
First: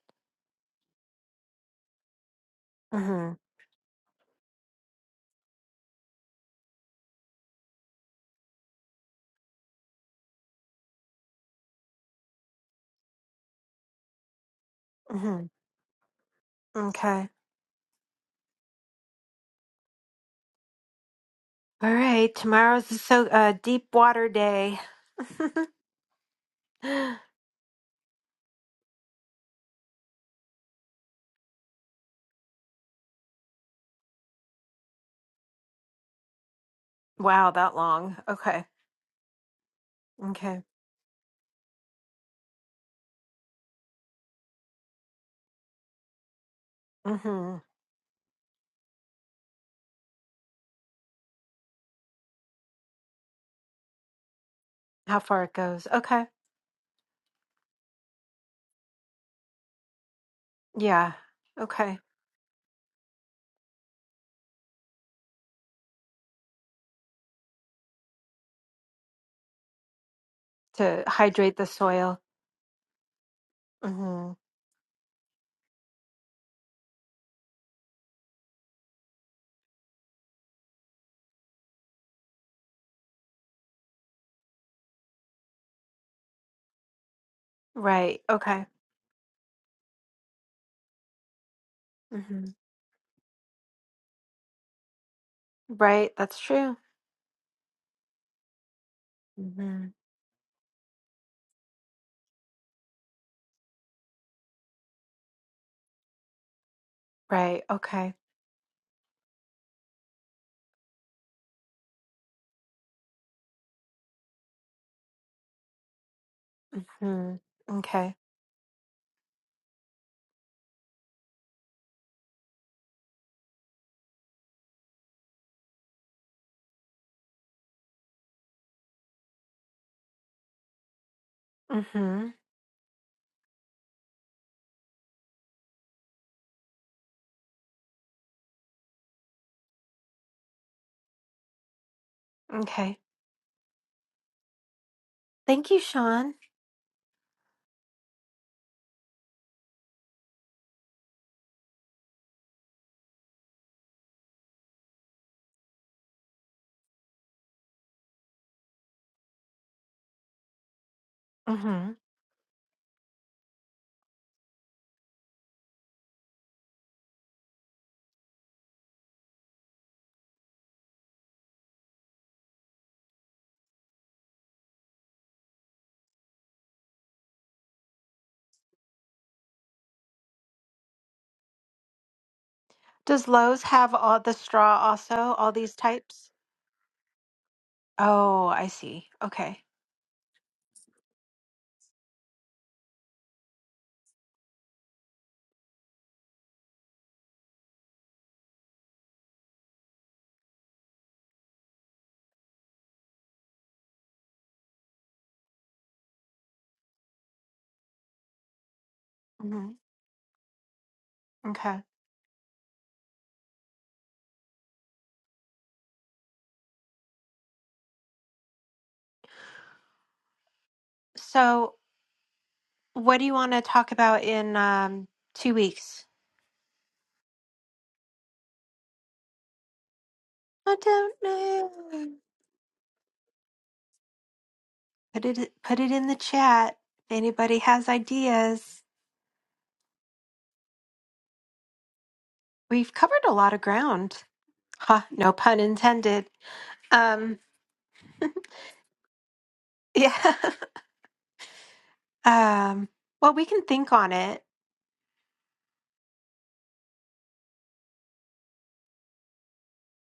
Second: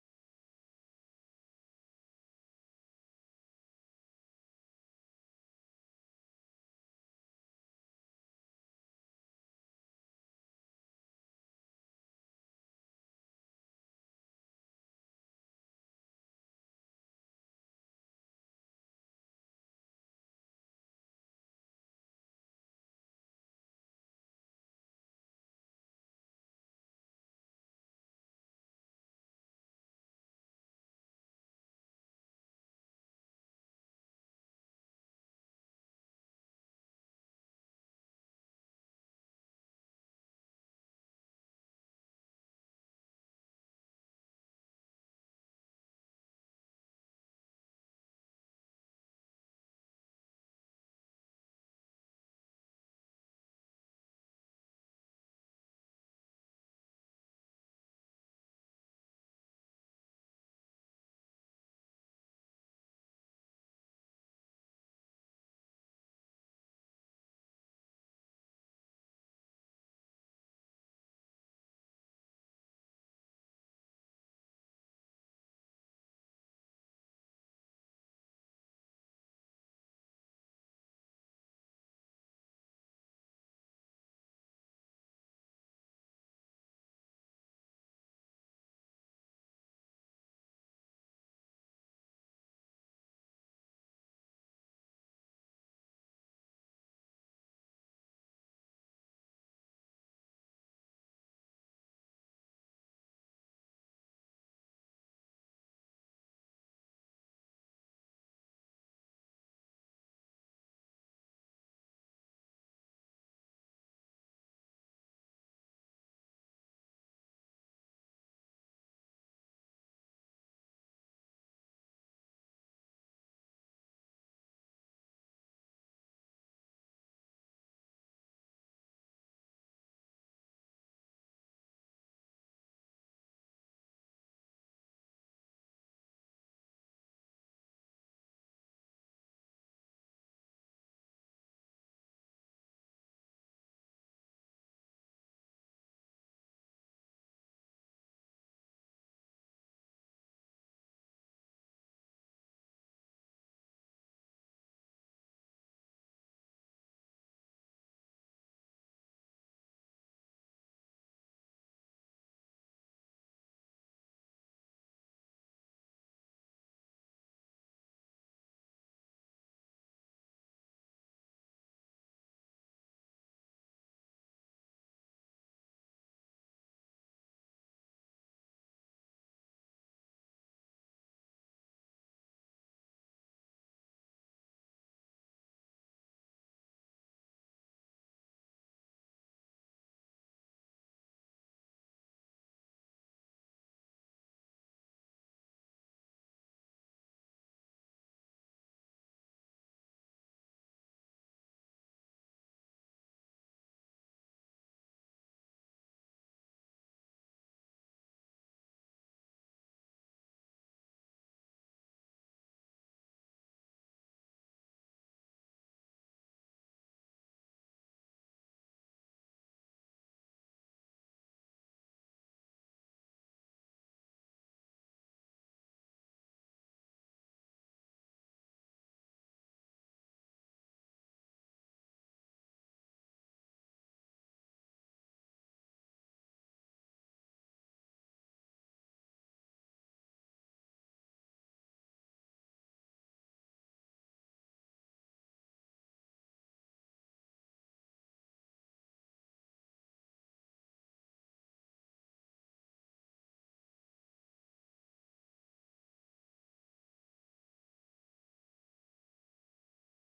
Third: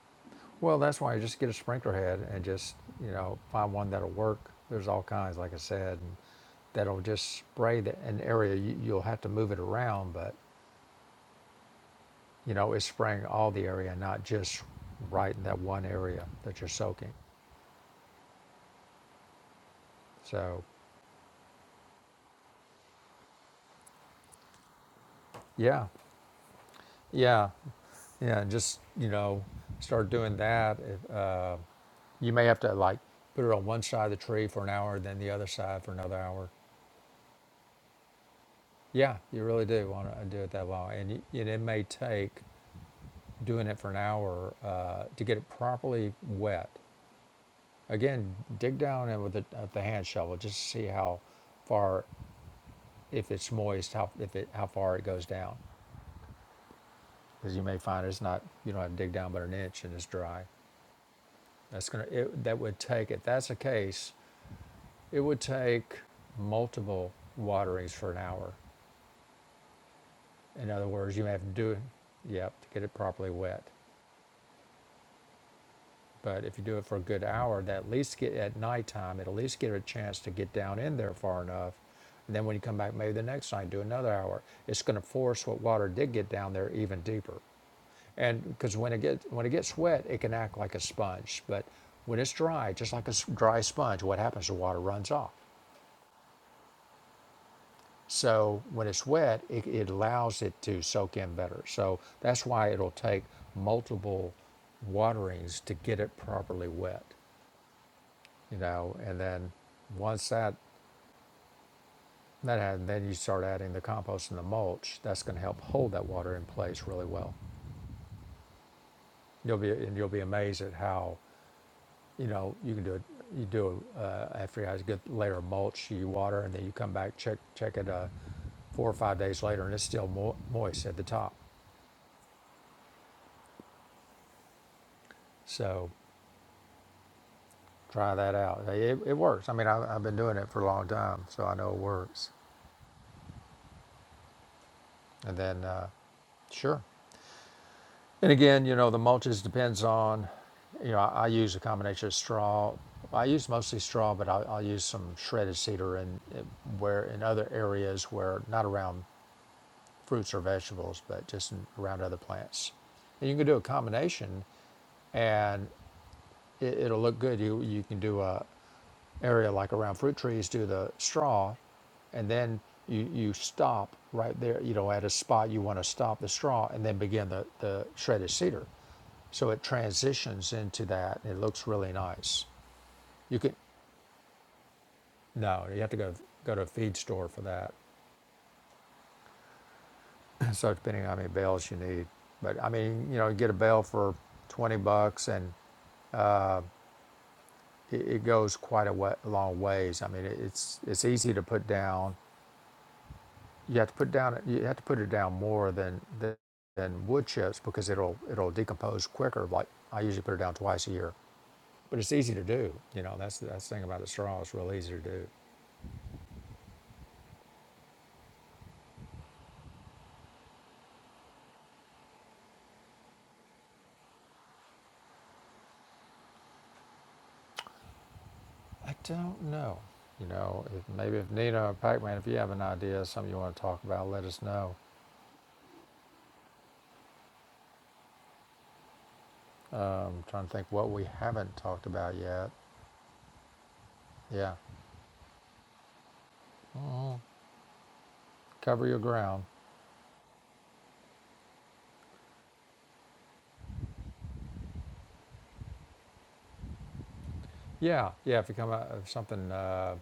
[SPEAKER 2] Well, that's why you just get a sprinkler head and just, you
[SPEAKER 1] hmm
[SPEAKER 2] know, find one that'll work. There's all kinds, like I said, and that'll just spray the, an area. You, you'll have to move it around, but, you know, it's spraying all the area, not just right
[SPEAKER 1] hmm
[SPEAKER 2] in that one area that you're soaking.
[SPEAKER 1] Okay.
[SPEAKER 2] So,
[SPEAKER 1] All right, tomorrow's a so uh, deep water day.
[SPEAKER 2] yeah, yeah, yeah, and just, you know, start doing that. If, uh, you may have to, like, put it on one side of the tree for an hour, then the other side for another hour.
[SPEAKER 1] wow, that long. Okay,
[SPEAKER 2] Yeah, you really do want to do it
[SPEAKER 1] okay.
[SPEAKER 2] that long, and, y- and it may take doing it for an hour uh, to get it properly wet.
[SPEAKER 1] hmm
[SPEAKER 2] Again, dig down in with the, uh, the hand shovel just to see how far, if it's moist, how if it how far it
[SPEAKER 1] How
[SPEAKER 2] goes
[SPEAKER 1] far it
[SPEAKER 2] down,
[SPEAKER 1] goes? Okay,
[SPEAKER 2] because you may find it's not. You don't have to dig down but an inch, and it's dry.
[SPEAKER 1] yeah.
[SPEAKER 2] That's
[SPEAKER 1] Okay,
[SPEAKER 2] gonna it, that would take if that's the case, it would take multiple waterings for an hour. In other
[SPEAKER 1] to
[SPEAKER 2] words, you may have to
[SPEAKER 1] hydrate the
[SPEAKER 2] do it,
[SPEAKER 1] soil.
[SPEAKER 2] yep, to get it properly wet.
[SPEAKER 1] hmm
[SPEAKER 2] But if you do it for a good hour, that at least get at nighttime, it will at least get a chance to get down in there far enough. And then when you come back, maybe the next night, do another hour. It's going to force what water did get down there even deeper.
[SPEAKER 1] Right.
[SPEAKER 2] And
[SPEAKER 1] Okay.
[SPEAKER 2] because when it gets when it gets wet, it can act like a sponge. But when it's
[SPEAKER 1] hmm
[SPEAKER 2] dry, just like a s- dry sponge, what happens? The water runs off.
[SPEAKER 1] Right. That's true.
[SPEAKER 2] So when it's wet, it,
[SPEAKER 1] hmm
[SPEAKER 2] it allows it to soak in better. So that's why it'll take multiple waterings to get it properly wet.
[SPEAKER 1] Right. Okay.
[SPEAKER 2] you know and then once that that happens then you start adding the compost and the mulch that's going to help hold that water in place really well
[SPEAKER 1] hmm Okay.
[SPEAKER 2] you'll be and you'll be amazed at how you know you can do it you do uh, after you have a good layer of mulch you water and then you come back check check it uh, four or five days later and it's still mo- moist at the top
[SPEAKER 1] hmm
[SPEAKER 2] so try that out it, it works i mean I, i've been doing it for a long time so i know it works
[SPEAKER 1] Okay.
[SPEAKER 2] and then
[SPEAKER 1] Thank you,
[SPEAKER 2] uh,
[SPEAKER 1] Sean.
[SPEAKER 2] sure And again, you know, the mulches depends on, you know, I, I use a combination of straw. I use mostly straw, but I'll, I'll use some shredded cedar in, in where in other areas where not around fruits or vegetables, but just in,
[SPEAKER 1] hmm
[SPEAKER 2] around other plants. And you can do a combination, and it, it'll look good. You you can do a area like around fruit trees do the straw and then you, you stop right there you know at a spot you want to stop the straw and then begin the, the shredded cedar so it transitions into that and it looks really nice
[SPEAKER 1] Does
[SPEAKER 2] you could
[SPEAKER 1] Lowe's have all the straw also? All
[SPEAKER 2] no
[SPEAKER 1] these
[SPEAKER 2] you have to go
[SPEAKER 1] types?
[SPEAKER 2] go to a feed store for that
[SPEAKER 1] Oh, I see. Okay.
[SPEAKER 2] so depending on how many bales you need but i mean you know you get a bale for 20 bucks and it, it goes quite a way, long ways i mean it, it's it's easy to put down you have to put down you have to put it down more than than, than wood chips because it'll it'll decompose quicker. Like
[SPEAKER 1] mm-hmm.
[SPEAKER 2] I usually put it down twice a year,
[SPEAKER 1] Okay.
[SPEAKER 2] but it's easy to do. You know that's that's the thing about the straw; it's real easy to do.
[SPEAKER 1] So, what do you want to talk about in um, two weeks?
[SPEAKER 2] I don't know. You know,
[SPEAKER 1] I
[SPEAKER 2] if,
[SPEAKER 1] don't
[SPEAKER 2] maybe if Nina or
[SPEAKER 1] know.
[SPEAKER 2] Pac-Man, if you have an idea, something you want to talk about, let us know.
[SPEAKER 1] Put it put it in the chat if anybody has ideas.
[SPEAKER 2] I'm trying to think what we haven't talked about yet.
[SPEAKER 1] We've covered a lot of ground.
[SPEAKER 2] Yeah,
[SPEAKER 1] Huh, no pun intended. Um,
[SPEAKER 2] cover your ground.
[SPEAKER 1] yeah. um, well, we can think on it.
[SPEAKER 2] Yeah, yeah. If you come out of something. Uh,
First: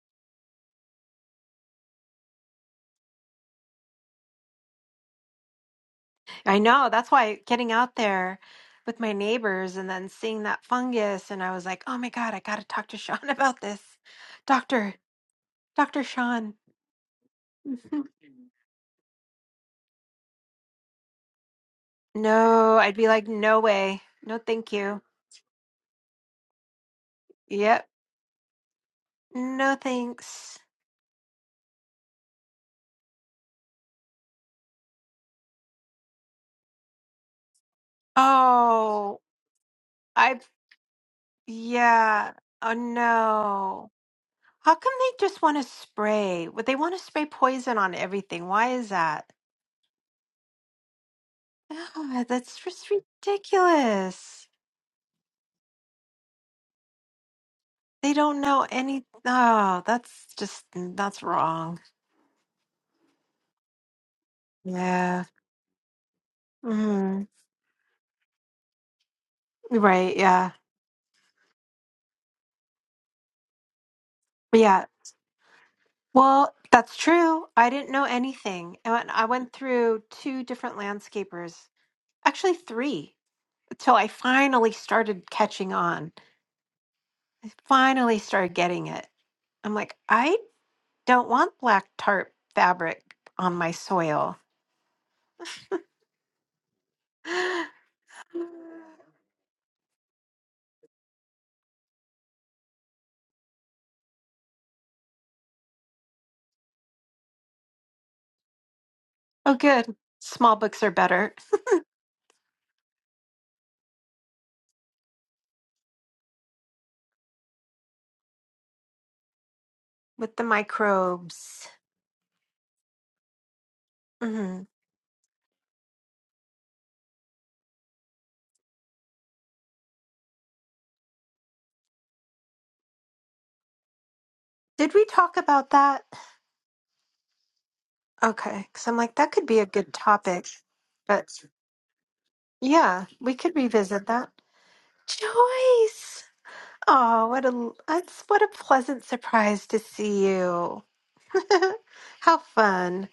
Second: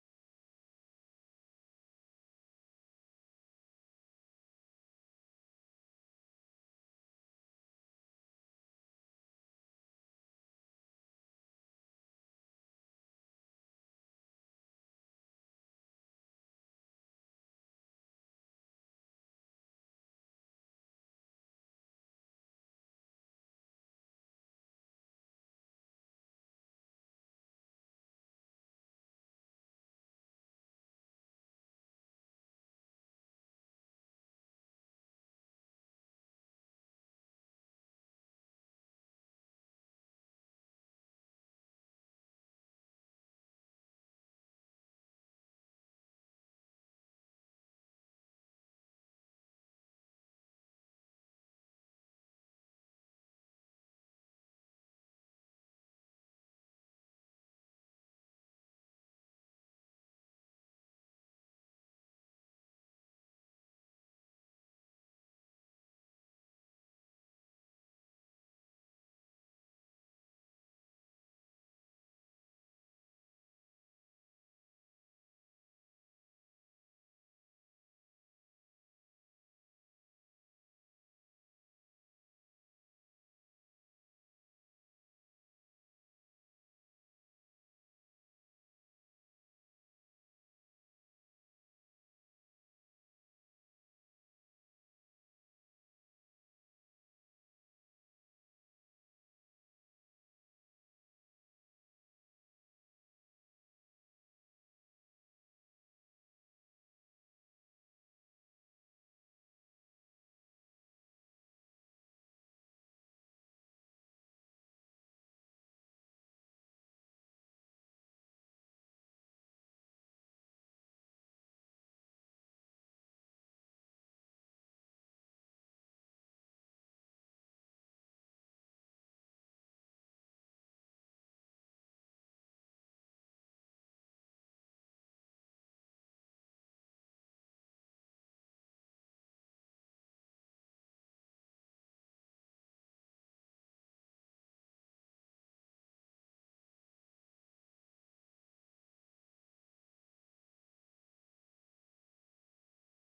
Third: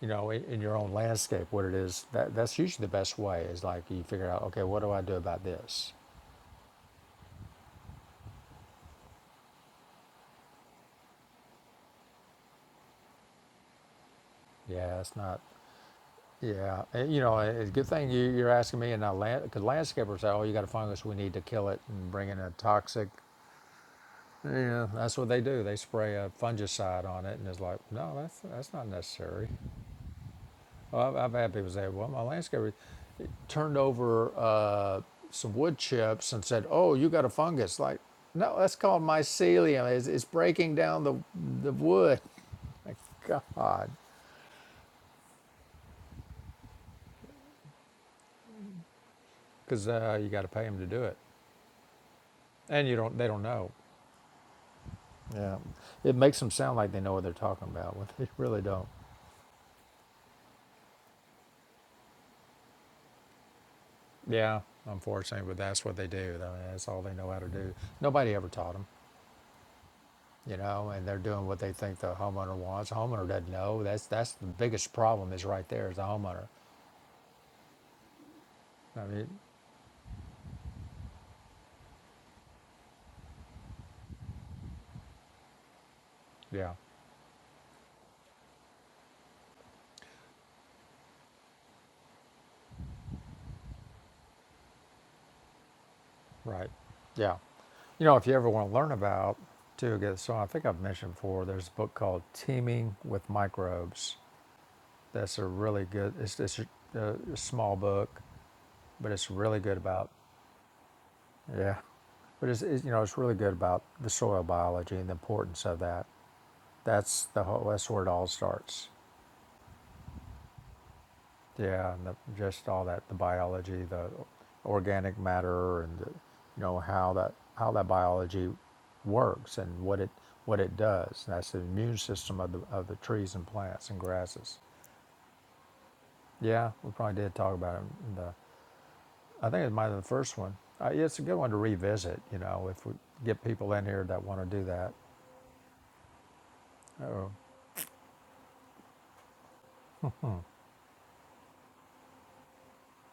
[SPEAKER 2] you know, in, in your own landscape, what it is, that, that's usually the best way is like you figure out, okay, what do I do about this?
[SPEAKER 1] I know. That's why getting out there with my neighbors and then seeing that fungus, and I was like, oh my God, I got to talk to Sean about this. Doctor,
[SPEAKER 2] Yeah, it's not,
[SPEAKER 1] Dr. Sean.
[SPEAKER 2] yeah. And, you know, it's a good thing you, you're asking me, and I land, because landscapers say, oh, you got a fungus, we need to kill it and bring in a
[SPEAKER 1] No, I'd be
[SPEAKER 2] toxic.
[SPEAKER 1] like, no way. No, thank
[SPEAKER 2] Yeah,
[SPEAKER 1] you.
[SPEAKER 2] that's what they do. They spray a fungicide on it, and it's like,
[SPEAKER 1] Yep.
[SPEAKER 2] no, that's that's not necessary.
[SPEAKER 1] No, thanks.
[SPEAKER 2] Oh, I've, I've had people say, "Well, my landscaper turned over uh, some wood chips and said, "Oh, you got a fungus." Like, no, that's called
[SPEAKER 1] Oh,
[SPEAKER 2] mycelium. It's, it's
[SPEAKER 1] I,
[SPEAKER 2] breaking down the the wood.
[SPEAKER 1] yeah. Oh,
[SPEAKER 2] My God,
[SPEAKER 1] no. How come they just want to spray? Would they want to spray poison on everything? Why is that?
[SPEAKER 2] because uh, you got to pay them to do it,
[SPEAKER 1] Oh, that's
[SPEAKER 2] and
[SPEAKER 1] just
[SPEAKER 2] you don't. They don't know.
[SPEAKER 1] ridiculous.
[SPEAKER 2] Yeah, it makes them sound like they know what they're talking about when
[SPEAKER 1] They
[SPEAKER 2] they
[SPEAKER 1] don't
[SPEAKER 2] really
[SPEAKER 1] know
[SPEAKER 2] don't.
[SPEAKER 1] any. Oh, that's just, mm, that's wrong.
[SPEAKER 2] Yeah,
[SPEAKER 1] Yeah.
[SPEAKER 2] unfortunately, but that's what they do. I mean, that's all they
[SPEAKER 1] hmm
[SPEAKER 2] know how to do. Nobody ever taught them.
[SPEAKER 1] Right. Yeah.
[SPEAKER 2] you know, and they're doing what they think the homeowner wants. The homeowner doesn't know. That's that's the
[SPEAKER 1] Yeah.
[SPEAKER 2] biggest problem is right there is the homeowner.
[SPEAKER 1] Well, that's true. I didn't know anything. I
[SPEAKER 2] I
[SPEAKER 1] went, I
[SPEAKER 2] mean,
[SPEAKER 1] went through two different landscapers, actually three, till I finally started catching on.
[SPEAKER 2] yeah,
[SPEAKER 1] I finally started getting it. I'm like, I don't want black tarp fabric on my soil.
[SPEAKER 2] right, yeah.
[SPEAKER 1] oh,
[SPEAKER 2] You know, if you ever want to learn about too, get so I think I've mentioned before. There's a book called Teeming with Microbes. That's a really good. It's it's a, a small book, but it's really good
[SPEAKER 1] good.
[SPEAKER 2] about
[SPEAKER 1] Small books are better
[SPEAKER 2] yeah. But it's, it's you know it's really good about the soil biology and the importance of that. That's the whole, that's where it all starts.
[SPEAKER 1] with the microbes.
[SPEAKER 2] Yeah, and the, just all that the biology, the
[SPEAKER 1] hmm
[SPEAKER 2] organic matter, and the, you know how that how that biology works and what it what it does. That's the immune system of the of the trees and plants and grasses.
[SPEAKER 1] Did we talk about that?
[SPEAKER 2] Yeah, we probably did talk about it. In the,
[SPEAKER 1] Okay, because I'm like, that could
[SPEAKER 2] I
[SPEAKER 1] be
[SPEAKER 2] think
[SPEAKER 1] a
[SPEAKER 2] it might have
[SPEAKER 1] good
[SPEAKER 2] been the first
[SPEAKER 1] topic.
[SPEAKER 2] one. Uh, yeah, it's a
[SPEAKER 1] But
[SPEAKER 2] good one to revisit. You know, if we
[SPEAKER 1] yeah, we
[SPEAKER 2] get
[SPEAKER 1] could
[SPEAKER 2] people in here
[SPEAKER 1] revisit
[SPEAKER 2] that
[SPEAKER 1] that.
[SPEAKER 2] want to do that.
[SPEAKER 1] Joyce. Oh,
[SPEAKER 2] Oh,
[SPEAKER 1] what a that's what a pleasant surprise to see you. How fun.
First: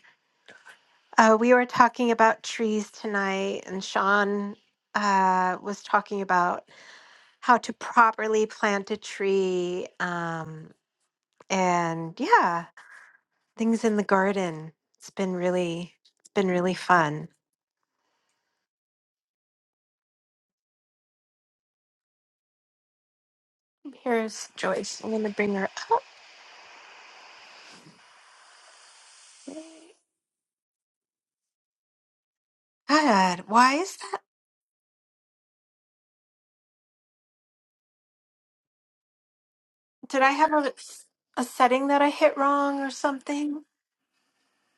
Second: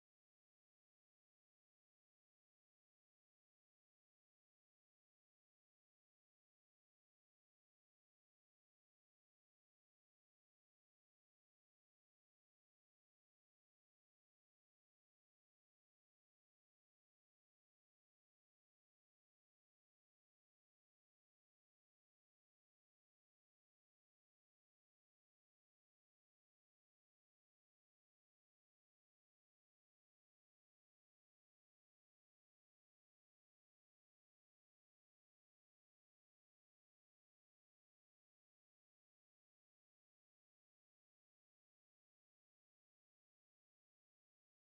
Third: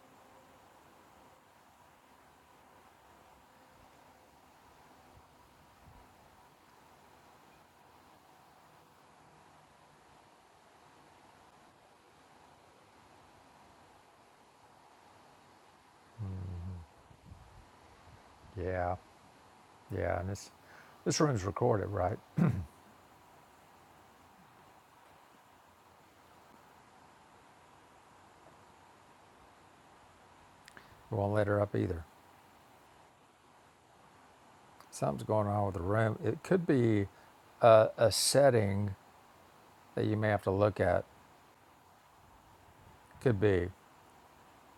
[SPEAKER 1] Uh, we were talking about trees tonight, and Sean uh, was talking about how to properly plant a tree. Um, and yeah, things in the garden. It's been really, it's been really fun.
[SPEAKER 2] yeah, yeah, and it's this room's recorded, right?
[SPEAKER 1] Here's Joyce. I'm gonna bring her up.
[SPEAKER 2] We won't let her up either.
[SPEAKER 1] God, why is that?
[SPEAKER 2] Something's going on with the room. It could be a a setting that you
[SPEAKER 1] Did
[SPEAKER 2] may
[SPEAKER 1] I
[SPEAKER 2] have to
[SPEAKER 1] have a,
[SPEAKER 2] look at.
[SPEAKER 1] a setting that I hit wrong or
[SPEAKER 2] Could be.
[SPEAKER 1] something?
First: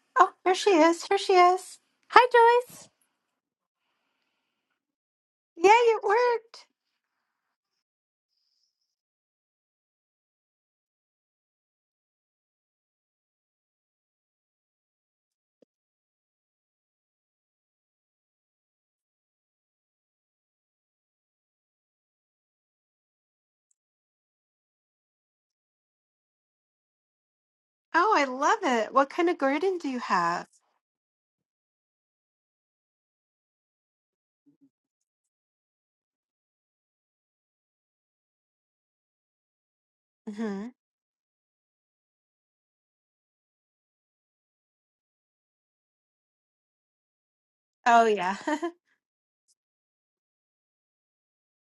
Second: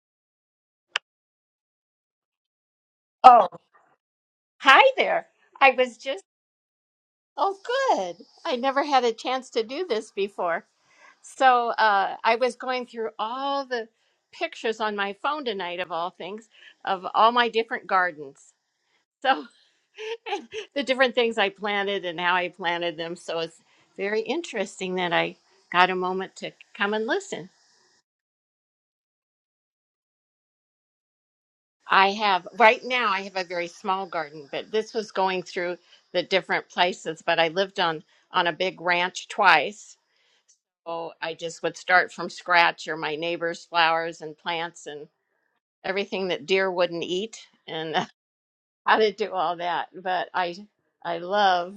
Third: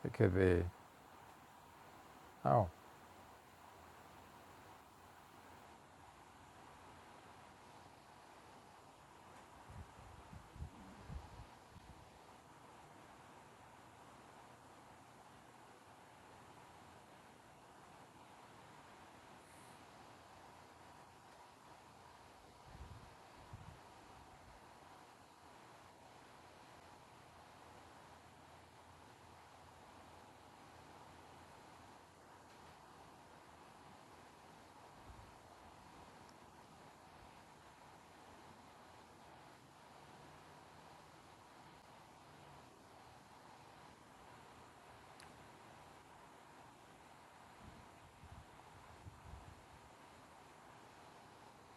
[SPEAKER 2] It
[SPEAKER 1] Oh,
[SPEAKER 2] could
[SPEAKER 1] here
[SPEAKER 2] be.
[SPEAKER 1] she is. Here she is. Hi,
[SPEAKER 2] Oh,
[SPEAKER 1] Joyce.
[SPEAKER 3] Oh, hi there.
[SPEAKER 1] Yay,
[SPEAKER 3] I was
[SPEAKER 1] it
[SPEAKER 3] just,
[SPEAKER 1] worked.
[SPEAKER 3] oh, good. I never had a chance to do this before. So uh, I was going through all the pictures on my phone tonight, of all things, of all my different gardens. So the different things I planted and how I planted them. So it's very interesting that I got a moment to come and listen.
[SPEAKER 1] Oh, I love it. What kind of garden do you have?
[SPEAKER 3] I have right now I have a very small garden, but this was going through the different places, but I lived on on a big ranch twice.
[SPEAKER 1] hmm
[SPEAKER 3] So I just would start from scratch or my neighbors' flowers and plants and everything that deer wouldn't eat and
[SPEAKER 1] Oh, yeah.
[SPEAKER 3] how to do all that. But I I love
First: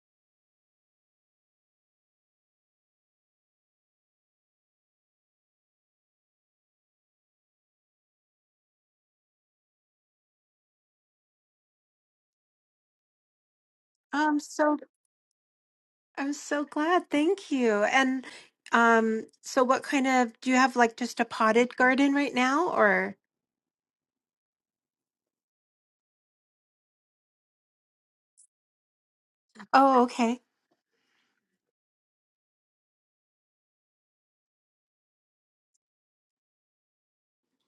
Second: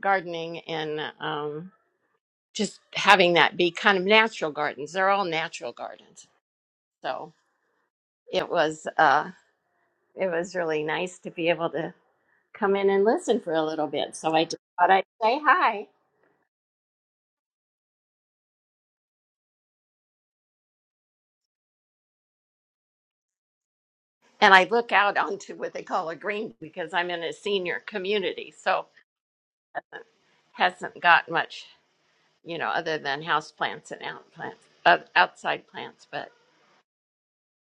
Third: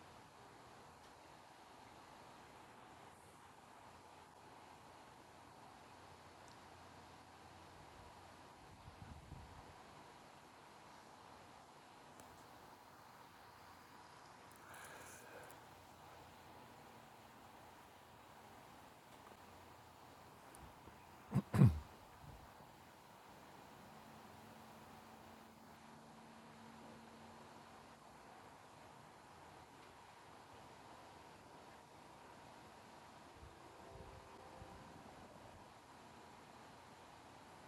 [SPEAKER 3] gardening and um just having that be kind of natural gardens. They're all natural gardens. So it was uh it was really nice to be able to come in and listen for a little bit. So
[SPEAKER 1] I'm
[SPEAKER 3] I just
[SPEAKER 1] so
[SPEAKER 3] thought I'd say hi.
[SPEAKER 1] I'm so glad. Thank you. And um, so what kind of do you have like just a potted garden right now or?
[SPEAKER 3] And I look out onto what they call a green because I'm in a senior community, so
[SPEAKER 1] Oh, okay.
[SPEAKER 3] hasn't got much, you know, other than house plants and out plants, uh, outside plants. But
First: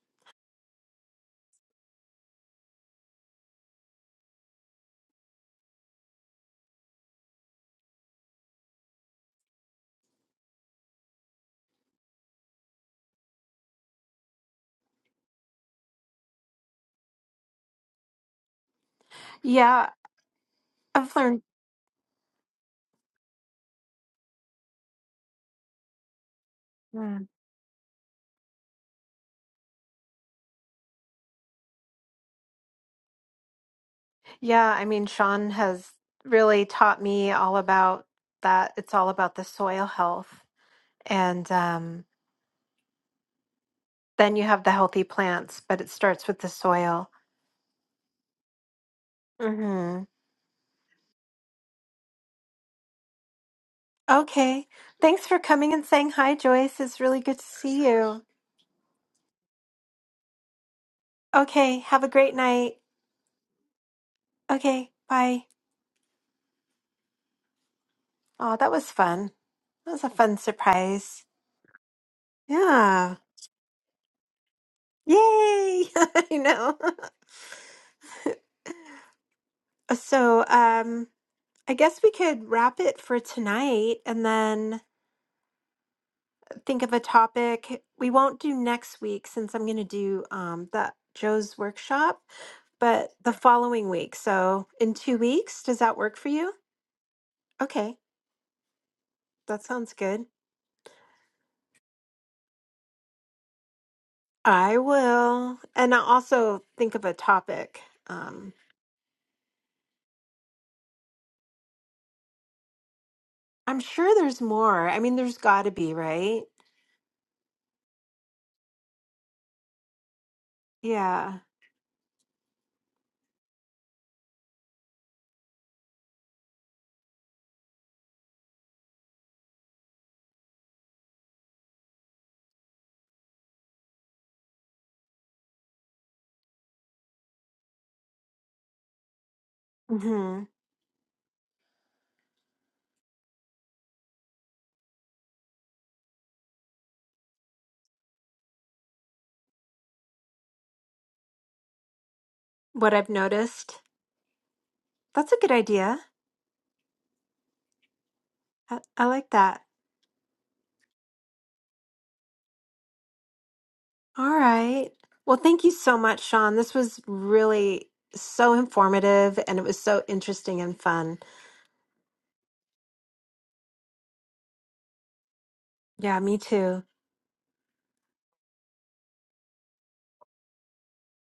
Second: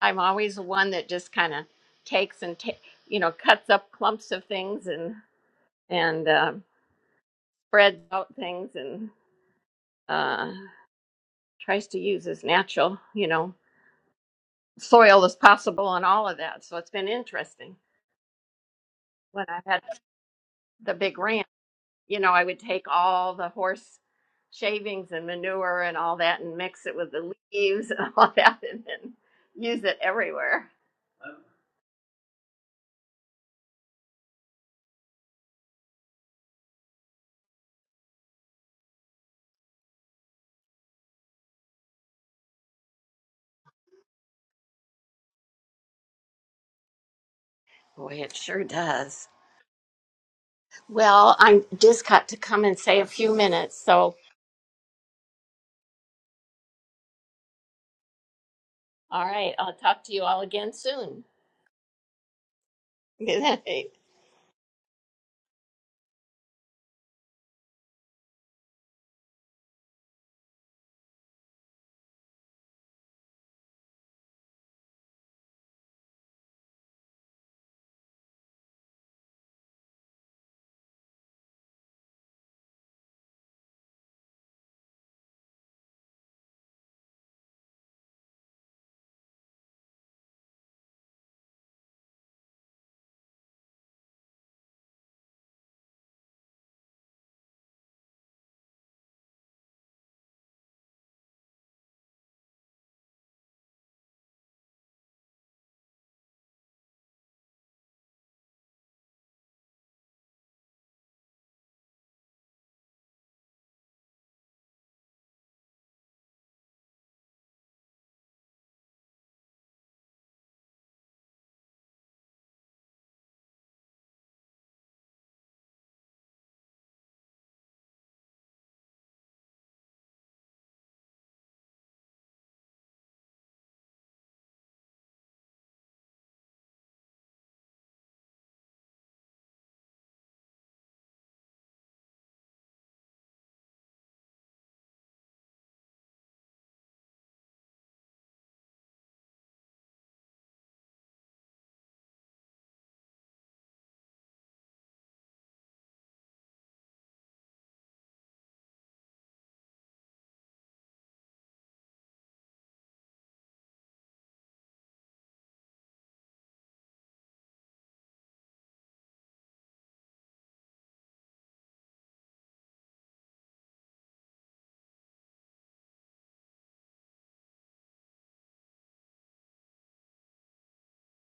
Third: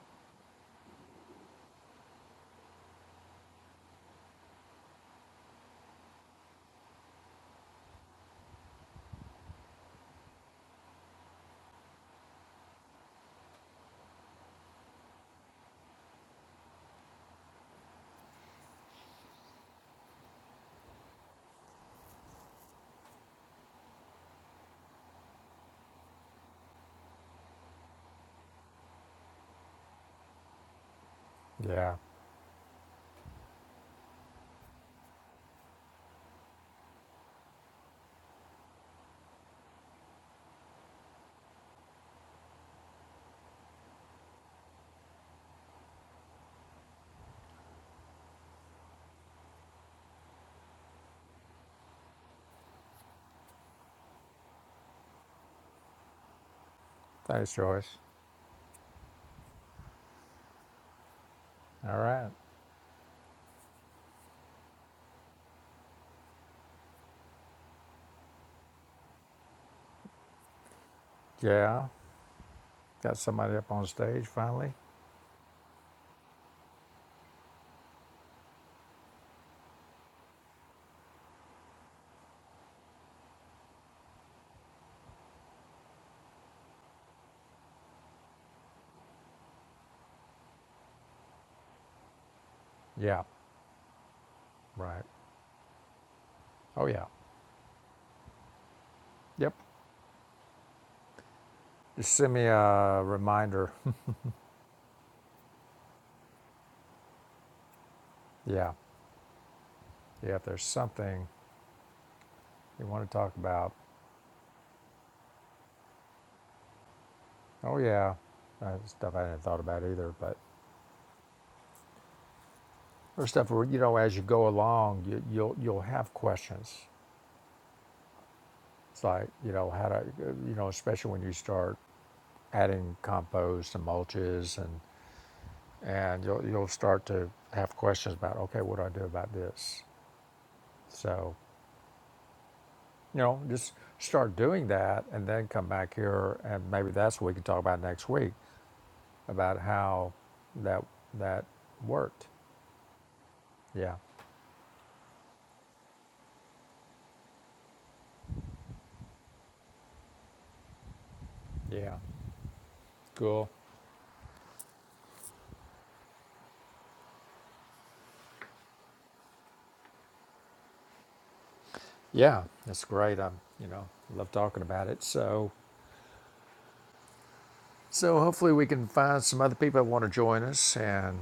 [SPEAKER 3] I'm always one that just kind of takes and ta- you know cuts up clumps of things and and uh, spreads out things and uh, tries to use as natural, you know, soil as possible and all of that. So it's been interesting when I had
[SPEAKER 1] Yeah,
[SPEAKER 3] the
[SPEAKER 1] I've
[SPEAKER 3] big
[SPEAKER 1] learned.
[SPEAKER 3] ranch, you know, I would take all the horse shavings and manure and all that and mix it with the leaves and all that and then use it everywhere.
[SPEAKER 2] yeah.
[SPEAKER 1] Yeah, I mean, Sean has really taught me all about that. It's all about the soil health. And um, then you have the healthy plants, but it starts with the soil.
[SPEAKER 3] Boy, it sure does.
[SPEAKER 1] hmm
[SPEAKER 3] Well, I'm just got to come and say a few minutes. So,
[SPEAKER 1] Okay. Thanks for coming and saying hi, Joyce. It's really good to
[SPEAKER 2] Thanks,
[SPEAKER 1] see
[SPEAKER 2] Joyce.
[SPEAKER 1] you.
[SPEAKER 3] all right, I'll talk to you all again soon.
[SPEAKER 1] Okay.
[SPEAKER 2] All
[SPEAKER 1] Have a
[SPEAKER 2] right.
[SPEAKER 1] great night.
[SPEAKER 3] Good night.
[SPEAKER 1] Okay. Bye. Oh, that was fun. That was a fun surprise.
[SPEAKER 2] Yeah.
[SPEAKER 1] Yeah.
[SPEAKER 2] Got somebody up on stage finally.
[SPEAKER 1] Yay. I know. So, um, I guess we could wrap it for tonight and then think of a topic. We won't do next week since I'm going to do um, that Joe's workshop, but
[SPEAKER 2] Yeah.
[SPEAKER 1] the following week. So in
[SPEAKER 2] Right.
[SPEAKER 1] two weeks, does that work for you?
[SPEAKER 2] Oh, yeah.
[SPEAKER 1] Okay,
[SPEAKER 2] Yep.
[SPEAKER 1] that sounds good.
[SPEAKER 2] Just send me a reminder.
[SPEAKER 1] I will. And I'll also think of a topic. Um,
[SPEAKER 2] yeah. Yeah. If there's something you want to talk about.
[SPEAKER 1] I'm sure there's more. I mean, there's got to be, right?
[SPEAKER 2] Oh, yeah. Uh, stuff I hadn't thought about either, but
[SPEAKER 1] Yeah.
[SPEAKER 2] or stuff where you know as you go along, you, you'll you'll have questions. It's like you know how to you know especially when you start adding compost and mulches and and you'll you'll start to have questions about okay what do I do about this
[SPEAKER 1] hmm
[SPEAKER 2] so you know just start doing that and then come back here and maybe that's what we can talk about next week about how that that worked
[SPEAKER 1] What I've noticed.
[SPEAKER 2] yeah
[SPEAKER 1] That's a good idea. I, I like that.
[SPEAKER 2] yeah cool
[SPEAKER 1] All right. Well, thank you so much, Sean. This was really so informative and it was so interesting and fun.
[SPEAKER 2] yeah that's great I'm you know love talking about it so
[SPEAKER 1] Yeah, me too.
[SPEAKER 2] so hopefully we can find some other people that want to join us and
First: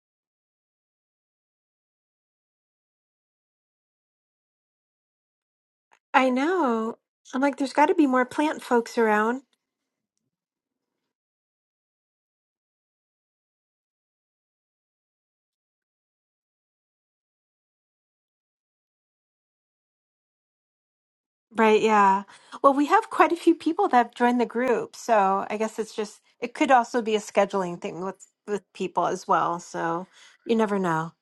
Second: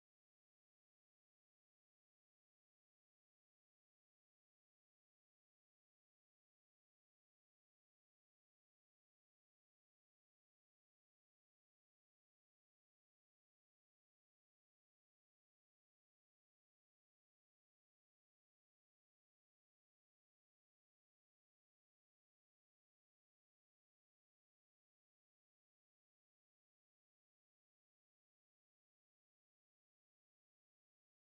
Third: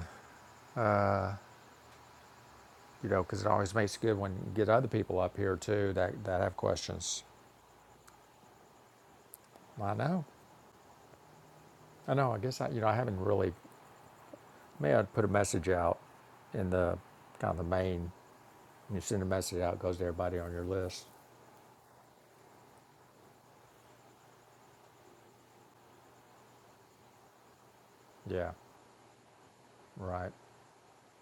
[SPEAKER 2] you know, because it always makes it good when you get other people up here too that,
[SPEAKER 1] I
[SPEAKER 2] that have
[SPEAKER 1] know.
[SPEAKER 2] questions.
[SPEAKER 1] I'm like, there's got to be more plant folks around.
[SPEAKER 2] I know, I know. I guess I, you know, I haven't really. Maybe I'd put a message out in the kind of the main. When you send a message out, it goes to everybody on your list.
[SPEAKER 1] Right. Yeah. Well, we have quite a few people that have joined the group. So I guess it's just, it could also be a scheduling thing with,
[SPEAKER 2] Yeah,
[SPEAKER 1] with people as well. So
[SPEAKER 2] right,
[SPEAKER 1] you never know.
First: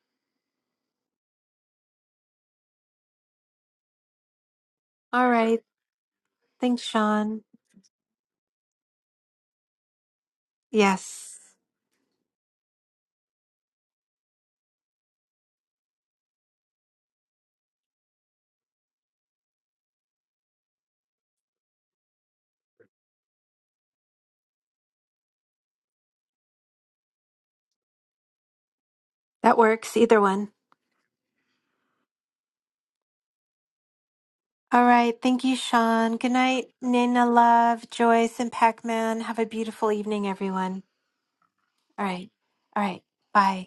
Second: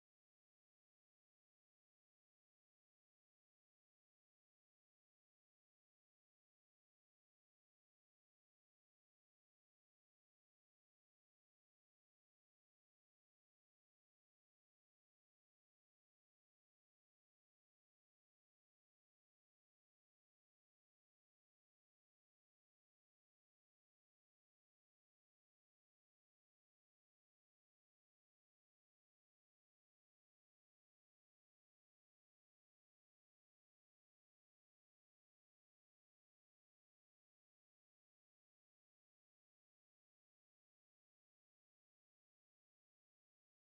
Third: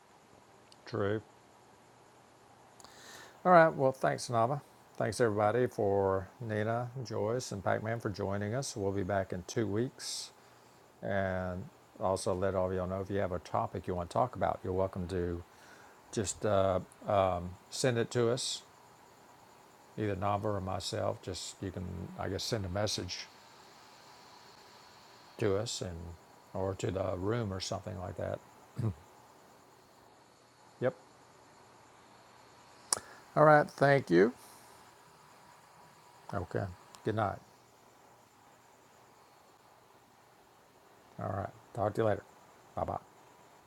[SPEAKER 2] true. All right. Well, thanks, Nava. Thanks
[SPEAKER 1] All right.
[SPEAKER 2] everybody for
[SPEAKER 1] Thanks,
[SPEAKER 2] Nina,
[SPEAKER 1] Sean.
[SPEAKER 2] Joyce, and Pac-Man for joining us. We'll be back in two weeks,
[SPEAKER 1] Yes,
[SPEAKER 2] and also let all of y'all know if you have a topic you want to talk about. You're welcome to just. Uh, send it to us, either Nava or myself. Just you can, I guess, send a message to us and or to the room or something like that.
[SPEAKER 1] that works. Either one.
[SPEAKER 2] Yep. All right. Thank you.
[SPEAKER 1] All right. Thank you, Sean. Good
[SPEAKER 2] Okay.
[SPEAKER 1] night,
[SPEAKER 2] Good
[SPEAKER 1] Nina
[SPEAKER 2] night.
[SPEAKER 1] Love, Joyce, and Pac Man. Have a beautiful evening, everyone.
[SPEAKER 2] All right. Talk to
[SPEAKER 1] All
[SPEAKER 2] you later.
[SPEAKER 1] right.
[SPEAKER 2] Bye
[SPEAKER 1] All
[SPEAKER 2] bye.
[SPEAKER 1] right. Bye.